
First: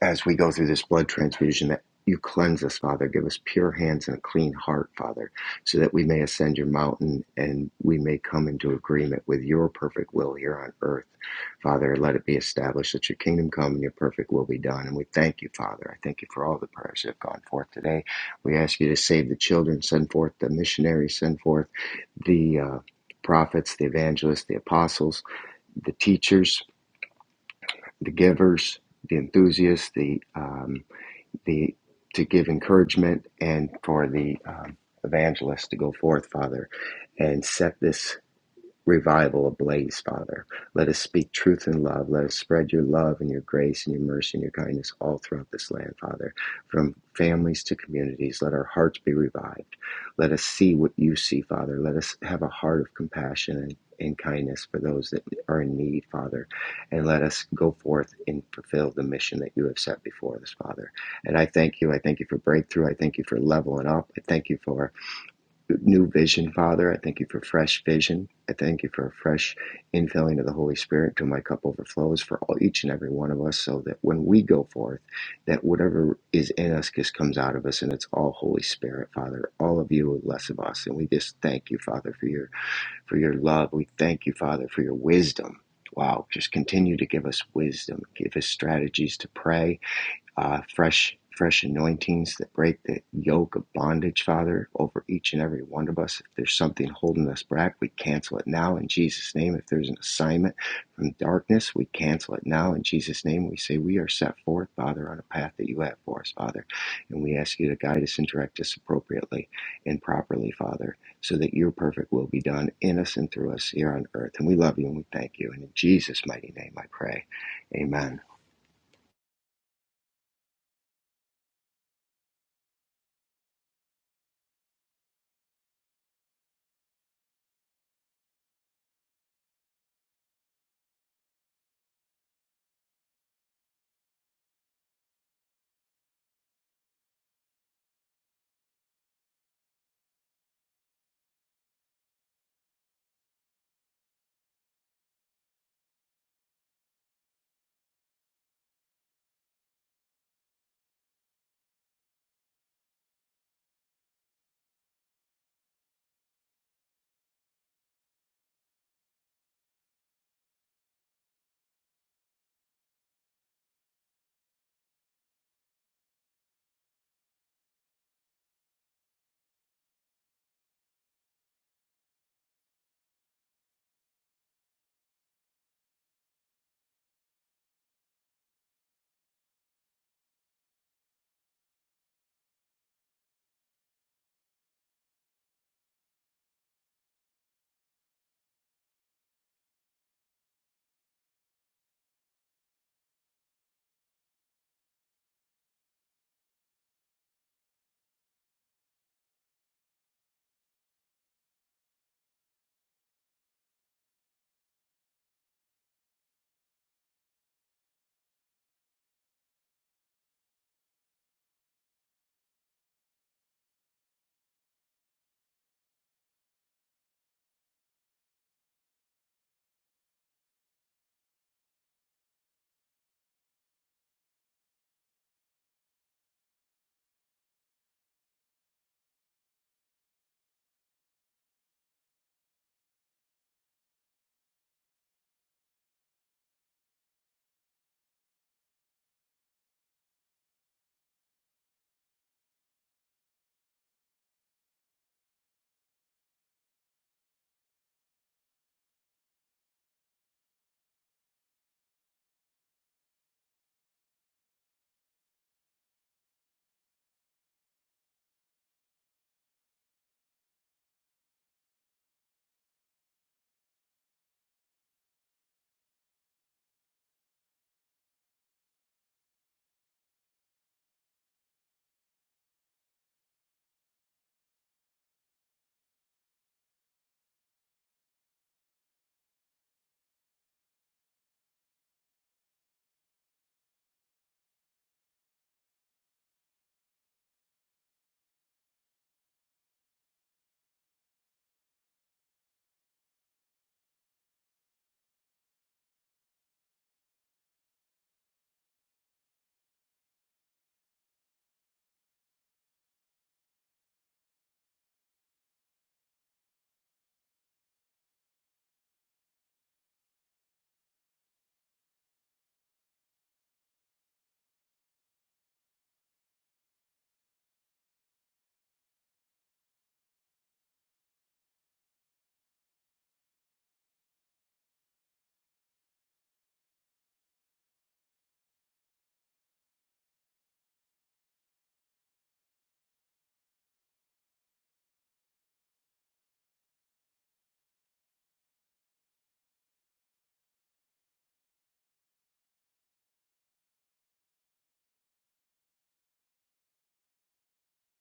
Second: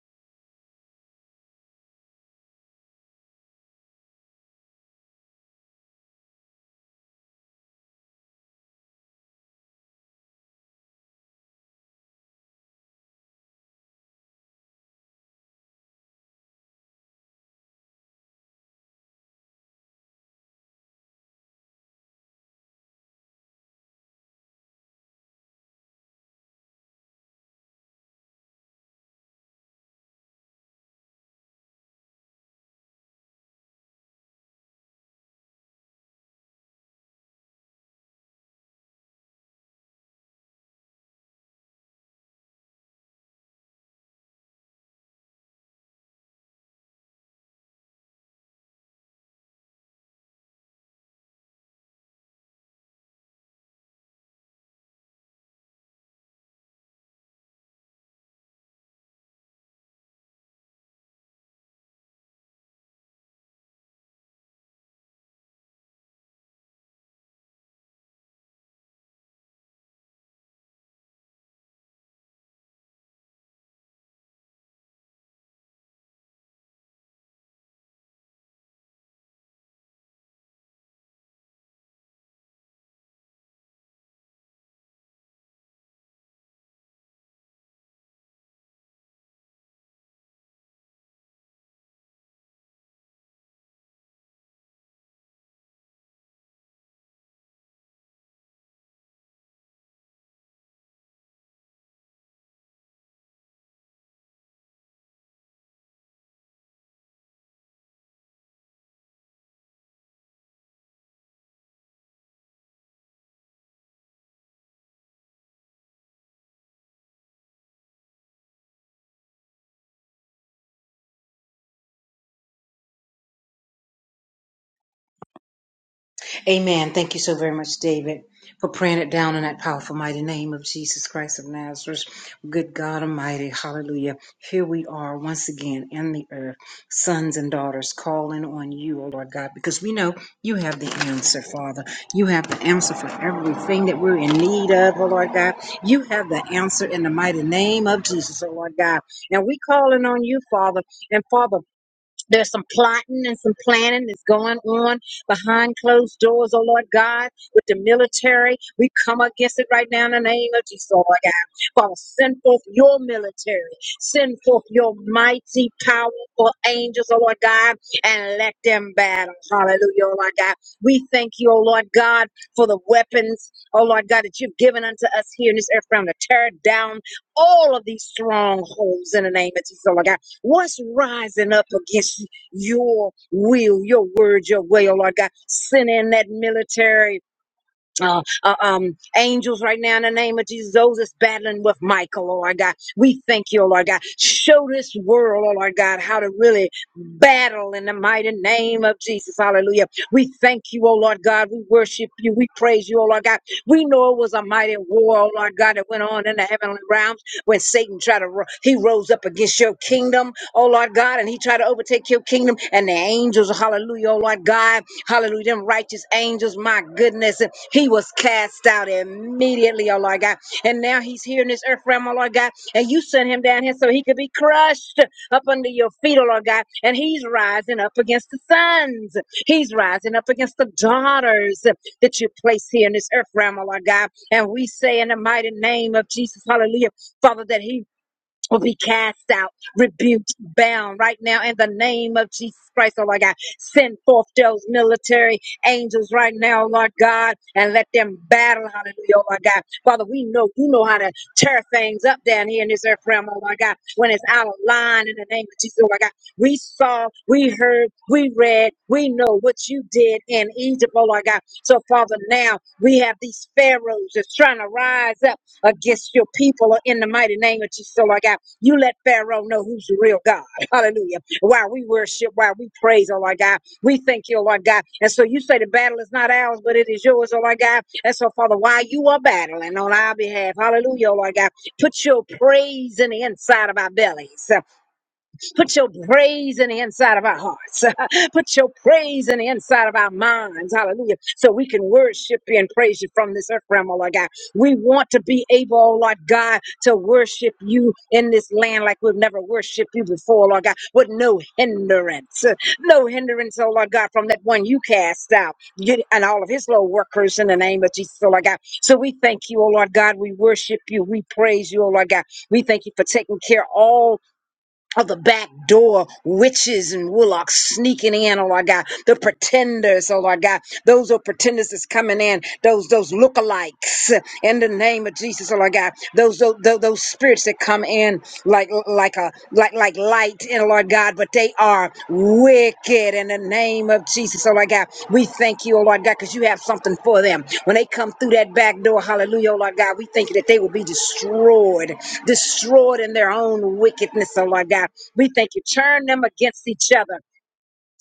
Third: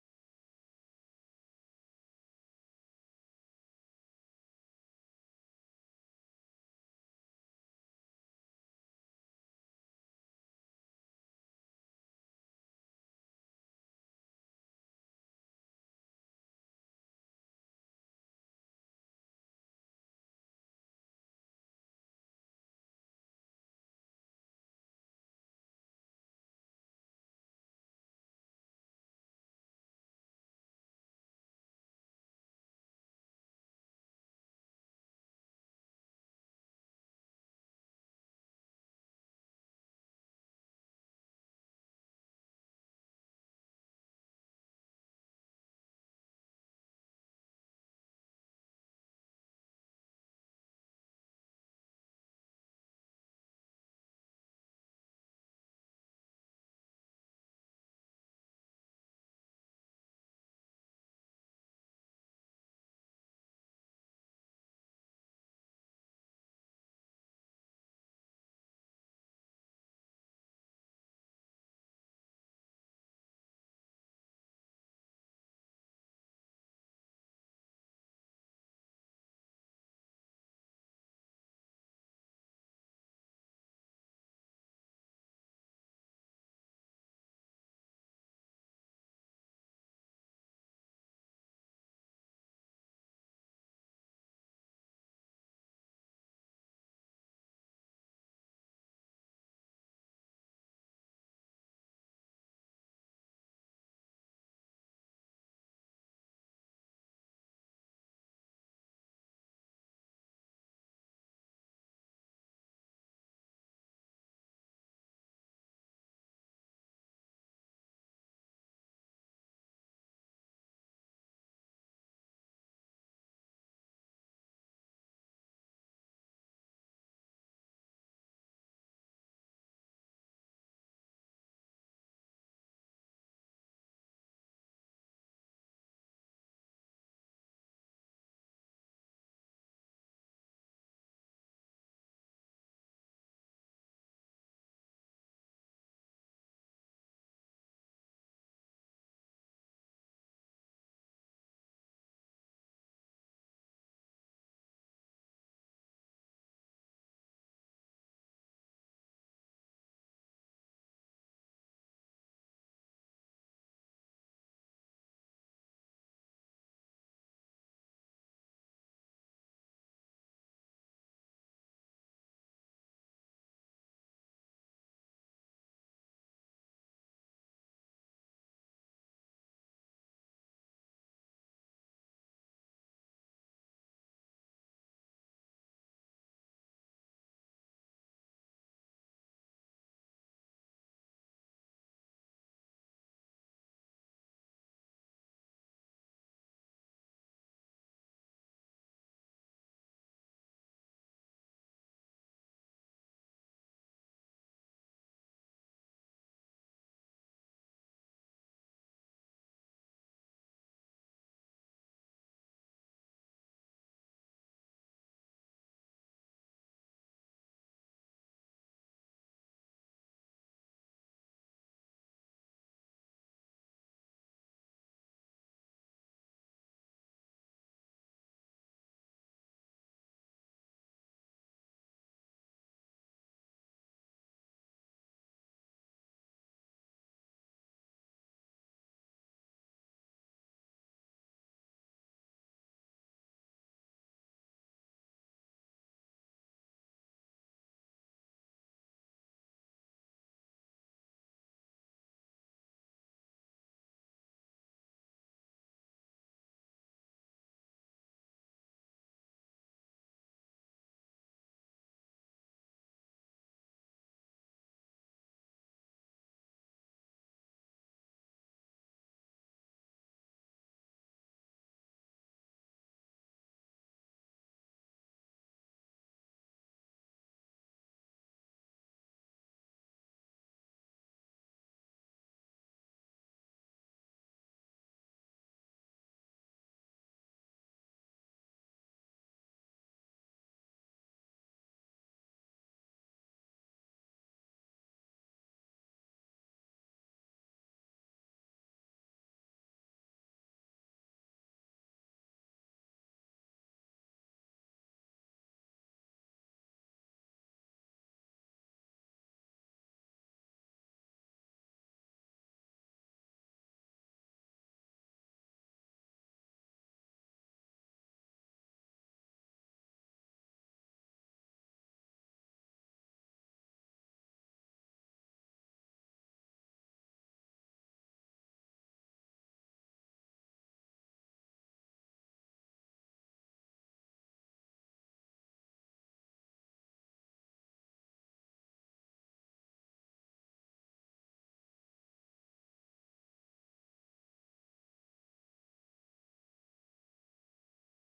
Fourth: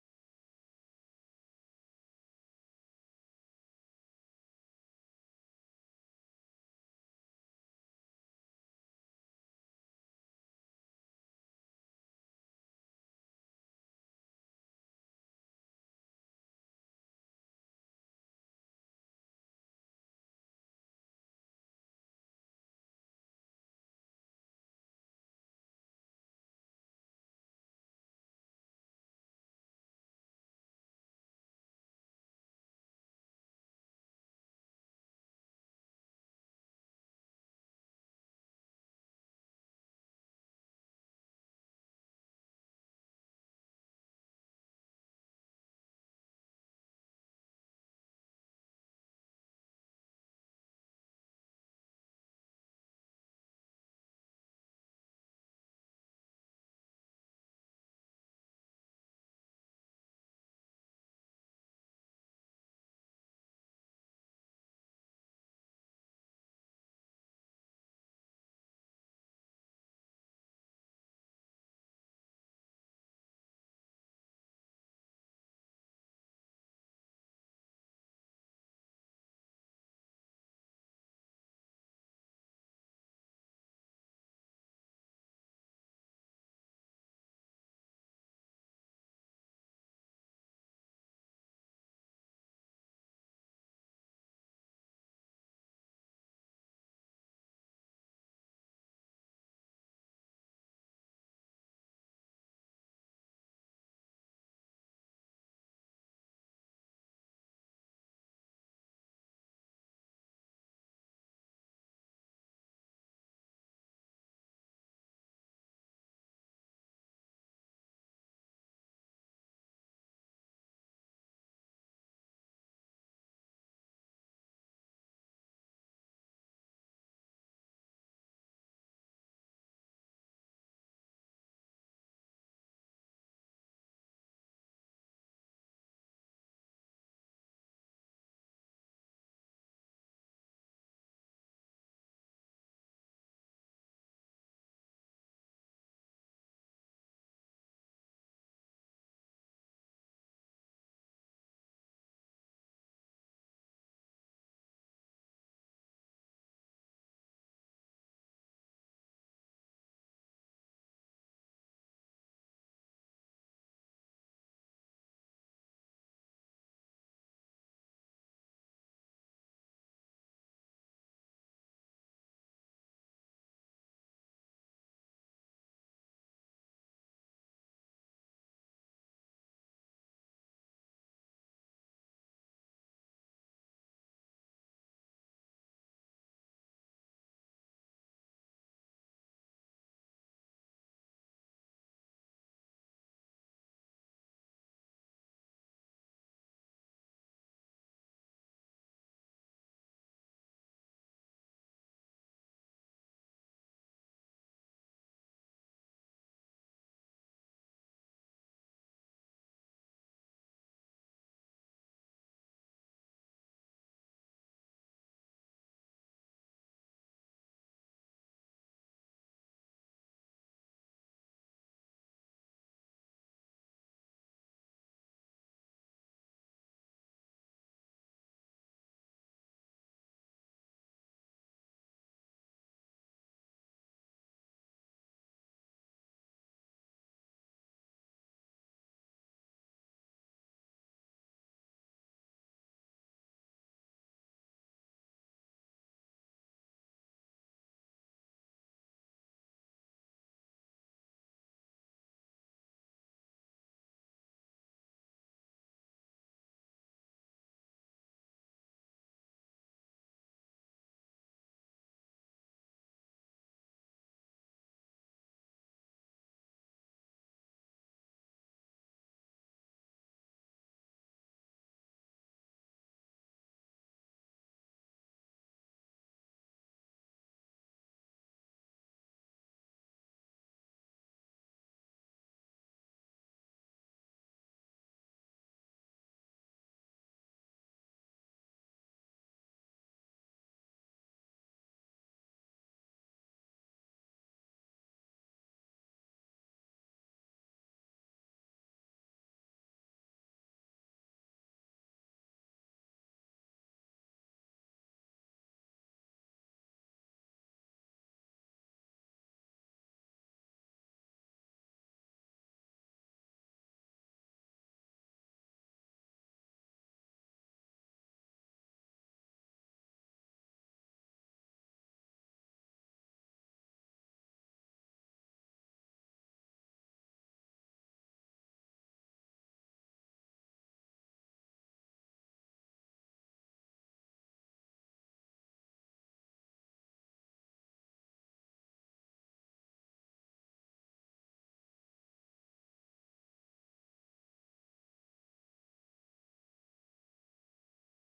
Speaker 4: as we go through this blood transfusion that you cleanse us, Father. Give us pure hands and a clean heart, Father, so that we may ascend your mountain and we may come into agreement with your perfect will here on earth. Father, let it be established that your kingdom come and your perfect will be done. And we thank you, Father. I thank you for all the prayers that have gone forth today. We ask you to save the children, send forth the missionaries, send forth the uh, prophets, the evangelists, the apostles, the teachers, the givers, the enthusiasts, the um, the to give encouragement and for the um, evangelist to go forth, Father, and set this revival ablaze, Father. Let us speak truth in love. Let us spread your love and your grace and your mercy and your kindness all throughout this land, Father, from families to communities. Let our hearts be revived. Let us see what you see, Father. Let us have a heart of compassion and, and kindness for those that are in need, Father. And let us go forth and fulfill the mission that you have set before us, Father. And I thank you. I thank you for breakthrough. I thank you for leveling up. I thank you for new vision, Father. I thank you for fresh vision. I thank you for a fresh infilling of the Holy Spirit till my cup overflows for all, each and every one of us, so that when we go forth, that whatever is in us just comes out of us, and it's all Holy Spirit, Father. All of you, less of us, and we just thank you, Father, for your for your love. We thank you, Father, for your wisdom. Wow, just continue to give us wisdom, give us strategies to pray, uh, fresh fresh anointings that break the yoke of bondage, Father, over each and every one of us. If there's something holding us back, we cancel it now in Jesus' name. If there's an assignment from darkness, we cancel it now in Jesus' name. We say we are set forth, Father, on a path that you have for us, Father. And we ask you to guide us and direct us appropriately and properly, Father, so that your perfect will be done in us and through us here on earth. And we love you and we thank you. And in Jesus' mighty name I pray. Amen.
Speaker 1: Amen. Thank you so very much, David, for praying it down in that powerful, mighty name of Jesus Christ of Nazareth. Good God Almighty. Hallelujah. Here we are once again in the earth, sons and daughters, calling on you, O Lord God, because we know you have the answer, Father. You have the answer for everything that we're in need of, O Lord God. You have the answer in the mighty name of Jesus, O Lord God. Now we calling on you, Father. And Father, there's some plotting and some planning that's going on behind closed doors, oh Lord God, with the military. We come against it right now in the name of Jesus, oh Lord God. Father, send forth your military. Send forth your mighty, powerful angels, oh Lord God, and let them battle. Hallelujah, oh Lord God. We thank you, oh Lord God, for the weapons, oh Lord God, that you've given unto us here in this earth realm to tear down all of these strongholds in the name of Jesus, oh Lord God. What's rising up against your will, your word, your way, oh Lord God? Send in that military uh, uh, um, angels right now in the name of Jesus. Those that's battling with Michael, oh Lord God. We thank you, oh Lord God. Show this world, oh Lord God, how to really battle in the mighty name of Jesus. Hallelujah. We thank you, oh Lord God. We worship you. We praise you, oh Lord God. We know it was a mighty war, oh Lord God, that went on in the heavenly realm when Satan tried to, ro- he rose up against your kingdom, oh Lord God, and he tried to overtake your kingdom and the angels, hallelujah, oh Lord God, hallelujah, them righteous angels, my goodness, he was cast out immediately, oh Lord God, and now he's here in this earth realm, oh Lord God, and you sent him down here so he could be crushed up under your feet, oh Lord God, and he's rising up against the sons, he's rising up against the daughters, that you place here in this earth realm, oh Lord God. And we say in the mighty name of Jesus, hallelujah. Father, that he will be cast out, rebuked, bound right now in the name of Jesus Christ, oh Lord God. Send forth those military angels right now, Lord God, and let them battle, hallelujah, oh Lord God. Father, we know you know how to tear things up down here in this earth realm, oh Lord God, when it's out of line in the name of Jesus, oh Lord God. We saw, we heard, we read, we know what you did in Egypt, oh Lord God. So, Father, now we have these pharaohs that's trying to rise up against your people in the mighty name of Jesus, oh Lord God. You let Pharaoh know who's the real God. Hallelujah. While we worship, while we praise, oh Lord God, we thank you, oh Lord God. And so you say the battle is not ours, but it is yours, oh Lord God. And so, Father, while you are battling on our behalf, hallelujah, oh Lord God, put your praise in the inside of our bellies. Put your praise in the inside of our hearts. Put your praise in the inside of our minds. Hallelujah. So we can worship you and praise you from this earth realm, oh Lord God. We want to be able, oh Lord God, to worship you in this land like we've never worshiped you before, Lord God, with no hindrance. No hindrance, oh Lord God, from that one you cast out you- and all of his little workers in the name of Jesus, oh Lord God. So we thank you, oh Lord God. We worship you. We praise you, oh Lord God. We thank you for taking care of all of the back door witches and warlocks sneaking in, oh Lord God, the pretenders, oh Lord God, those are pretenders that's coming in, those those lookalikes in the name of Jesus, oh Lord God, those those, those, those spirits that come in like like a like like light in oh, Lord God, but they are wicked in the name of Jesus, oh Lord God. We thank you, oh Lord God, because you have something for them. When they come through that back door, hallelujah, oh Lord God, we thank you that they will be destroyed destroyed in their own wickedness, oh Lord God. We thank you. Turn them against each other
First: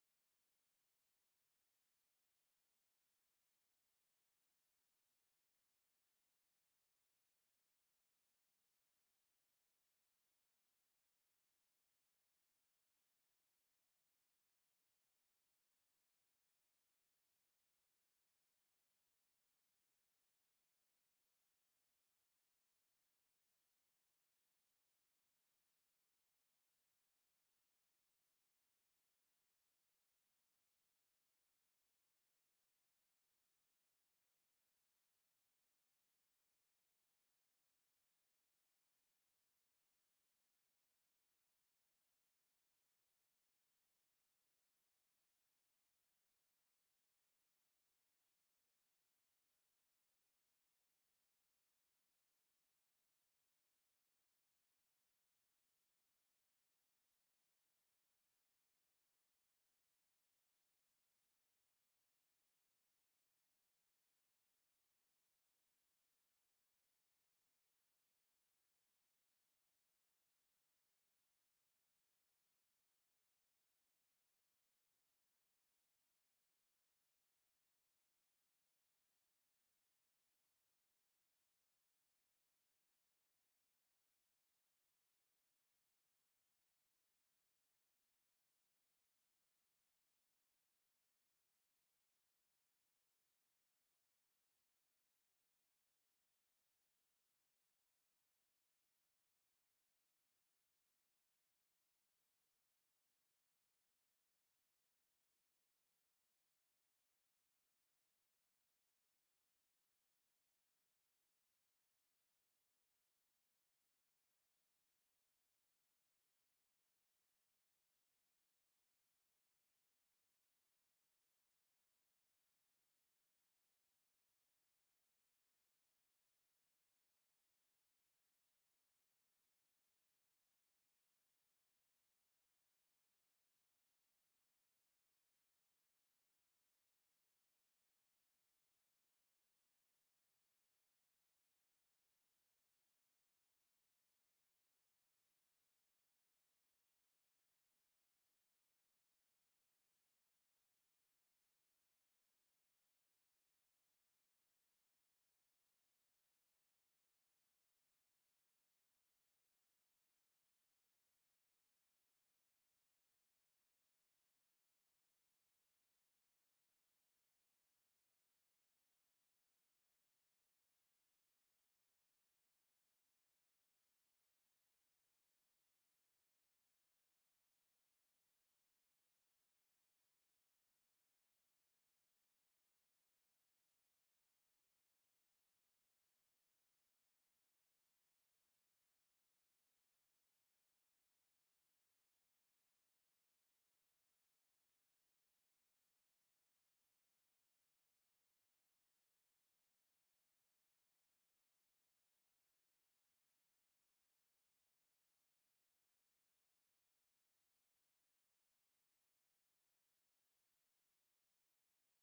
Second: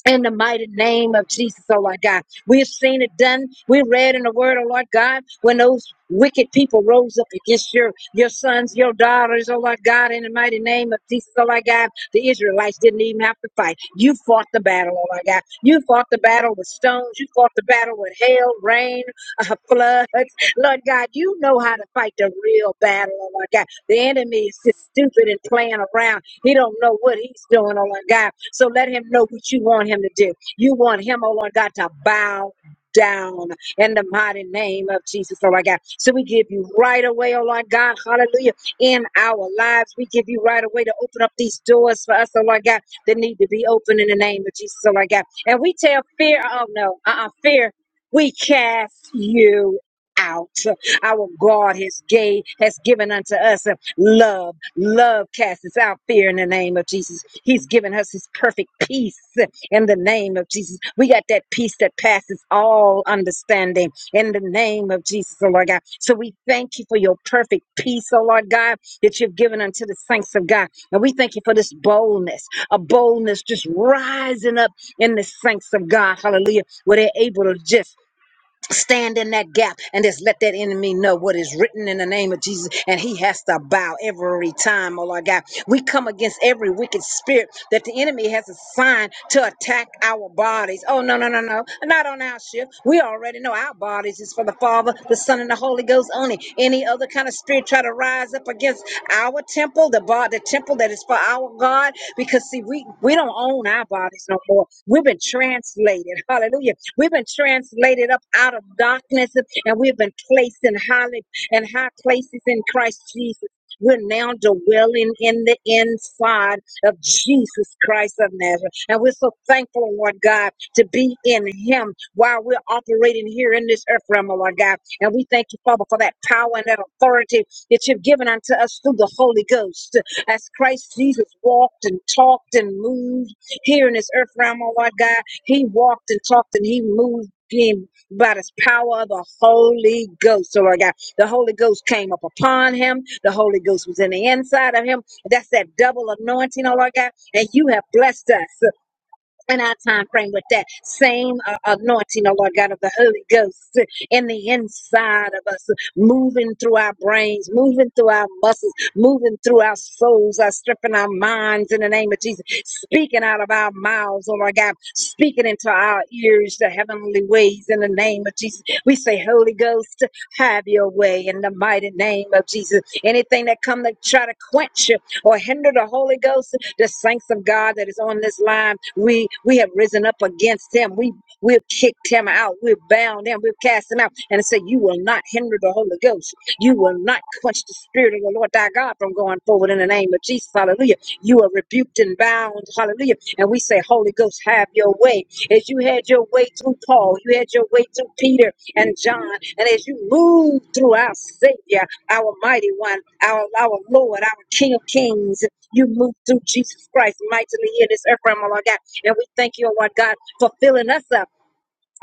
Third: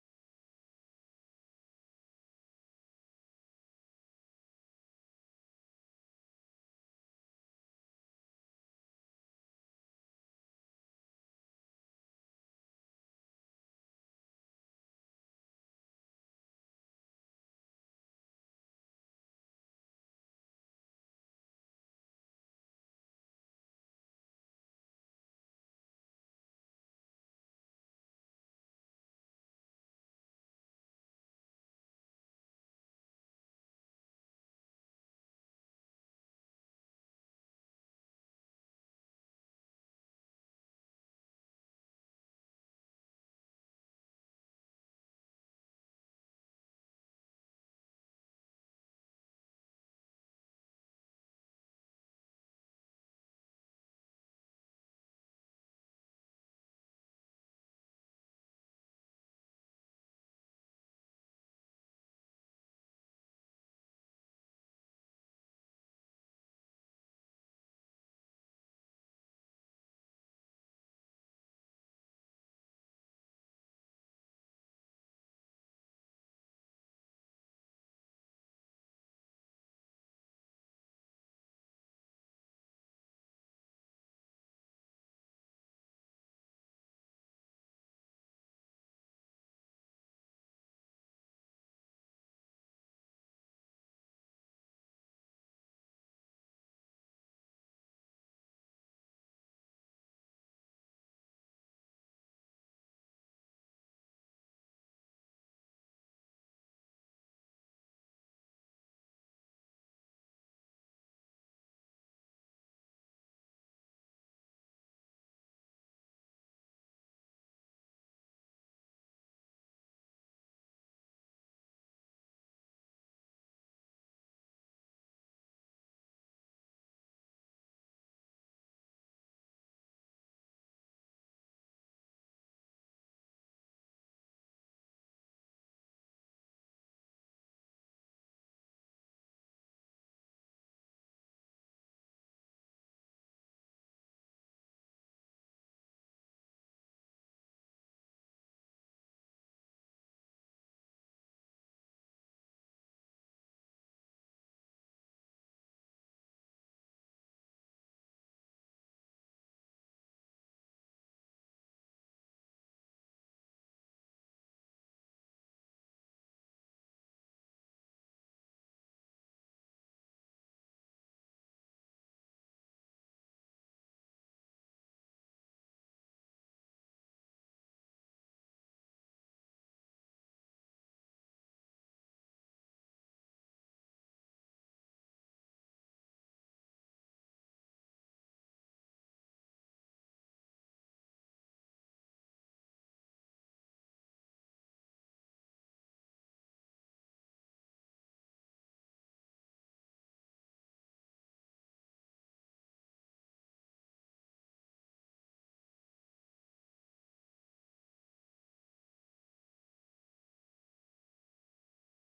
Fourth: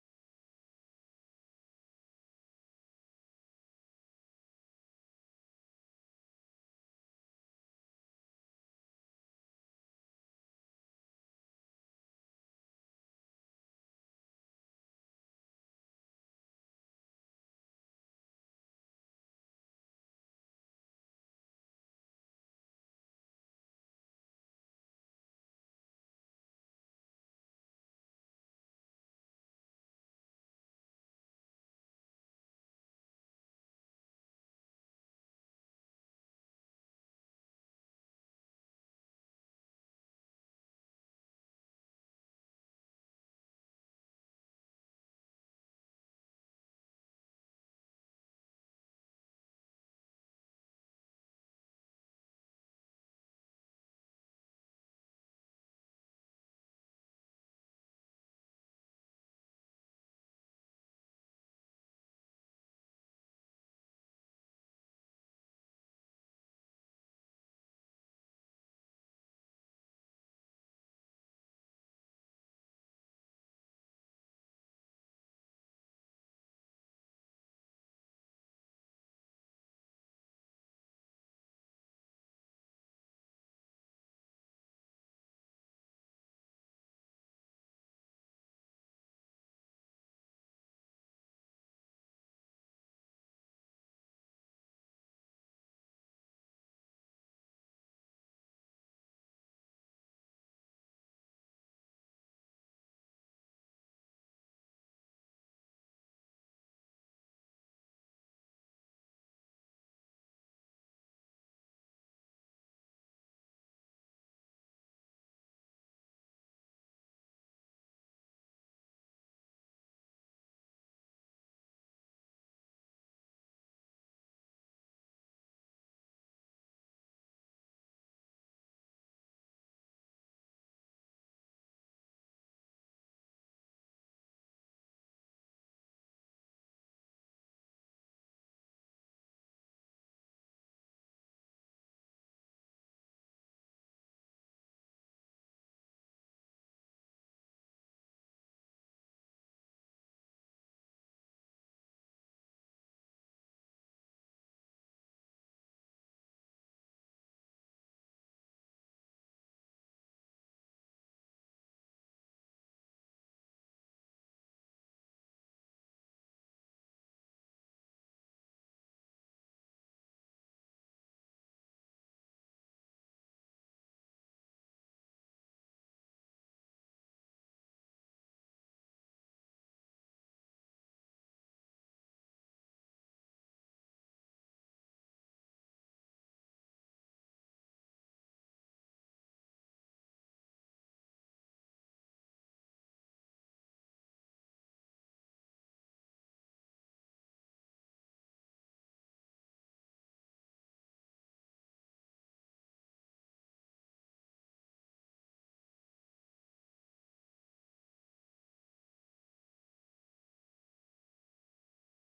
Speaker 1: in the mighty name of Jesus, oh Lord God. We've seen it done. We read in the word, oh Lord God, when those wicked people rose up against your, your sons, your daughters, oh Lord God, in the mighty name of Jesus, oh Lord God. The Israelites didn't even have to fight. You fought the battle, oh Lord God. You fought the battle with stones. You fought the battle with hail, rain, uh, floods. Lord God, you know how to fight the real battle, oh Lord God. The enemy is just stupid and playing around. He don't know what he's doing, oh Lord God. So let him know what you want him to do. You want him, oh Lord God, to bow down in the mighty name of Jesus, oh Lord God. So we give you right away, oh Lord God, hallelujah, in our lives. We give you right away to open up these doors for us, oh Lord God, that need to be open in the name of Jesus, oh Lord God. And we tell fear, oh no, uh-uh, fear, we cast you out. Our God has gave has given unto us. Love, love casts out fear in the name of Jesus. He's given us his perfect peace in the name of Jesus. We got that peace that passes all understanding in the name of Jesus, oh Lord God. So we thank you for your perfect peace, oh Lord God, that you've given unto the saints of God. And we thank you for this boldness, a boldness just rising up in the saints of God. Hallelujah. Where they're able to just Stand in that gap and just let that enemy know what is written in the name of Jesus. And he has to bow every time, oh Lord God. We come against every wicked spirit that the enemy has assigned to attack our bodies. Oh, no, no, no, no. Not on our shift. We already know our bodies is for the Father, the Son, and the Holy Ghost only. Any other kind of spirit try to rise up against our temple, the bar, the temple that is for our God. Because see, we, we don't own our bodies no more. We've been translated. Hallelujah We've been translated up out of darkness and we've been placed in high, in high places in Christ Jesus. We're now dwelling in the inside of Jesus Christ of Nazareth. And we're so thankful, Lord God, to be in Him while we're operating here in this earth realm, oh Lord God. And we thank you, Father, for that power and that authority that you've given unto us through the Holy Ghost. As Christ Jesus walked and talked and moved here in this earth realm, oh Lord God. He walked and talked and he moved him by the power of the Holy Ghost. So I got the Holy Ghost came up upon him. The Holy Ghost was in the inside of him. That's that double anointing, oh Lord God. And you have blessed us in our time frame with that same uh, anointing, oh Lord God, of the Holy Ghost uh, in the inside of us, uh, moving through our brains, moving through our muscles, moving through our souls, our stripping our minds in the name of Jesus, speaking out of our mouths, oh Lord God, speaking into our ears the heavenly ways in the name of Jesus. We say, Holy Ghost, have your way in the mighty name of Jesus. Anything that come to try to quench you or hinder the Holy Ghost the saints of God that is on this line, we we have risen up against him. We we've kicked him out. We've bound him. We've cast him out. And it said, You will not hinder the Holy Ghost. You will not quench the spirit of the Lord thy God from going forward in the name of Jesus. Hallelujah. You are rebuked and bound. Hallelujah. And we say, Holy Ghost, have your way. As you had your way through Paul, you had your way through Peter and John. And as you move through our Savior, our mighty one, our, our Lord, our King of Kings. You move through Jesus Christ mightily in this earth realm, oh Lord God. And we thank you, oh Lord God, for filling us up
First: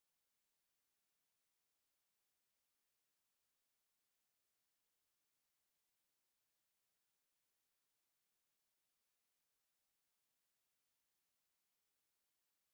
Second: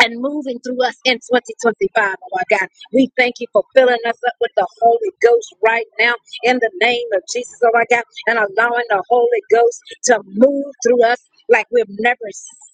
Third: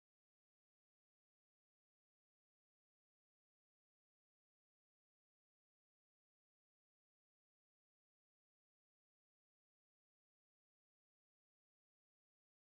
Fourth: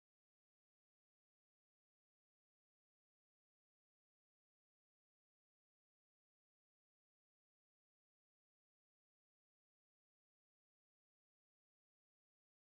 Speaker 1: and moving through us in 2025, oh my God. We thank you for filling us up with the Holy Ghost right now in the name of Jesus, oh my God, and allowing the Holy Ghost to move through us like we've never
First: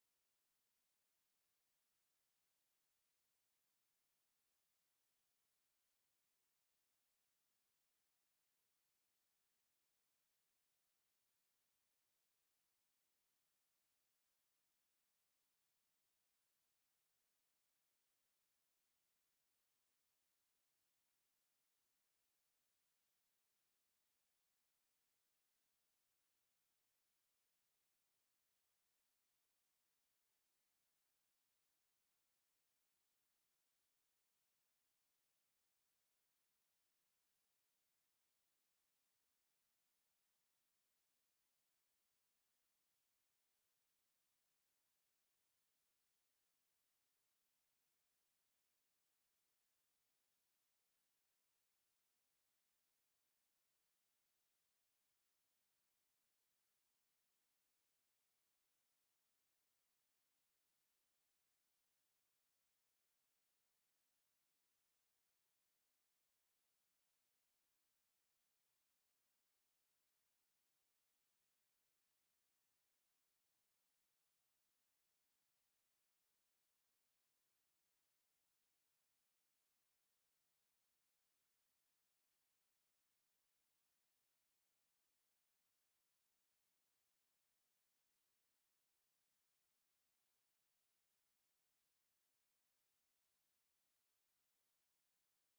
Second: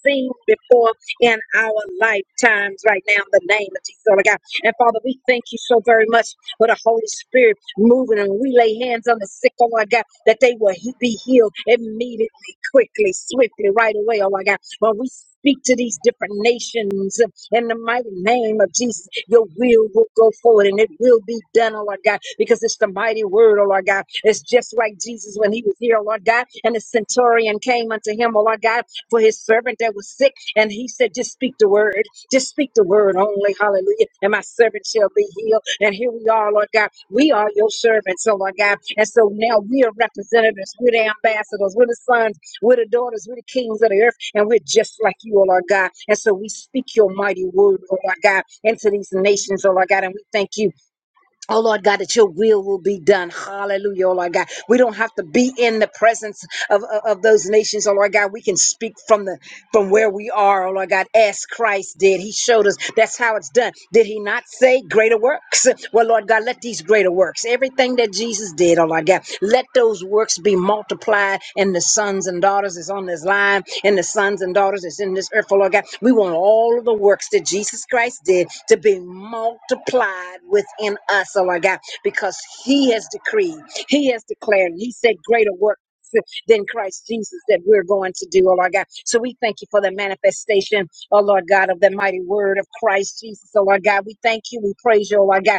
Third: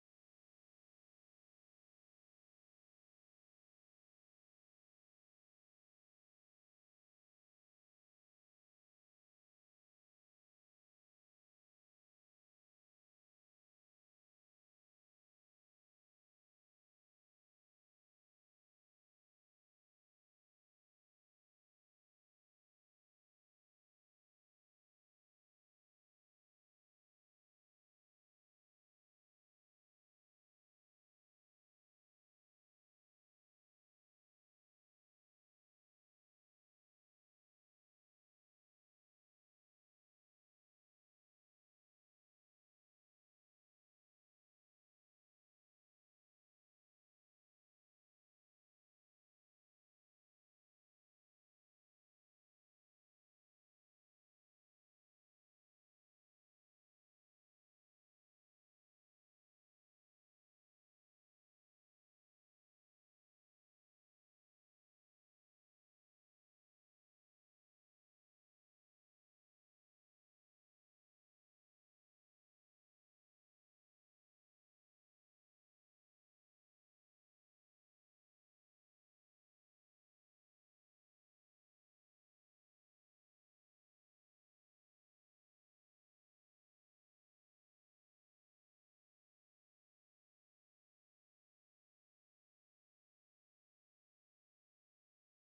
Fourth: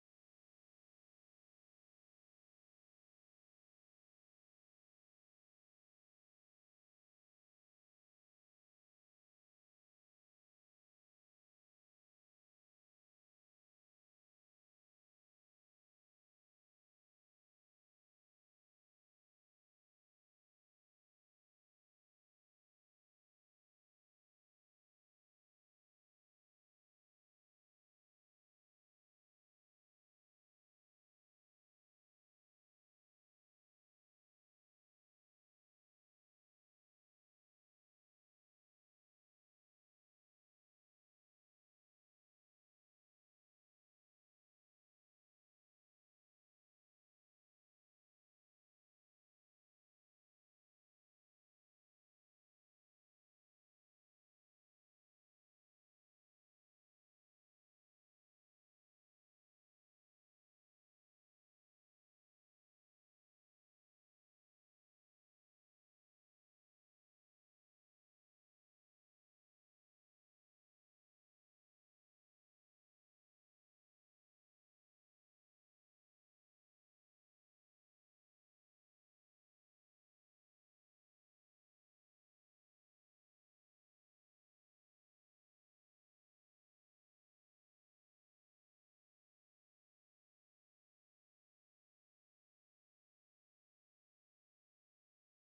Speaker 1: seen before in our lifetimes right now in the name of Jesus, oh my God. And Father, we thank you so very much for the Holy Spirit moving and we lay hands on the sick, oh my God, that they will he- be healed immediately, quickly, swiftly, right away, oh my God. When we speak to these different nations uh, in the mighty name of Jesus, your will will go forward and it will be done, oh Lord God, because it's the mighty word, oh Lord God. It's just like Jesus when he was here, oh Lord God, and the centurion came unto him, oh Lord God, for his servant that was sick, and he said, Just speak the word, just speak the word only, hallelujah, and my servant shall be healed. And here we are, Lord God, we are your servants, oh Lord God, and so now we are representatives, we're the ambassadors, we're the sons. We're the daughters, we're the kings of the earth, and we're just like you, oh Lord God. And so we speak your mighty word, oh Lord God, into these nations, oh Lord God. And we thank you Oh Lord God, that your will will be done. Hallelujah, oh Lord God. We don't have to be in the presence of, of, of those nations, oh Lord God. We can speak from the from where we are, oh Lord God, as Christ did. He showed us that's how it's done. Did he not say greater works? Well, Lord God, let these greater works, everything that Jesus did, oh Lord God, let those works be multiplied in the sons and daughters is on this line and the sons and daughters that's in this earth, oh Lord God. We want all of the works that Jesus Christ did to be multiplied within us, oh Lord God, because He has decreed, He has declared, He said, greater work. Than Christ Jesus that we're going to do, oh Lord God. So we thank you for the manifestation, oh Lord God, of the mighty word of Christ Jesus, oh Lord God. We thank you, we praise you, oh Lord God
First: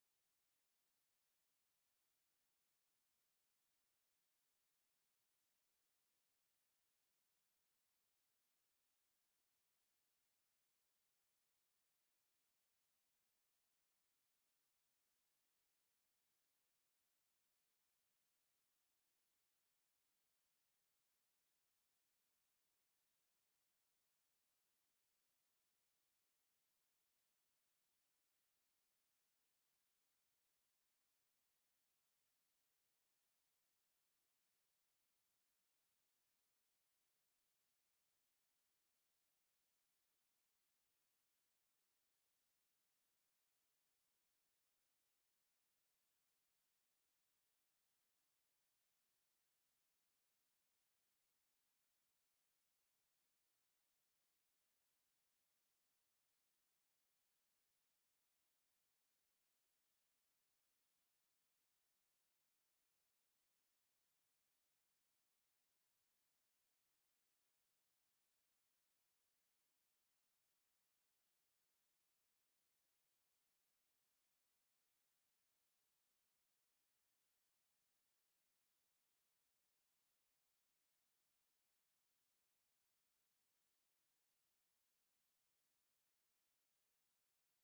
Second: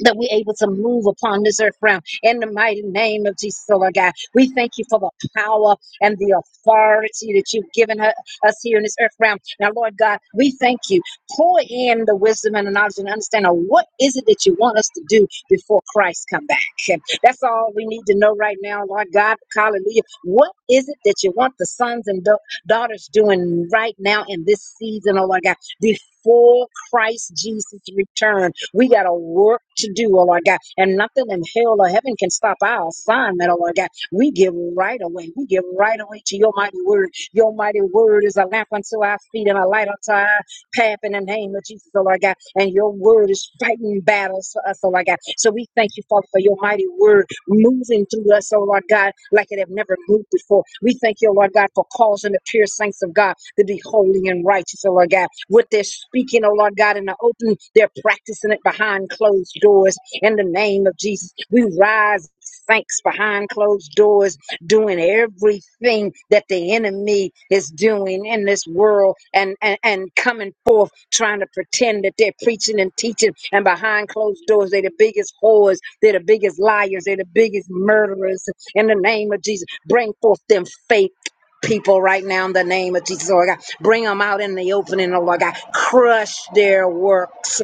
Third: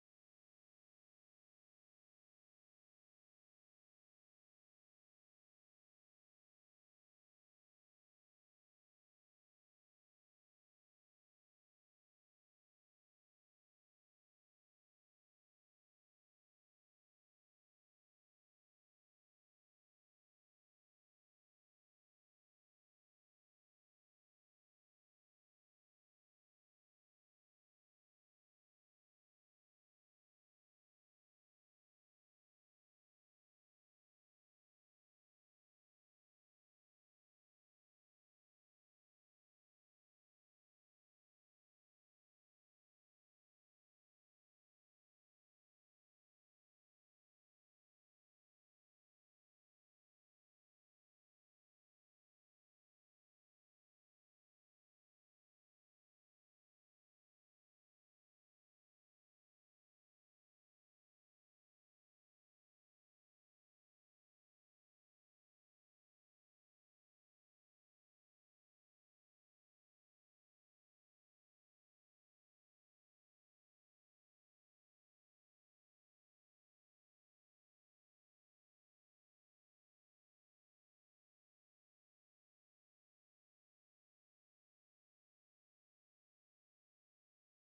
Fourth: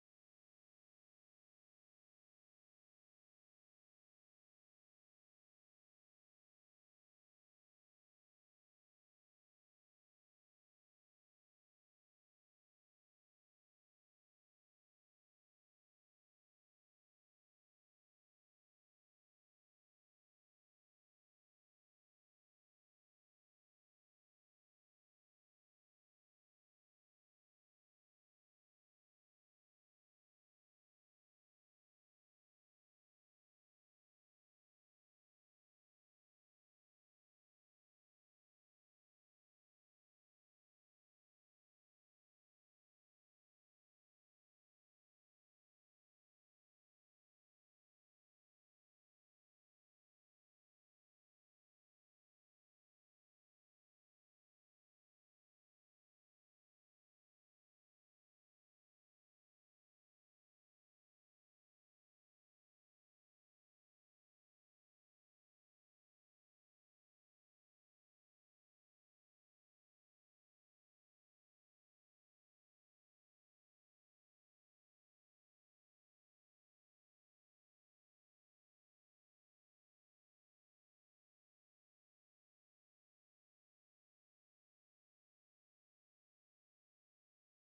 Speaker 1: that we're able to move upon this earth realm in the mighty name of Jesus, oh Lord God. We thank you for the power and the authority that you've given her, us here in this earth realm. Now, Lord God, we thank you. Pour in the wisdom and the knowledge and understanding of what is it that you want us to do before Christ come back. And That's all we need to know right now, Lord God. Hallelujah. What is it that you want the sons and da- daughters doing right now in this season, oh Lord God, before Christ Jesus' return? We got a work to do, oh Lord God. And nothing in hell or heaven can stop our assignment, oh Lord God. We give right away. We give right away to your mighty word. Your mighty word is a lamp unto our feet and a light unto our path in the name of Jesus, oh Lord God. And your word is fighting battles for us, oh Lord God. So we thank you, Father, for your mighty word moving through us, oh Lord God, like it have never moved before. We thank you, oh Lord God, for causing the pure saints of God to be holy and righteous, oh Lord God. What they're speaking, oh Lord God, in the open, they're practicing it behind closed doors. In the name of Jesus, we rise. Thanks behind closed doors doing everything that the enemy is doing in this world and, and, and coming forth trying to pretend that they're preaching and teaching and behind closed doors they're the biggest whores they're the biggest liars they're the biggest murderers in the name of jesus bring forth them fake people right now in the name of jesus lord god bring them out in the opening oh lord god crush their works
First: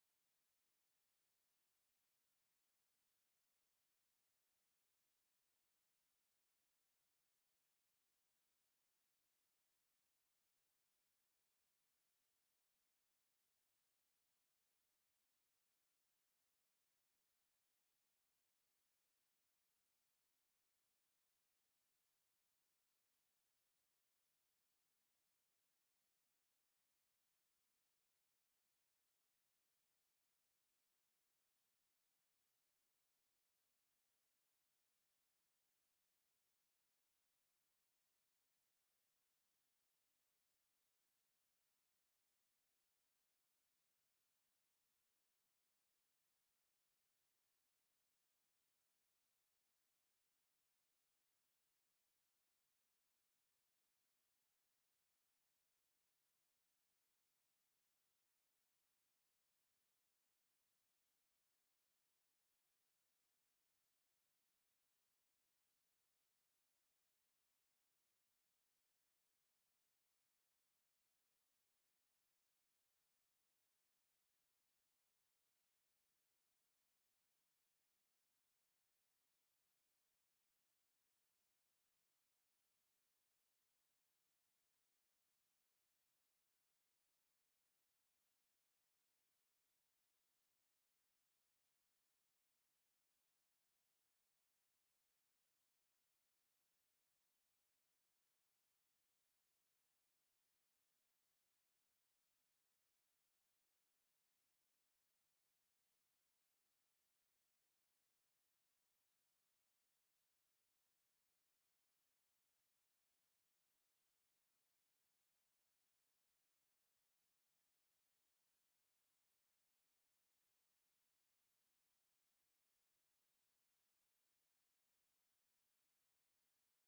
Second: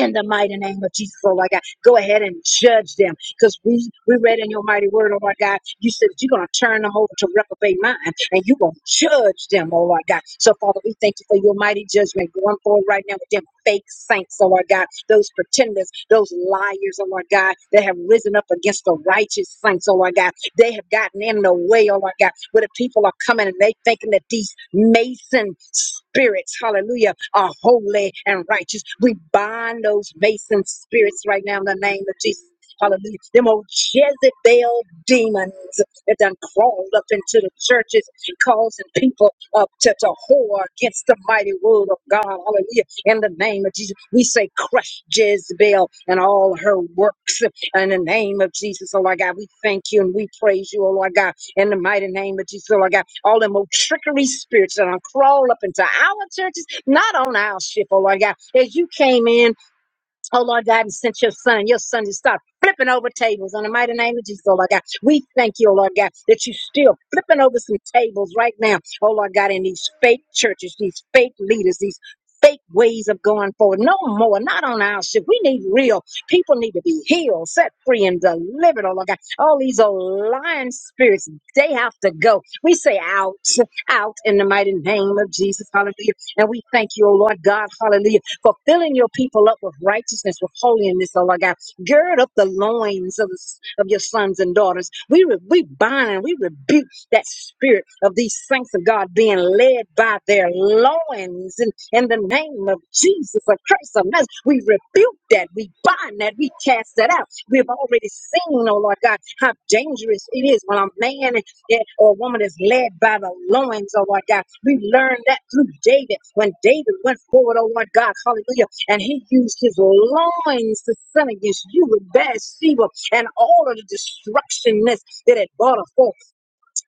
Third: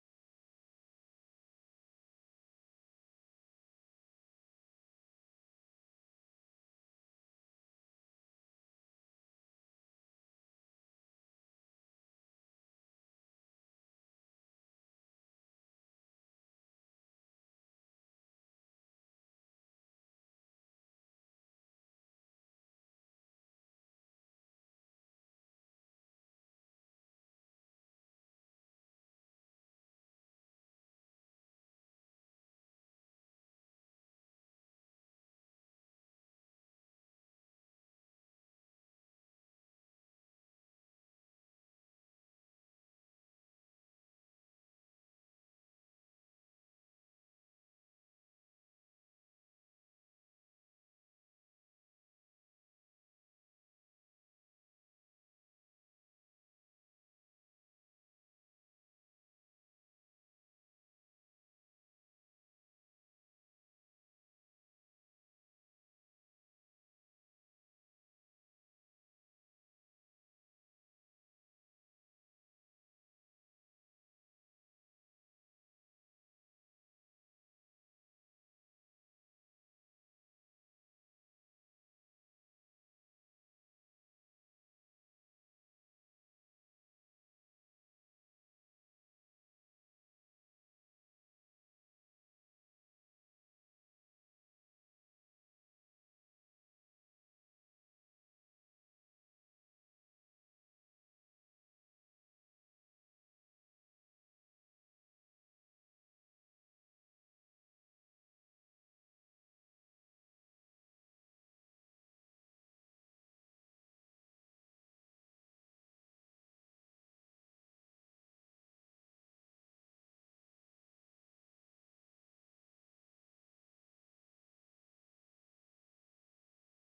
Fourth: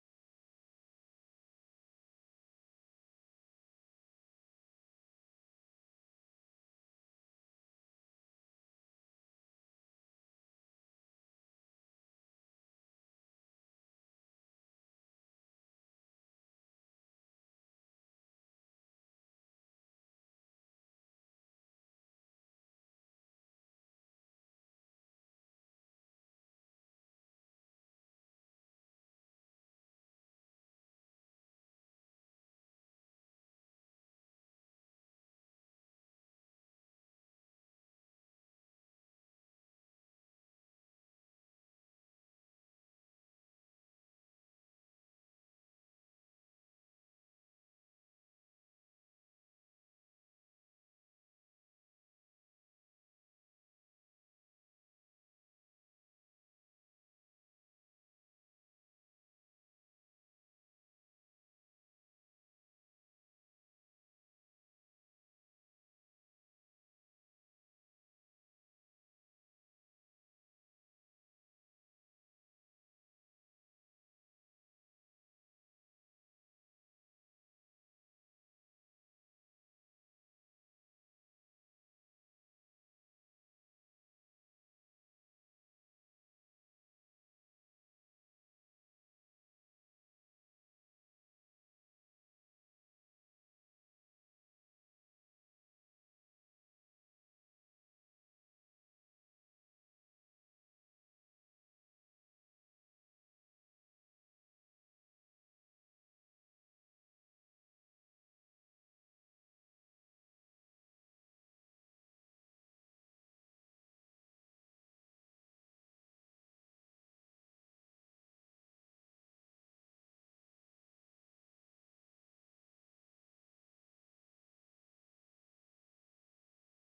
Speaker 1: in the mighty name of Jesus, oh Lord God, go ahead and judge them because we, we read in your mighty word, oh Lord God, you said that you're going to turn them over to reprobate mind and you're going to judge them, oh Lord God. So, Father, we thank you for your mighty judgment going forward right now with them fake saints, oh Lord God, those pretenders, those liars, oh Lord God, that have risen up against the righteous saints, oh Lord God. They have gotten in the way, oh my God, where the people are coming and they thinking that these Mason spirits, hallelujah, are holy and righteous. We bind those Mason spirits right now in the name of Jesus. Hallelujah. Them old Jezebel demons that done crawled up into the churches, causing people up to, to whore against the mighty word of God. Hallelujah. In the name of Jesus, we say, crush Jezebel and all her works. In the name of Jesus, oh Lord God, we thank you and we praise you, oh Lord God. In the mighty name of Jesus, oh Lord God, all them old trickery spirits that are crawl up into our churches, not on our ship, oh Lord God. As you came in Oh Lord God, and sent your son. Your son to stop flipping over tables in the mighty name of Jesus, oh Lord God. We thank you, oh Lord God, that you're still flipping over some tables right now, oh Lord God, in these fake churches, these fake leaders, these fake ways of going forward. No more, not on our ship. We need real. People need to be healed, set free, and delivered, oh Lord God. All these old lying spirits, they have to go. We say out, out in the mighty name of Jesus, hallelujah. And we thank you, oh Lord God, hallelujah Fulfilling your people up with righteousness, with holiness, oh Lord God. Gird up the loins of, of your sons and daughters. We, re, we bind and we rebuke that spirit of these saints of God being led by their loins and in the name of Jesus or Christ of Nazareth. We rebuke that. We bind that. We cast that out. We've already seen, oh Lord God, how dangerous it is when a man yeah, or a woman is led by the loins, oh Lord God. We learned that through David. When David went forward, oh Lord God, hallelujah, and he used his loins to sin against you with Bathsheba and all of the destructionness that it brought forth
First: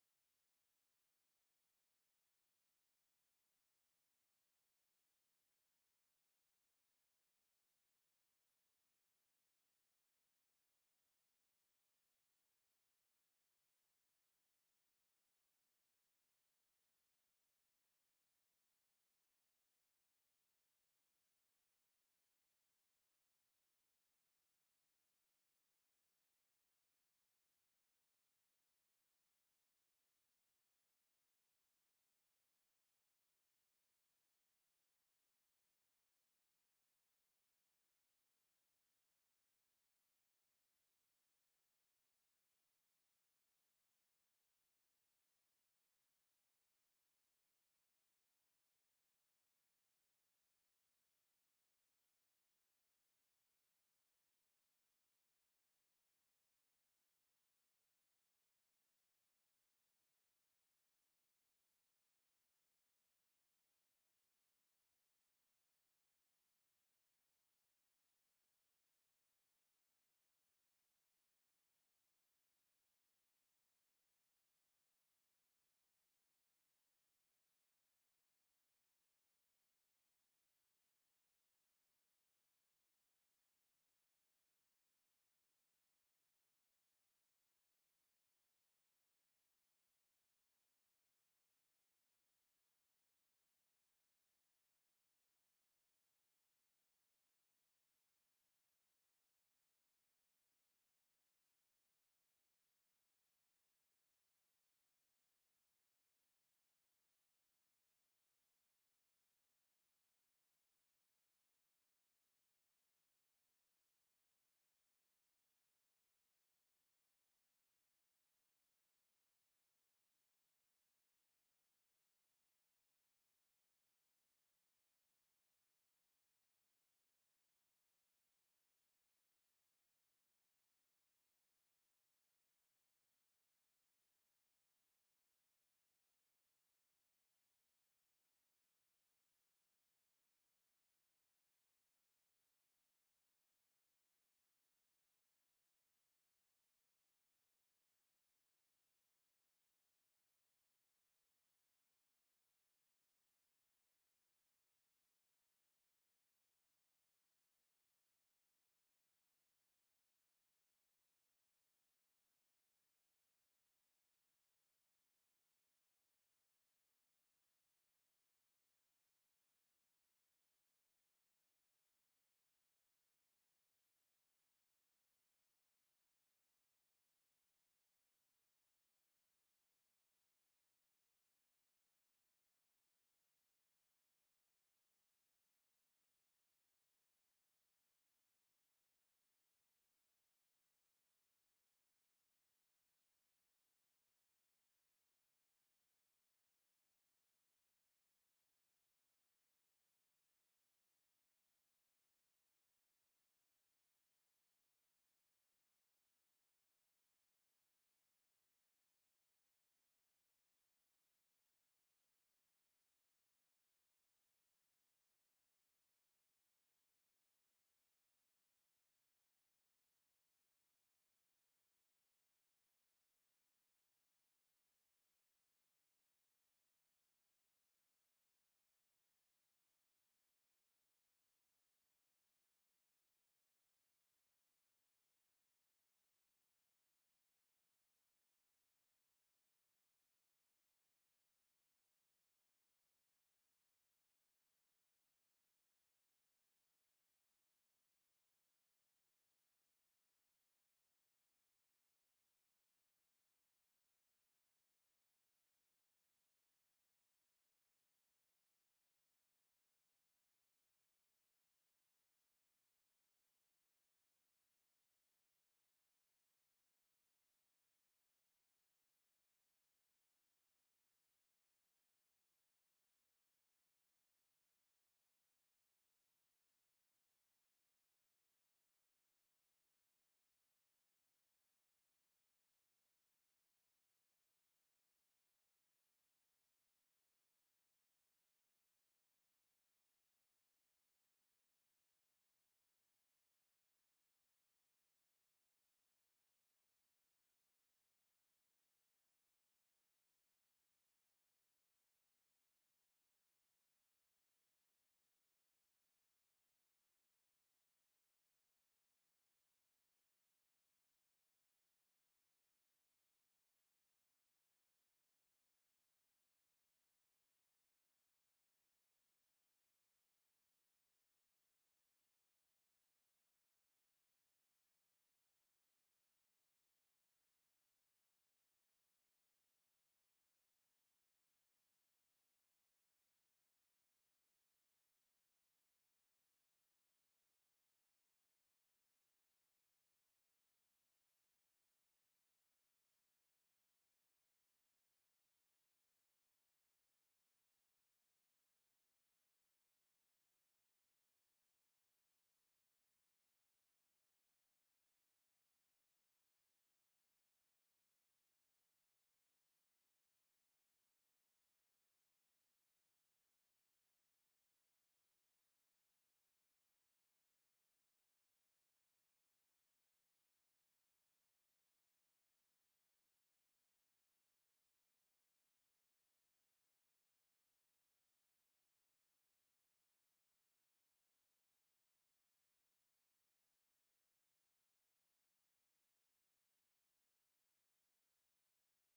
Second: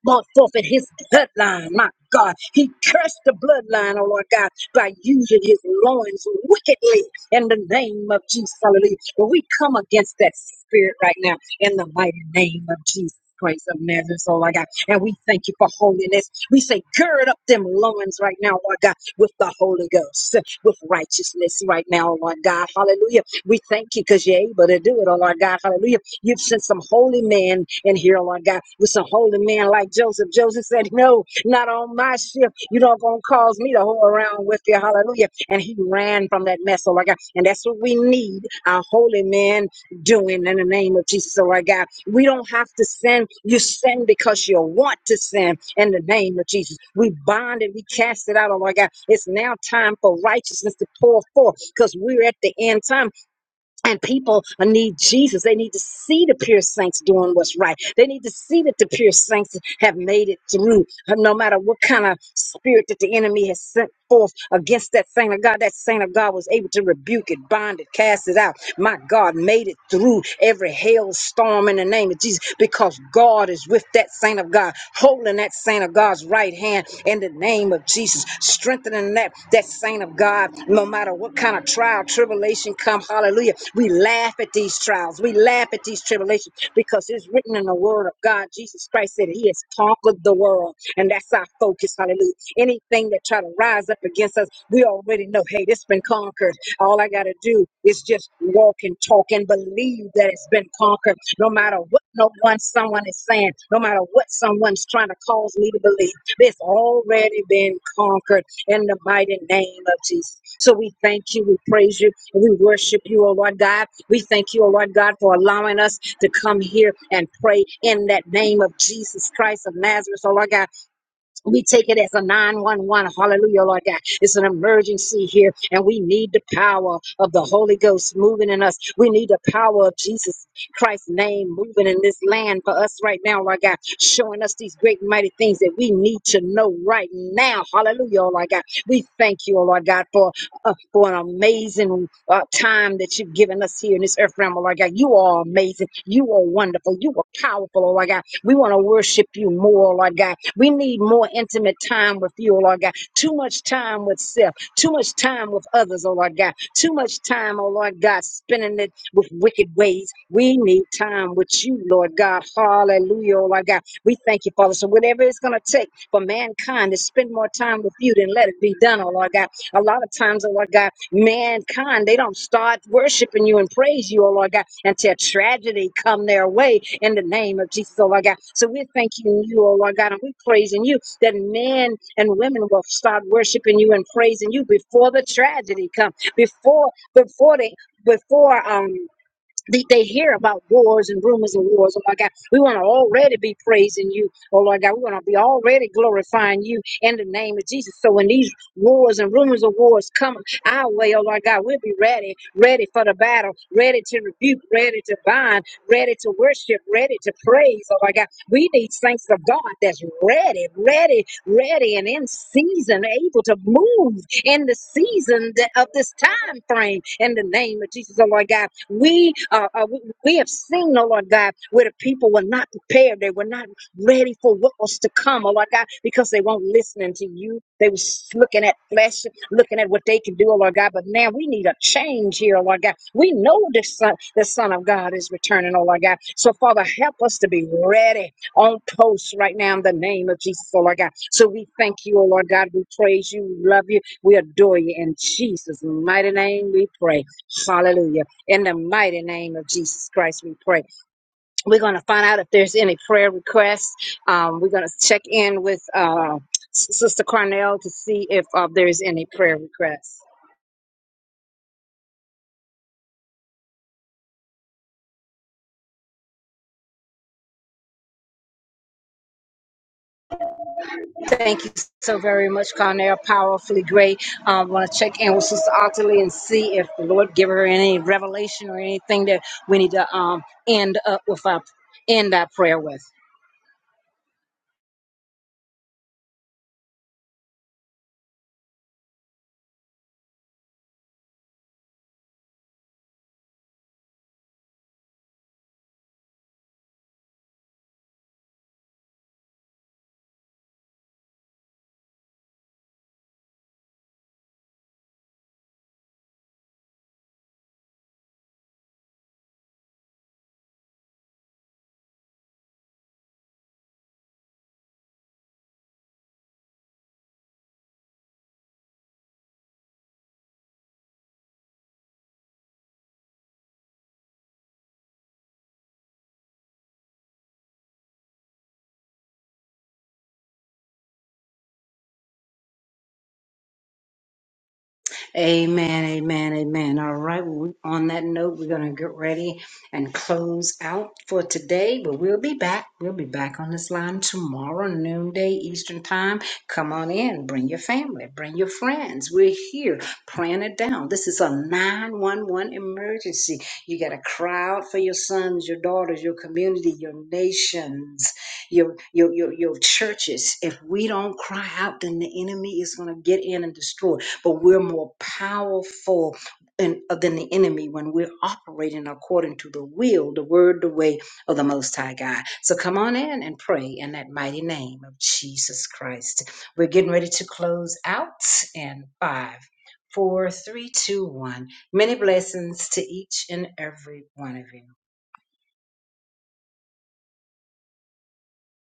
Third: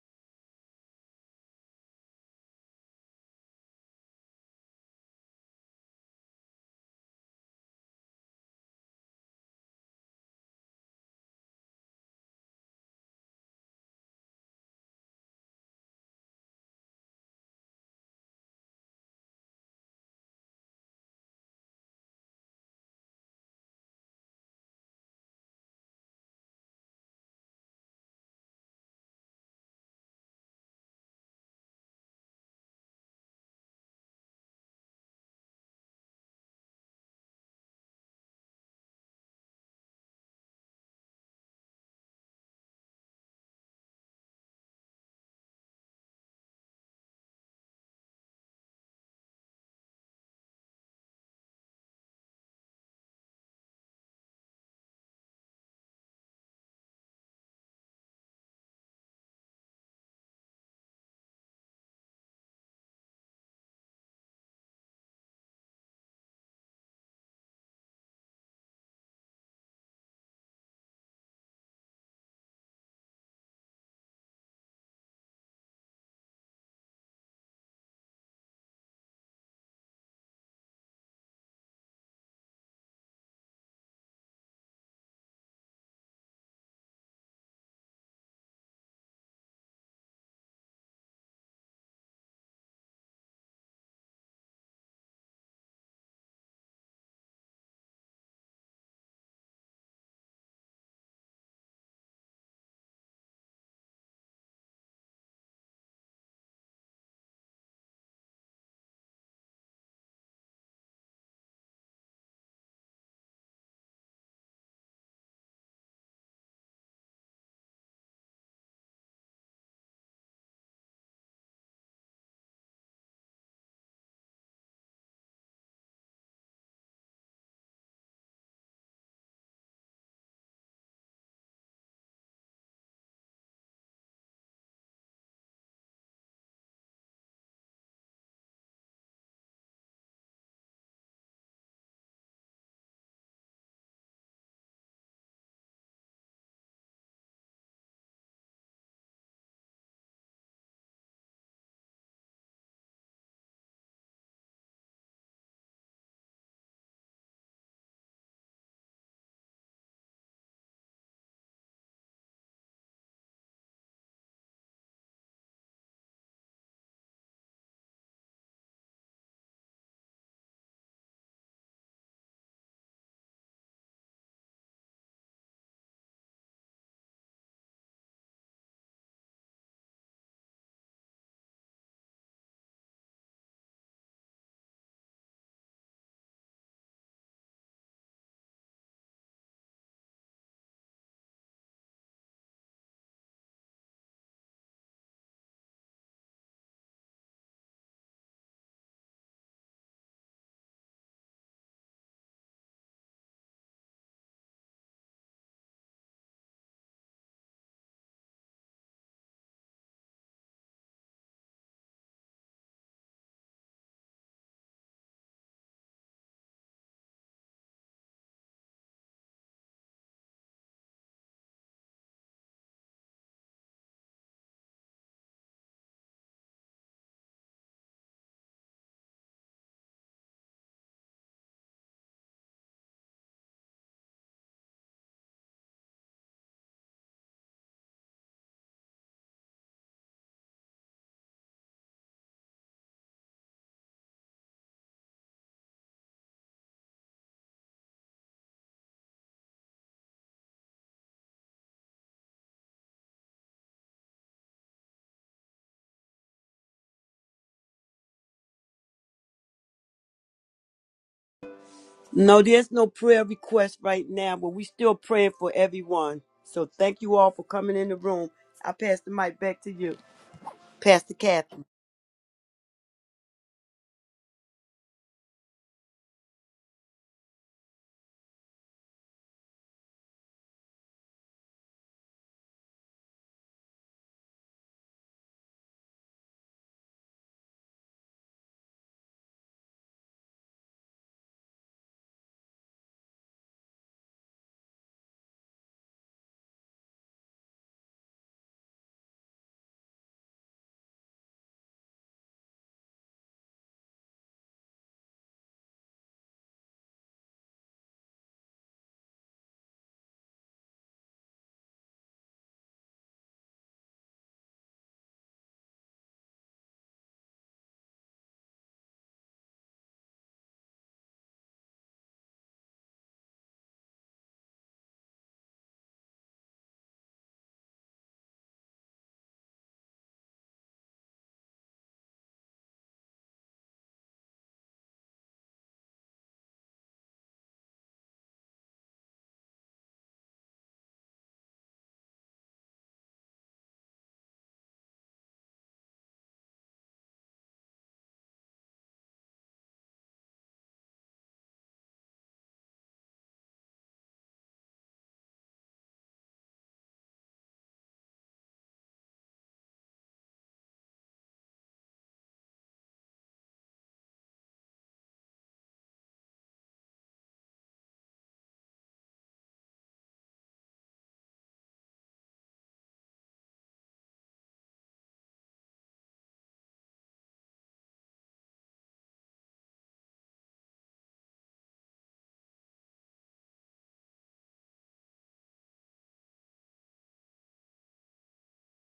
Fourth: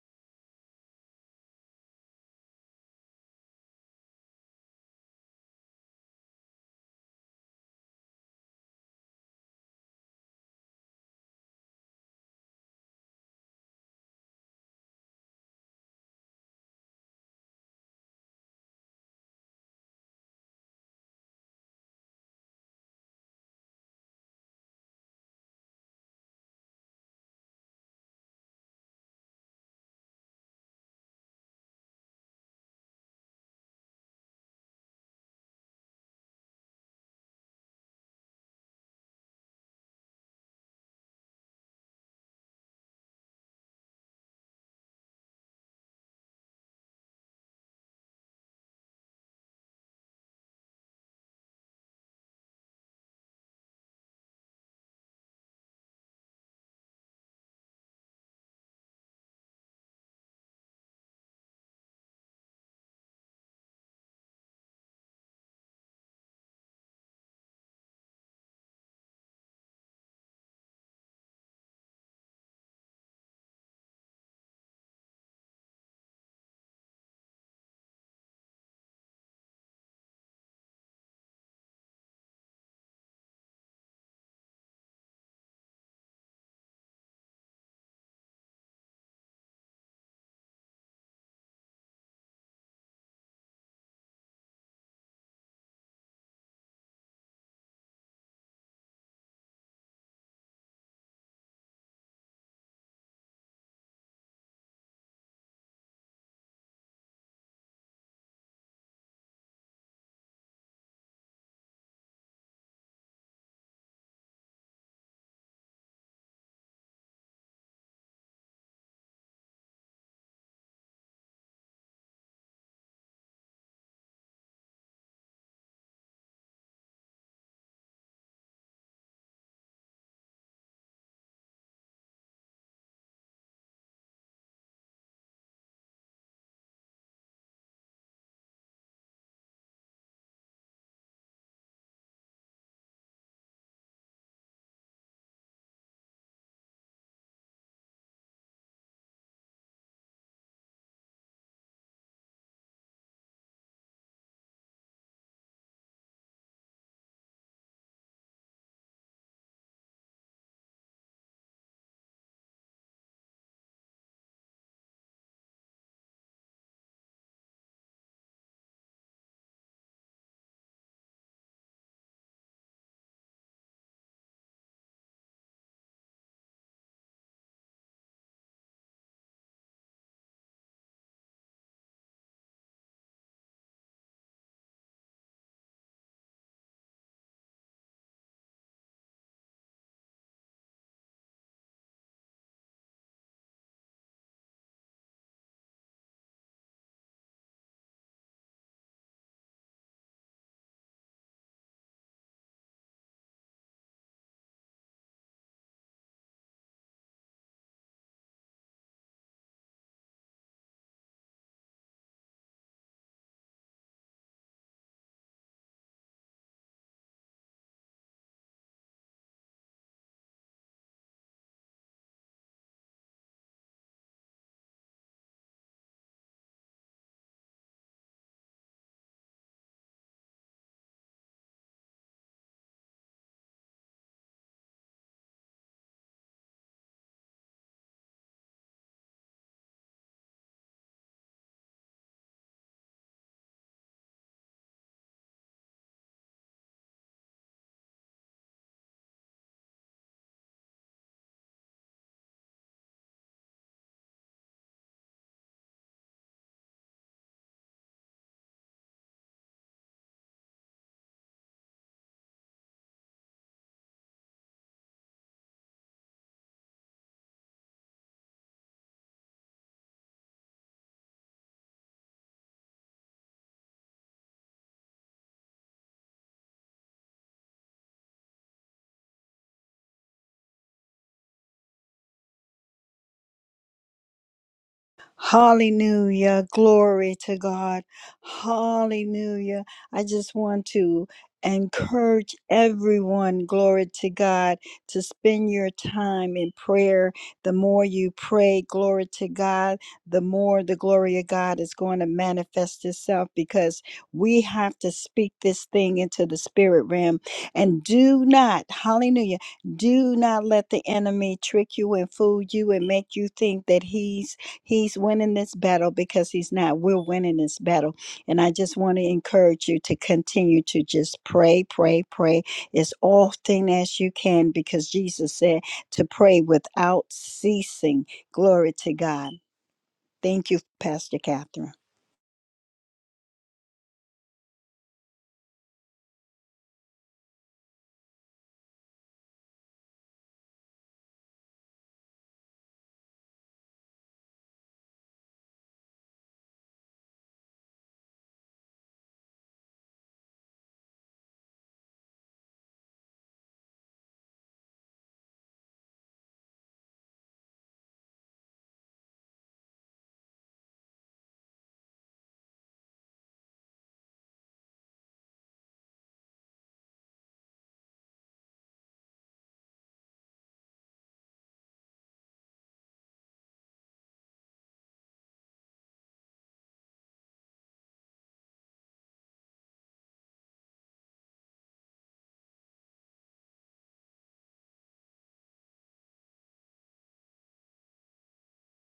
Speaker 1: bought forfeit his bloodline, my God. He cursed the bloodline, oh Lord God, by using his loins wickedly in the name of Jesus. Hallelujah. But we come against that spirit right now in the mighty name of Jesus. Christ of Nazareth, oh my God. And we thank you for holiness. We say, gird up them loins right now, Lord God, with the Holy Ghost, with righteousness right now, Lord God. Hallelujah. We thank you because you're able to do it, oh Lord God. Hallelujah You've sent some holy man in here, Lord God, with some holy man like Joseph. Joseph said, No, not on my ship. You're not going to cause me to hoe around with you. Hallelujah. And he ran from that mess, oh, Lord God. And that's what we need our holy man doing in the name of Jesus, oh, Lord God. We don't have to sin. You sin because you want to sin in the name of Jesus. We bind it, we cast it out, oh, Lord God. It's now time for righteousness to pour forth because we're at the end time and people uh, need Jesus. They need to see the pure saints doing what's right. They need to see that the pure saints have made it through, uh, no matter what kind of spirit that the enemy has sent forth against that saint of God. That saint of God was able to rebuke it, bind it, cast it out. My God made it through through every hailstorm in the name of Jesus because God is with that saint of God, holding that saint of God's right hand in the name of Jesus, strengthening that, that saint of God no matter what kind of trial, tribulation come. Hallelujah. We laugh at these trials. We laugh at these tribulations because it's written in the word of God. Jesus Christ said he has conquered the world and that's our focus. Hallelujah. Anything that try to rise up against us, we already know, hey, this been conquered. All I got to do is just walk and talk and believe that it's been conquered, no matter what no one, someone is saying, no matter what someone's trying to cause me to believe. It's already been conquered in the mighty name of Jesus. So we thank you, we praise you, and we worship you, O Lord God. We thank you, O Lord God, for allowing us to come here and pray in that name of Jesus Christ of Nazareth, O Lord God. We take it as a 911. Hallelujah, Lord God. It's an emergency here, and we need the power of the Holy Ghost moving in us. We need the power of Jesus Christ's name moving in this land for us right now, Lord God, showing us these great and mighty things that we need to know right now. Hallelujah, Lord God. We thank you, Lord God, for, uh, for an amazing uh, time that you've given us here in this earth realm, Lord God. You are amazing. You are wonderful. You are powerful, Lord God. We want to worship you more, Lord God. We need more intimate time with you, oh Lord God. Too much time with self, too much time with others, oh Lord God. Too much time, oh Lord God, spending it with wicked ways. We need time with you, Lord God. Hallelujah, oh Lord God. We thank you, Father. So whatever it's going to take for mankind to spend more time with you, then let it be done, oh Lord God. A lot of times, oh Lord God, mankind, they don't start worshiping you and praise you, oh Lord God, until tragedy come their way in the name of Jesus, oh Lord God. So we are thanking you, oh Lord God, and we are praising you that men and women will start worshiping you and praising you before the tragedy come, before before they before um they, they hear about wars and rumors of wars. Oh my God, we want to already be praising you. Oh Lord God, we want to be already glorifying you in the name of Jesus. So when these wars and rumors of wars come our way, oh Lord God, we'll be ready, ready for the battle, ready to rebuke, ready to bind, ready to worship, ready to praise. Oh my God, we need saints of God that's ready, ready, ready, and in season, able to move in the season that, of this time frame. In the name of Jesus, oh Lord God, we uh, uh, we, we have seen, oh Lord God, where the people were not prepared. They were not ready for what was to come, oh Lord God, because they weren't listening to you. They was looking at flesh, looking at what they can do, oh Lord God. But now we need a change here, oh Lord God. We know the Son, the Son of God is returning, oh Lord God. So Father, help us to be ready on post right now in the name of Jesus, oh Lord God. So we thank you, oh Lord God. We praise you, we love you. We adore you in Jesus' mighty name. We pray. Hallelujah. In the mighty name of Jesus Christ, we pray. We're going to find out if there's any prayer requests. Um, we're going to check in with uh, S- Sister Cornell to see if uh, there is any prayer requests.
Speaker 3: No, there's no prayer request right now, but we still praying for everyone. So thank you all for coming in the room. I pass the mic back to you, Pastor Kathy.
Speaker 1: Thank you so very much, Cornell. Powerfully great. I um, want to check in with Sister Ottilie and see if the Lord give her any revelation or anything that we need to um, end up with our end our prayer with.
Speaker 2: Hallelujah. Glory to God. Hallelujah. I just want to encourage everyone, glory to God, to spend your time in prayer. The more you pray, glory to God, the more the glory of God is going to manifest itself because we have to speak this thing into the spirit realm. And do not, hallelujah, do not let the enemy trick you and fool you and make you think that he's He's winning this battle because he's not. We're winning this battle. And I just want to encourage you to continue to just pray, pray, pray as often as you can because Jesus said to pray without ceasing. Glory to God. Thank you, Pastor Catherine.
Speaker 1: Amen, amen, amen. All right. Well, we- on that note, we're going to get ready and close out for today, but we'll be back. We'll be back on this line tomorrow, noonday Eastern time. Come on in. Bring your family. Bring your friends. We're here praying it down. This is a 911 emergency. You got to cry out for your sons, your daughters, your community, your nations, your, your, your, your churches. If we don't cry out, then the enemy is going to get in and destroy but we're more powerful and, than the enemy when we're operating according to the will, the word, the way of the Most High God. So come on in and pray in that mighty name of Jesus Christ. We're getting ready to close out in five, four, three, two, one. Many blessings to each and every one of you.